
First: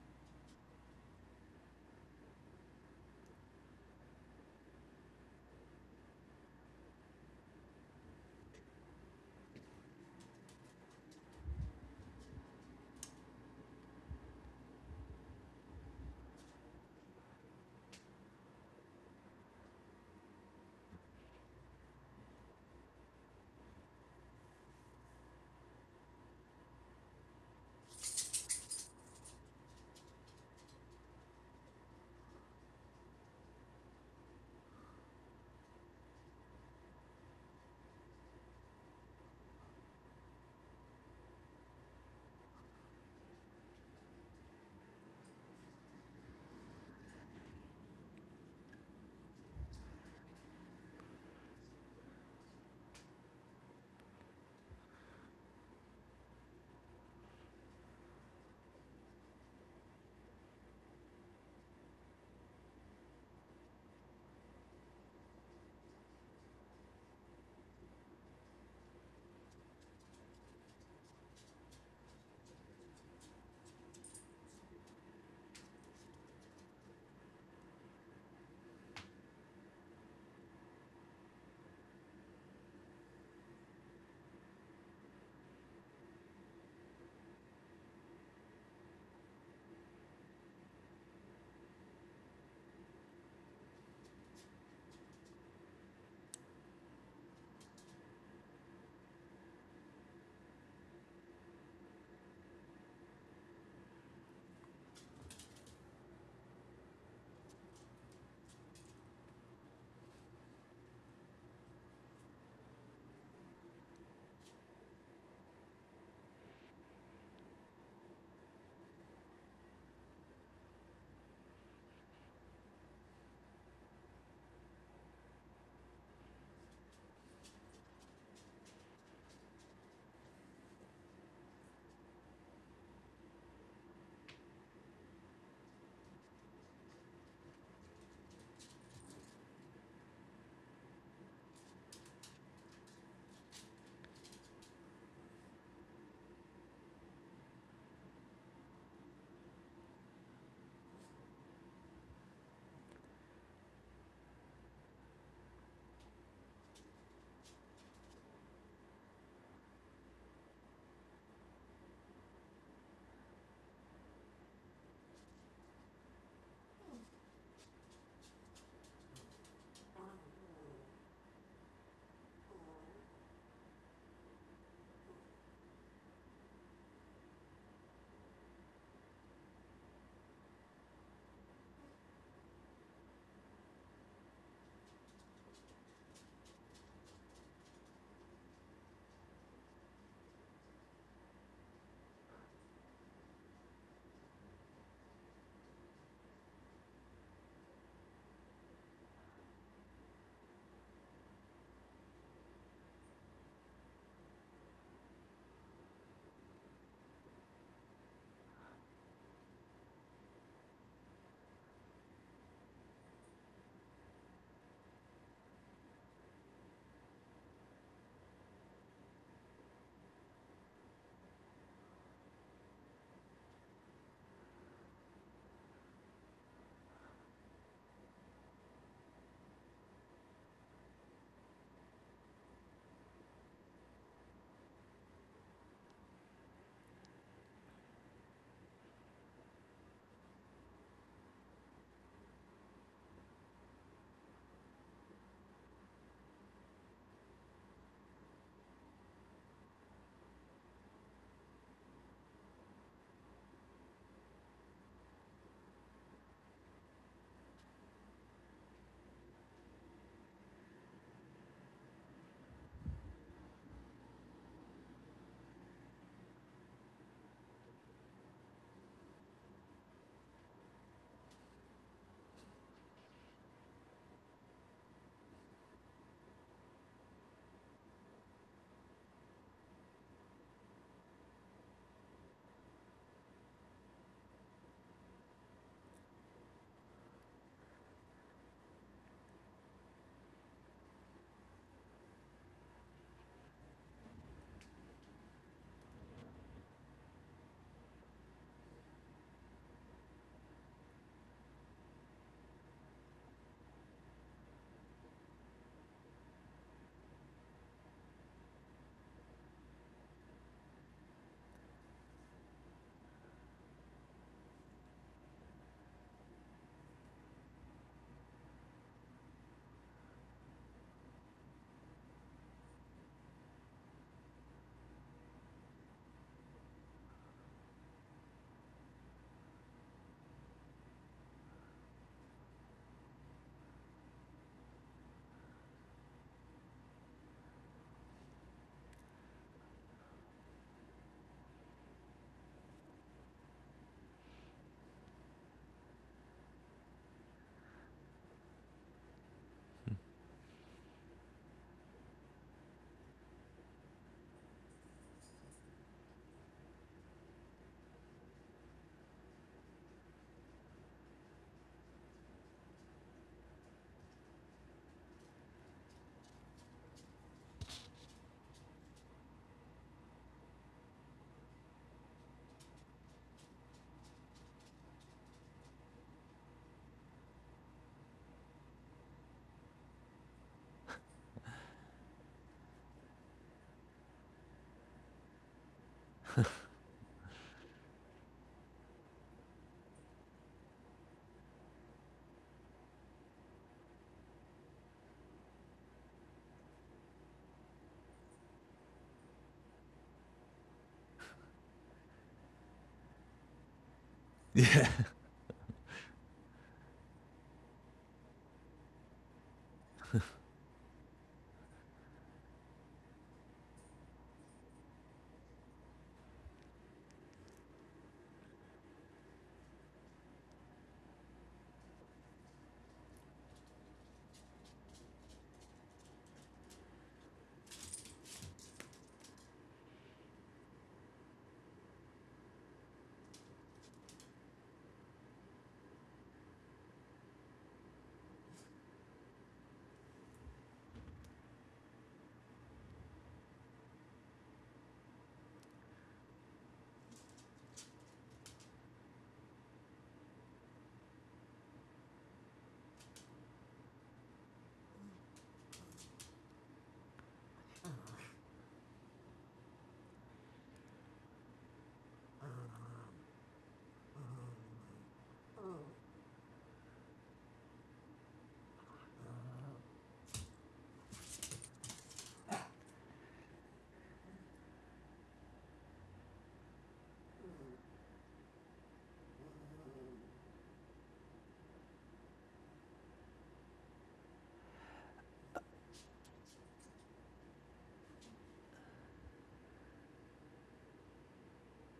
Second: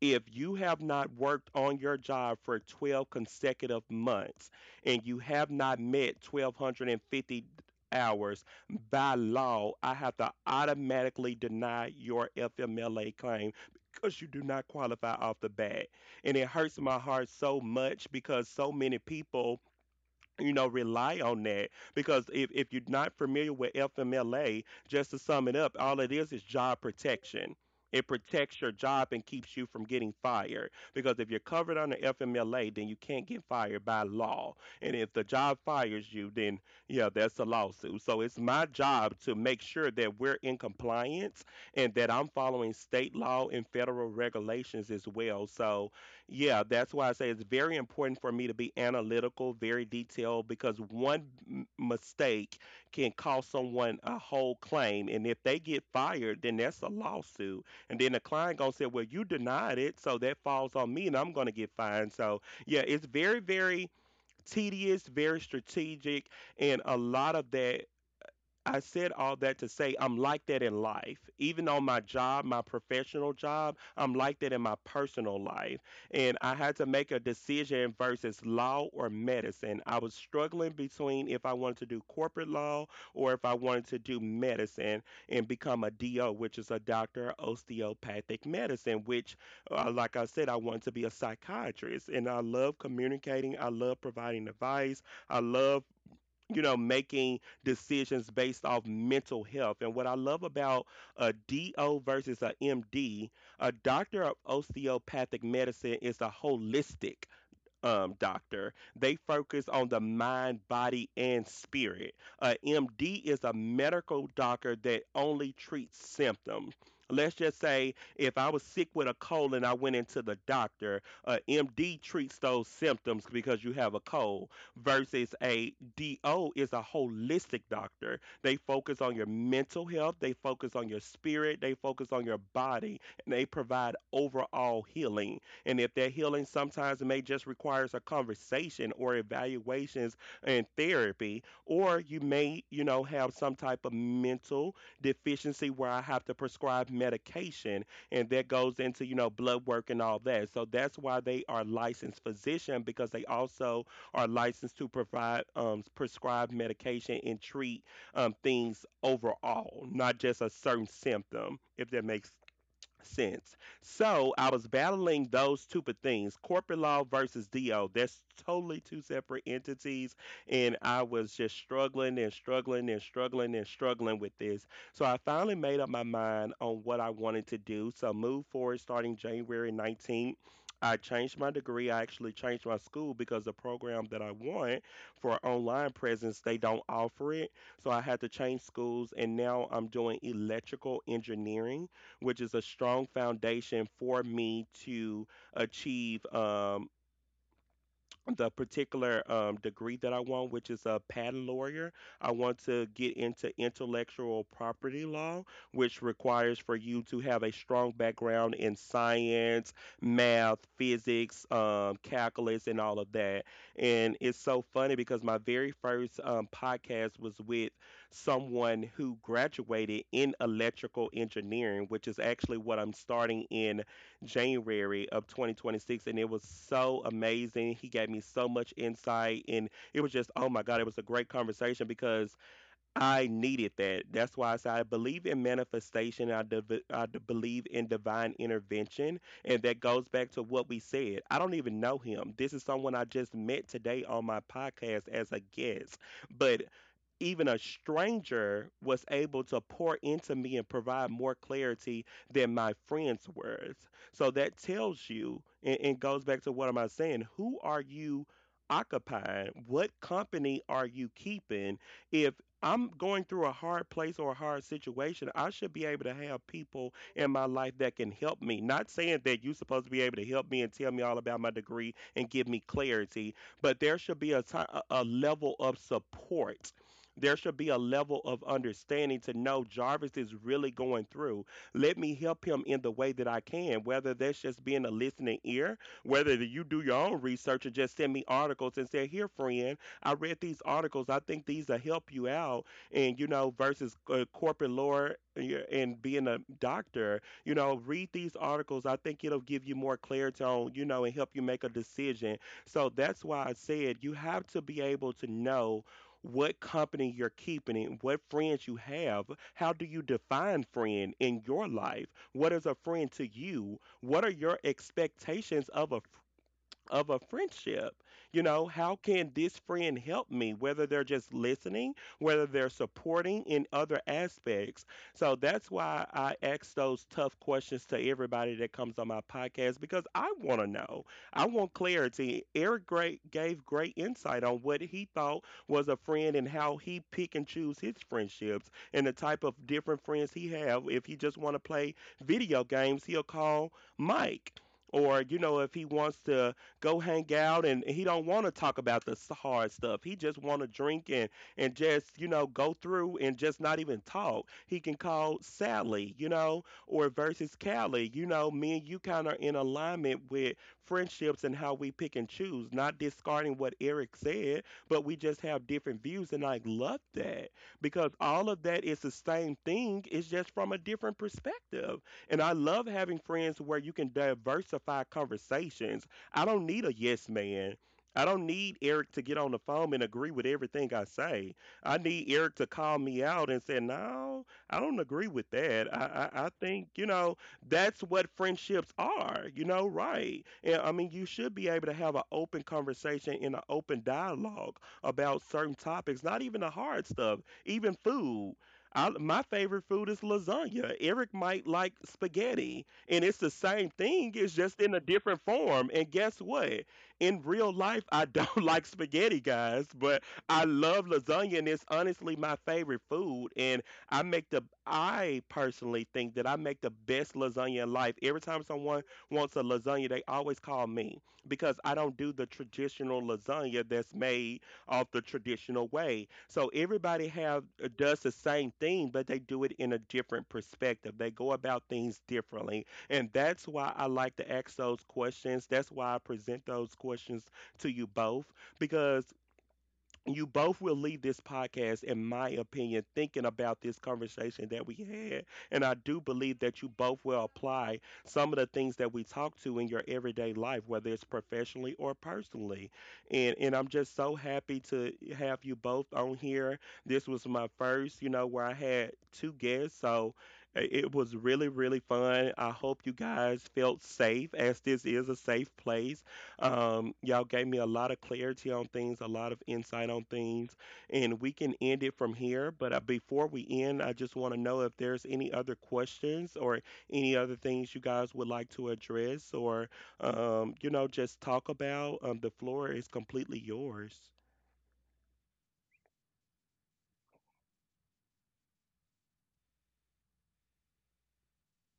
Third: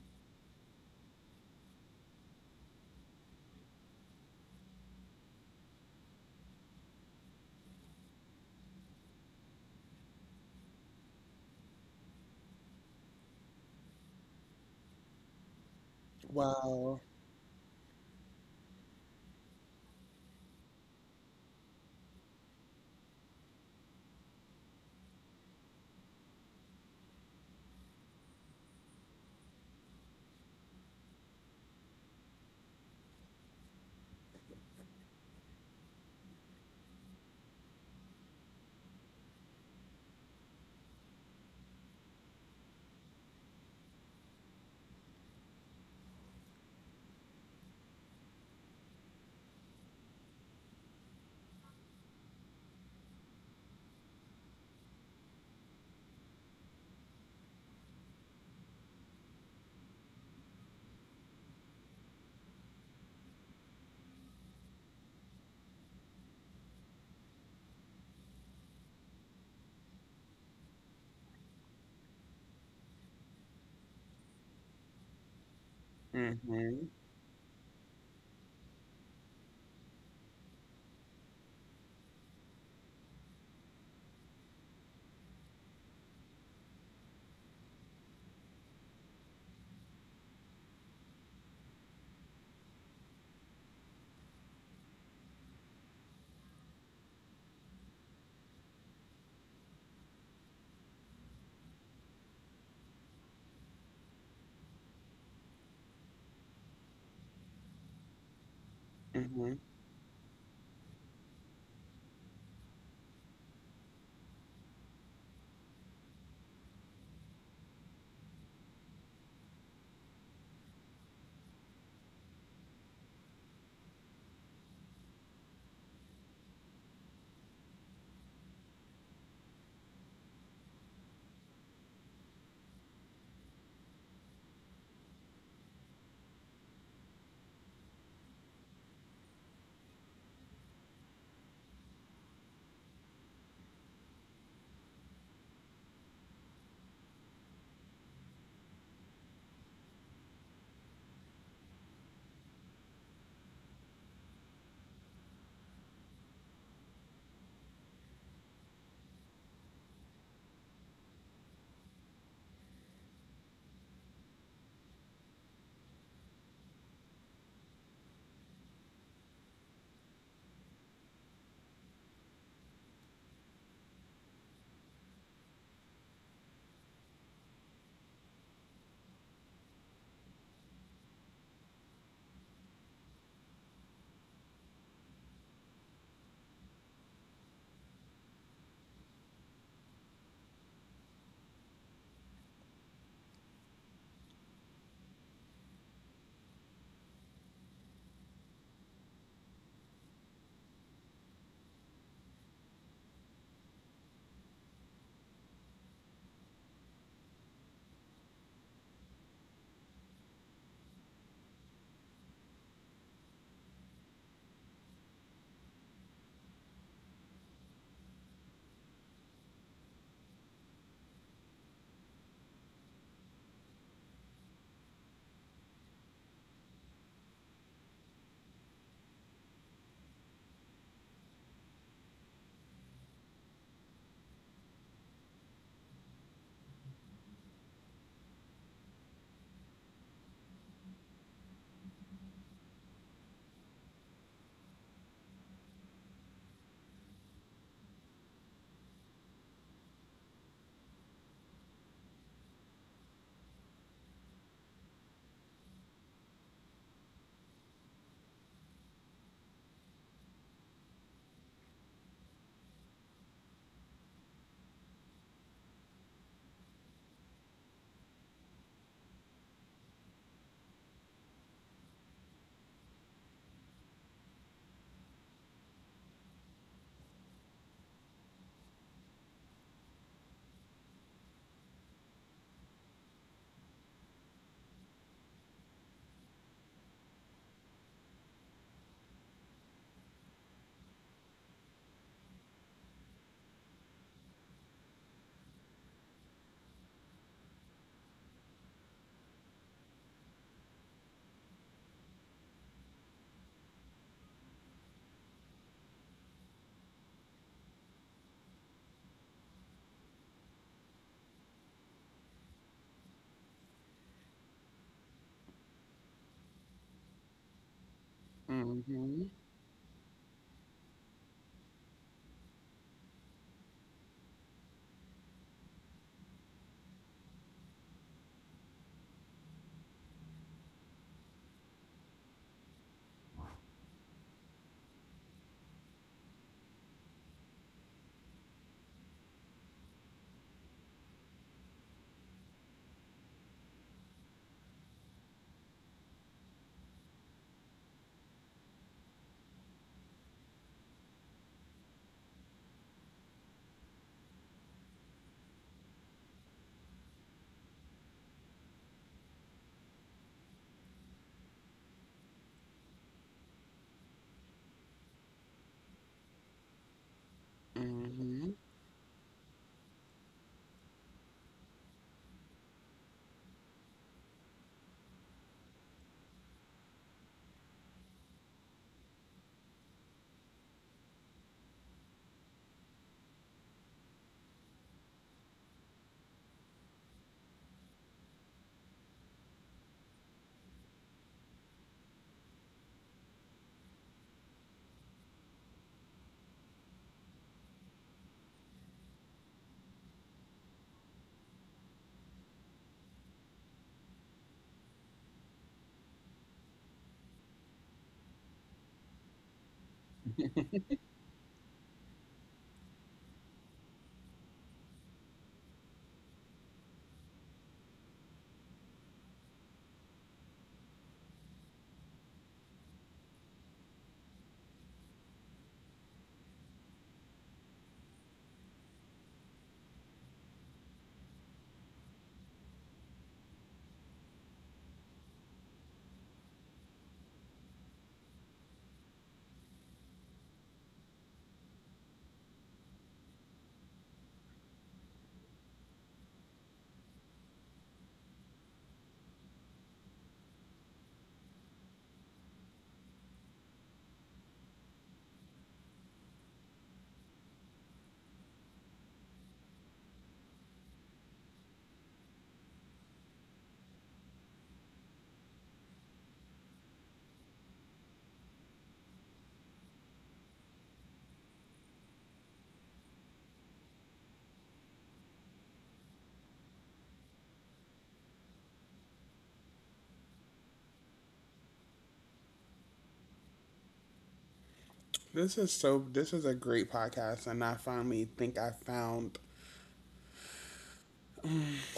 Speaker 1: If you have not worked on your job for 12 consecutive months and you have not met 1250 hours, by law I have to automatically deny your FMLA claim because you do not qualify off the bat. And it hurts my
Speaker 3: Wow.
Speaker 1: heart so much because so many people, you know, rely on that because if you're not familiar with FMLA, just to sum it up, all it is job protection. It protects your job and keeps you from getting fired because if you're covered under FMLA, then you can't get fired by law. And if the job fires you, then yeah, that's a lawsuit. So it's my job to make sure that we're in compliance and that I'm following state law and federal regulations as well. So yeah, that's why I say it's very important for me to be analytical, very detailed, because one mistake can cost someone a whole claim. And if they get fired, then that's a lawsuit. And then the client gonna say, "Well, you denied it, so that falls on me, and I'm gonna get fined." So yeah, it's very, very tedious, very strategic, and a lot of that. I said all that to say I'm like that in life. Even on my job, my professional job, I'm like that in my personal life. And I had to
Speaker 3: Mm-hmm.
Speaker 1: make a decision versus law or medicine. I was struggling between if I wanted to do corporate law or if I wanted to do medicine and become a DO, which is a doctor of osteopathic medicine, which, like I said, I wanted to be a psychiatrist. And I love communicating, I love providing advice, I love you know, making decisions based off mental health. And what I love about a DO versus a MD, a doctor of osteopathic medicine is a holistic doctor. They
Speaker 3: Mm-hmm.
Speaker 1: focus on the mind, body, and spirit. A MD is a medical doctor that only treats symptoms. Let's just say if I was sick with a cold and I went into the doctor, a MD treats those symptoms because you have a cold, versus a DO is a holistic doctor. They focus on your mental health, they focus on your spirit, they focus on your body, and they provide overall healing. And if that healing sometimes may just requires a conversation or evaluations and therapy, or you may, have some type of mental deficiency where I have to prescribe medication, and that goes into, blood work and all that. So that's why they are licensed physician, because they also are licensed to provide prescribe medication and treat things overall, not just a certain symptom, if that makes sense. So I was battling those things, corporate law versus DO. That's totally two separate entities. And I was just struggling and struggling and struggling and struggling with this. So I finally made up my mind on what I wanted to do. So move forward starting January 19th. I changed my degree. I actually changed my school because the program that I want for online presence, they don't offer it. So I had to change schools, and now I'm doing electrical engineering, which is a strong foundation for me to achieve the particular degree that I want, which is a patent lawyer. I want to get into intellectual property law, which requires for you to have a strong background in science, math, physics, calculus, and all of that. And it's so funny because my very first podcast was with someone who graduated in electrical engineering, which is actually what I'm starting in January of 2026, and it was so amazing. He gave me so much insight, and it was just, oh my God, it was a great conversation because I needed that. That's why I said I believe in manifestation. I believe in divine intervention, and that goes back to what we said. I don't even know him. This is someone I just met today on my podcast as a guest, but even a stranger was able to pour into me and provide more clarity than my friend's words. So that tells you and goes back to what am I saying? Who are you occupying? What company are you keeping? If I'm going through a hard place or a hard situation, I should be able to have people in my life that can help me. Not saying that you're supposed to be able to help me and tell me all about my degree and give me clarity, but there should be a, ti- a level of support. There should be a level of understanding to know Jarvis is really going through. Let me help him in the way that I can, whether that's just being a listening ear, whether you do your own research and just send me articles and say, "Here, friend, I read these articles. I think these will help you out." And, you know, versus corporate lore, yeah, and being a doctor, you know, read these articles. I think it'll give you more clarity on, you know, and help you make a decision. So that's why I said you have to be able to know what company you're keeping and what friends you have. How do you define friend in your life? What is a friend to you? What are your expectations of a friendship? You know, how
Speaker 3: Mm-hmm.
Speaker 1: can this friend help me? Whether they're just listening, whether they're supporting in other aspects. So that's why I ask those tough questions to everybody that comes on my podcast, because I want to know. I want clarity. Eric great gave great insight on what he thought was a friend and how he pick and choose his friendships and the type of different friends he have. If he just want to play video games, he'll call Mike. Or, you know, if he wants to go hang out and he don't want to talk about the hard stuff. He just want to drink and just, you know, go through and just not even talk. He can call Sally, you know, or versus Callie, you know, me and you kind of in alignment with friendships and how we pick and choose, not discarding what Eric said, but we just have different views, and I love that because all
Speaker 3: Mm-hmm.
Speaker 1: of that is the same thing. It's just from a different perspective. And I love having friends where you can diversify conversations. I don't need a yes man. I don't need Eric to get on the phone and agree with everything I say. I need Eric to call me out and say, "No, I don't agree with that. I think you know that's what friendships are." You know, right? And I mean, you should be able to have an open conversation and an open dialogue about certain topics. Not even the hard stuff, even food. I, my favorite food is lasagna. Eric might like spaghetti. And it's the same thing, it's just
Speaker 2: Yeah.
Speaker 1: in a different form. And guess what? In real life, I don't like spaghetti, guys, but I love lasagna, and it's honestly my favorite food. And I make the I personally think that I make the best lasagna in life. Every time someone wants a lasagna, they always call me because I don't do the traditional lasagna that's made off the traditional way. So everybody have does the same thing, but they do it in a different perspective. They go about things differently. And that's why I like to ask those questions. That's why I present those questions to you both, because you both will leave this podcast, in my opinion, thinking about this conversation that we had. And I do believe that you both will apply some of the things that we talk to in your everyday life, whether it's professionally or personally. And I'm just so happy to have you both on here. This was my first, you know, where I had two guests. So it was really, really fun. I hope you guys felt safe, as this is a safe place. Y'all gave me a lot of clarity on things, a lot of insight on things, and we can end it from here. But before we end, I just want to know if there's any other questions or any other things you guys would like to address or, you know, just talk about. The floor is completely yours.
Speaker 3: This is so. This is a great podcast, and I finally think I found.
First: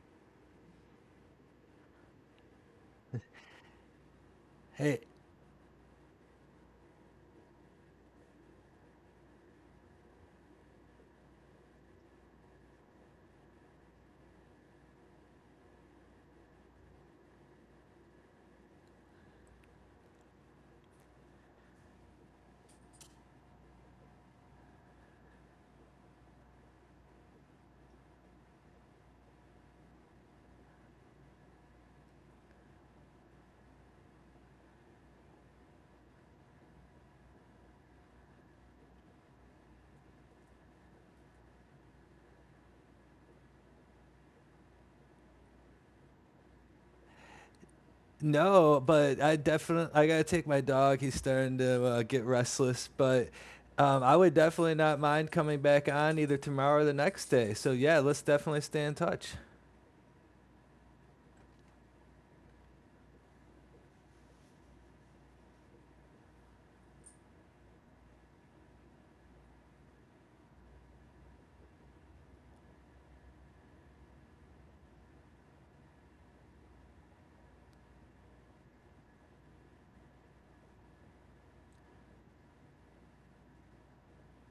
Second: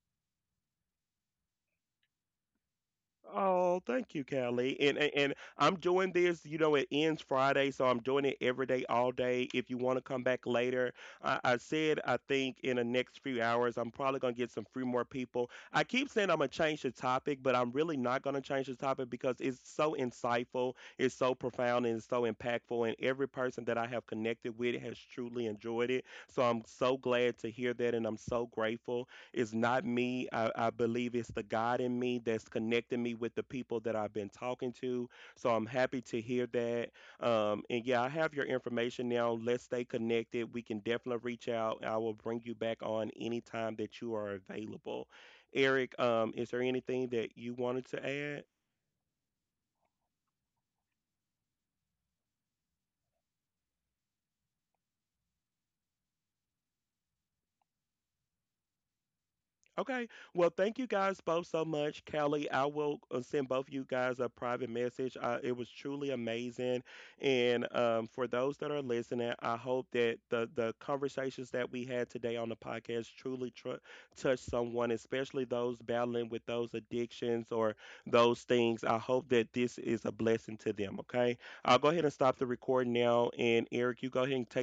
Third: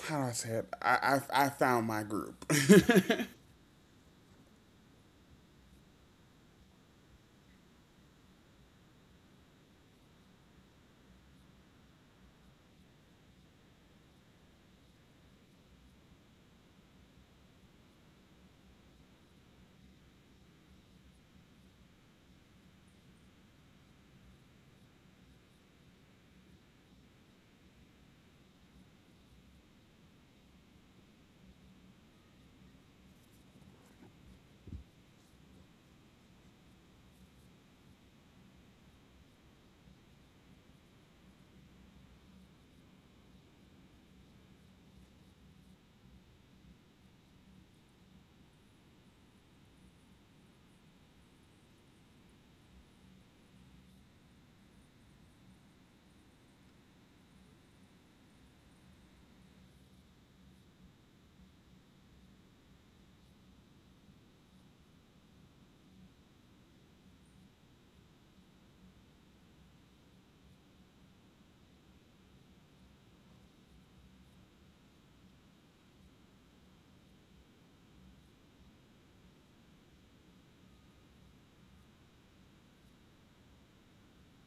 Speaker 3: How do I say it? I found my group.
Speaker 1: Oh, thank you, Kelly. And,
Speaker 2: Hey,
Speaker 1: and and I'm doing this, you know, it ends Friday, so I'm doing it every day, all day. If you want to come back later, I said I think in the next few hours I'm probably gonna get some few more people. I keep saying I'm gonna change the topic, but I'm really not gonna change the topic because it's so insightful, it's so profound, and it's so impactful. And every person that I have connected with has truly enjoyed it. So I'm so glad to hear that, and I'm so grateful. It's not me. I believe it's the God in me that's connecting me with the people that I've been talking to. So I'm happy to hear that. And yeah, I have your information now. Let's stay connected. We can definitely reach out. I will bring you back on anytime that you are available. Eric, is there anything that you wanted to add?
Speaker 2: no, but I definitely I gotta take my dog. He's starting to get restless, but I would definitely not mind coming back on either tomorrow or the next day. So yeah, let's definitely stay in touch.
Speaker 1: Okay. Well, thank you guys both so much. Kelly, I will send both you guys a private message. It was truly amazing. And for those that are listening, I hope that the conversations that we had today on the podcast truly touch someone, especially those battling with those addictions or those things. I hope that this is a blessing to them. Okay. I'll go ahead and stop the recording now. And Eric, you go ahead and take.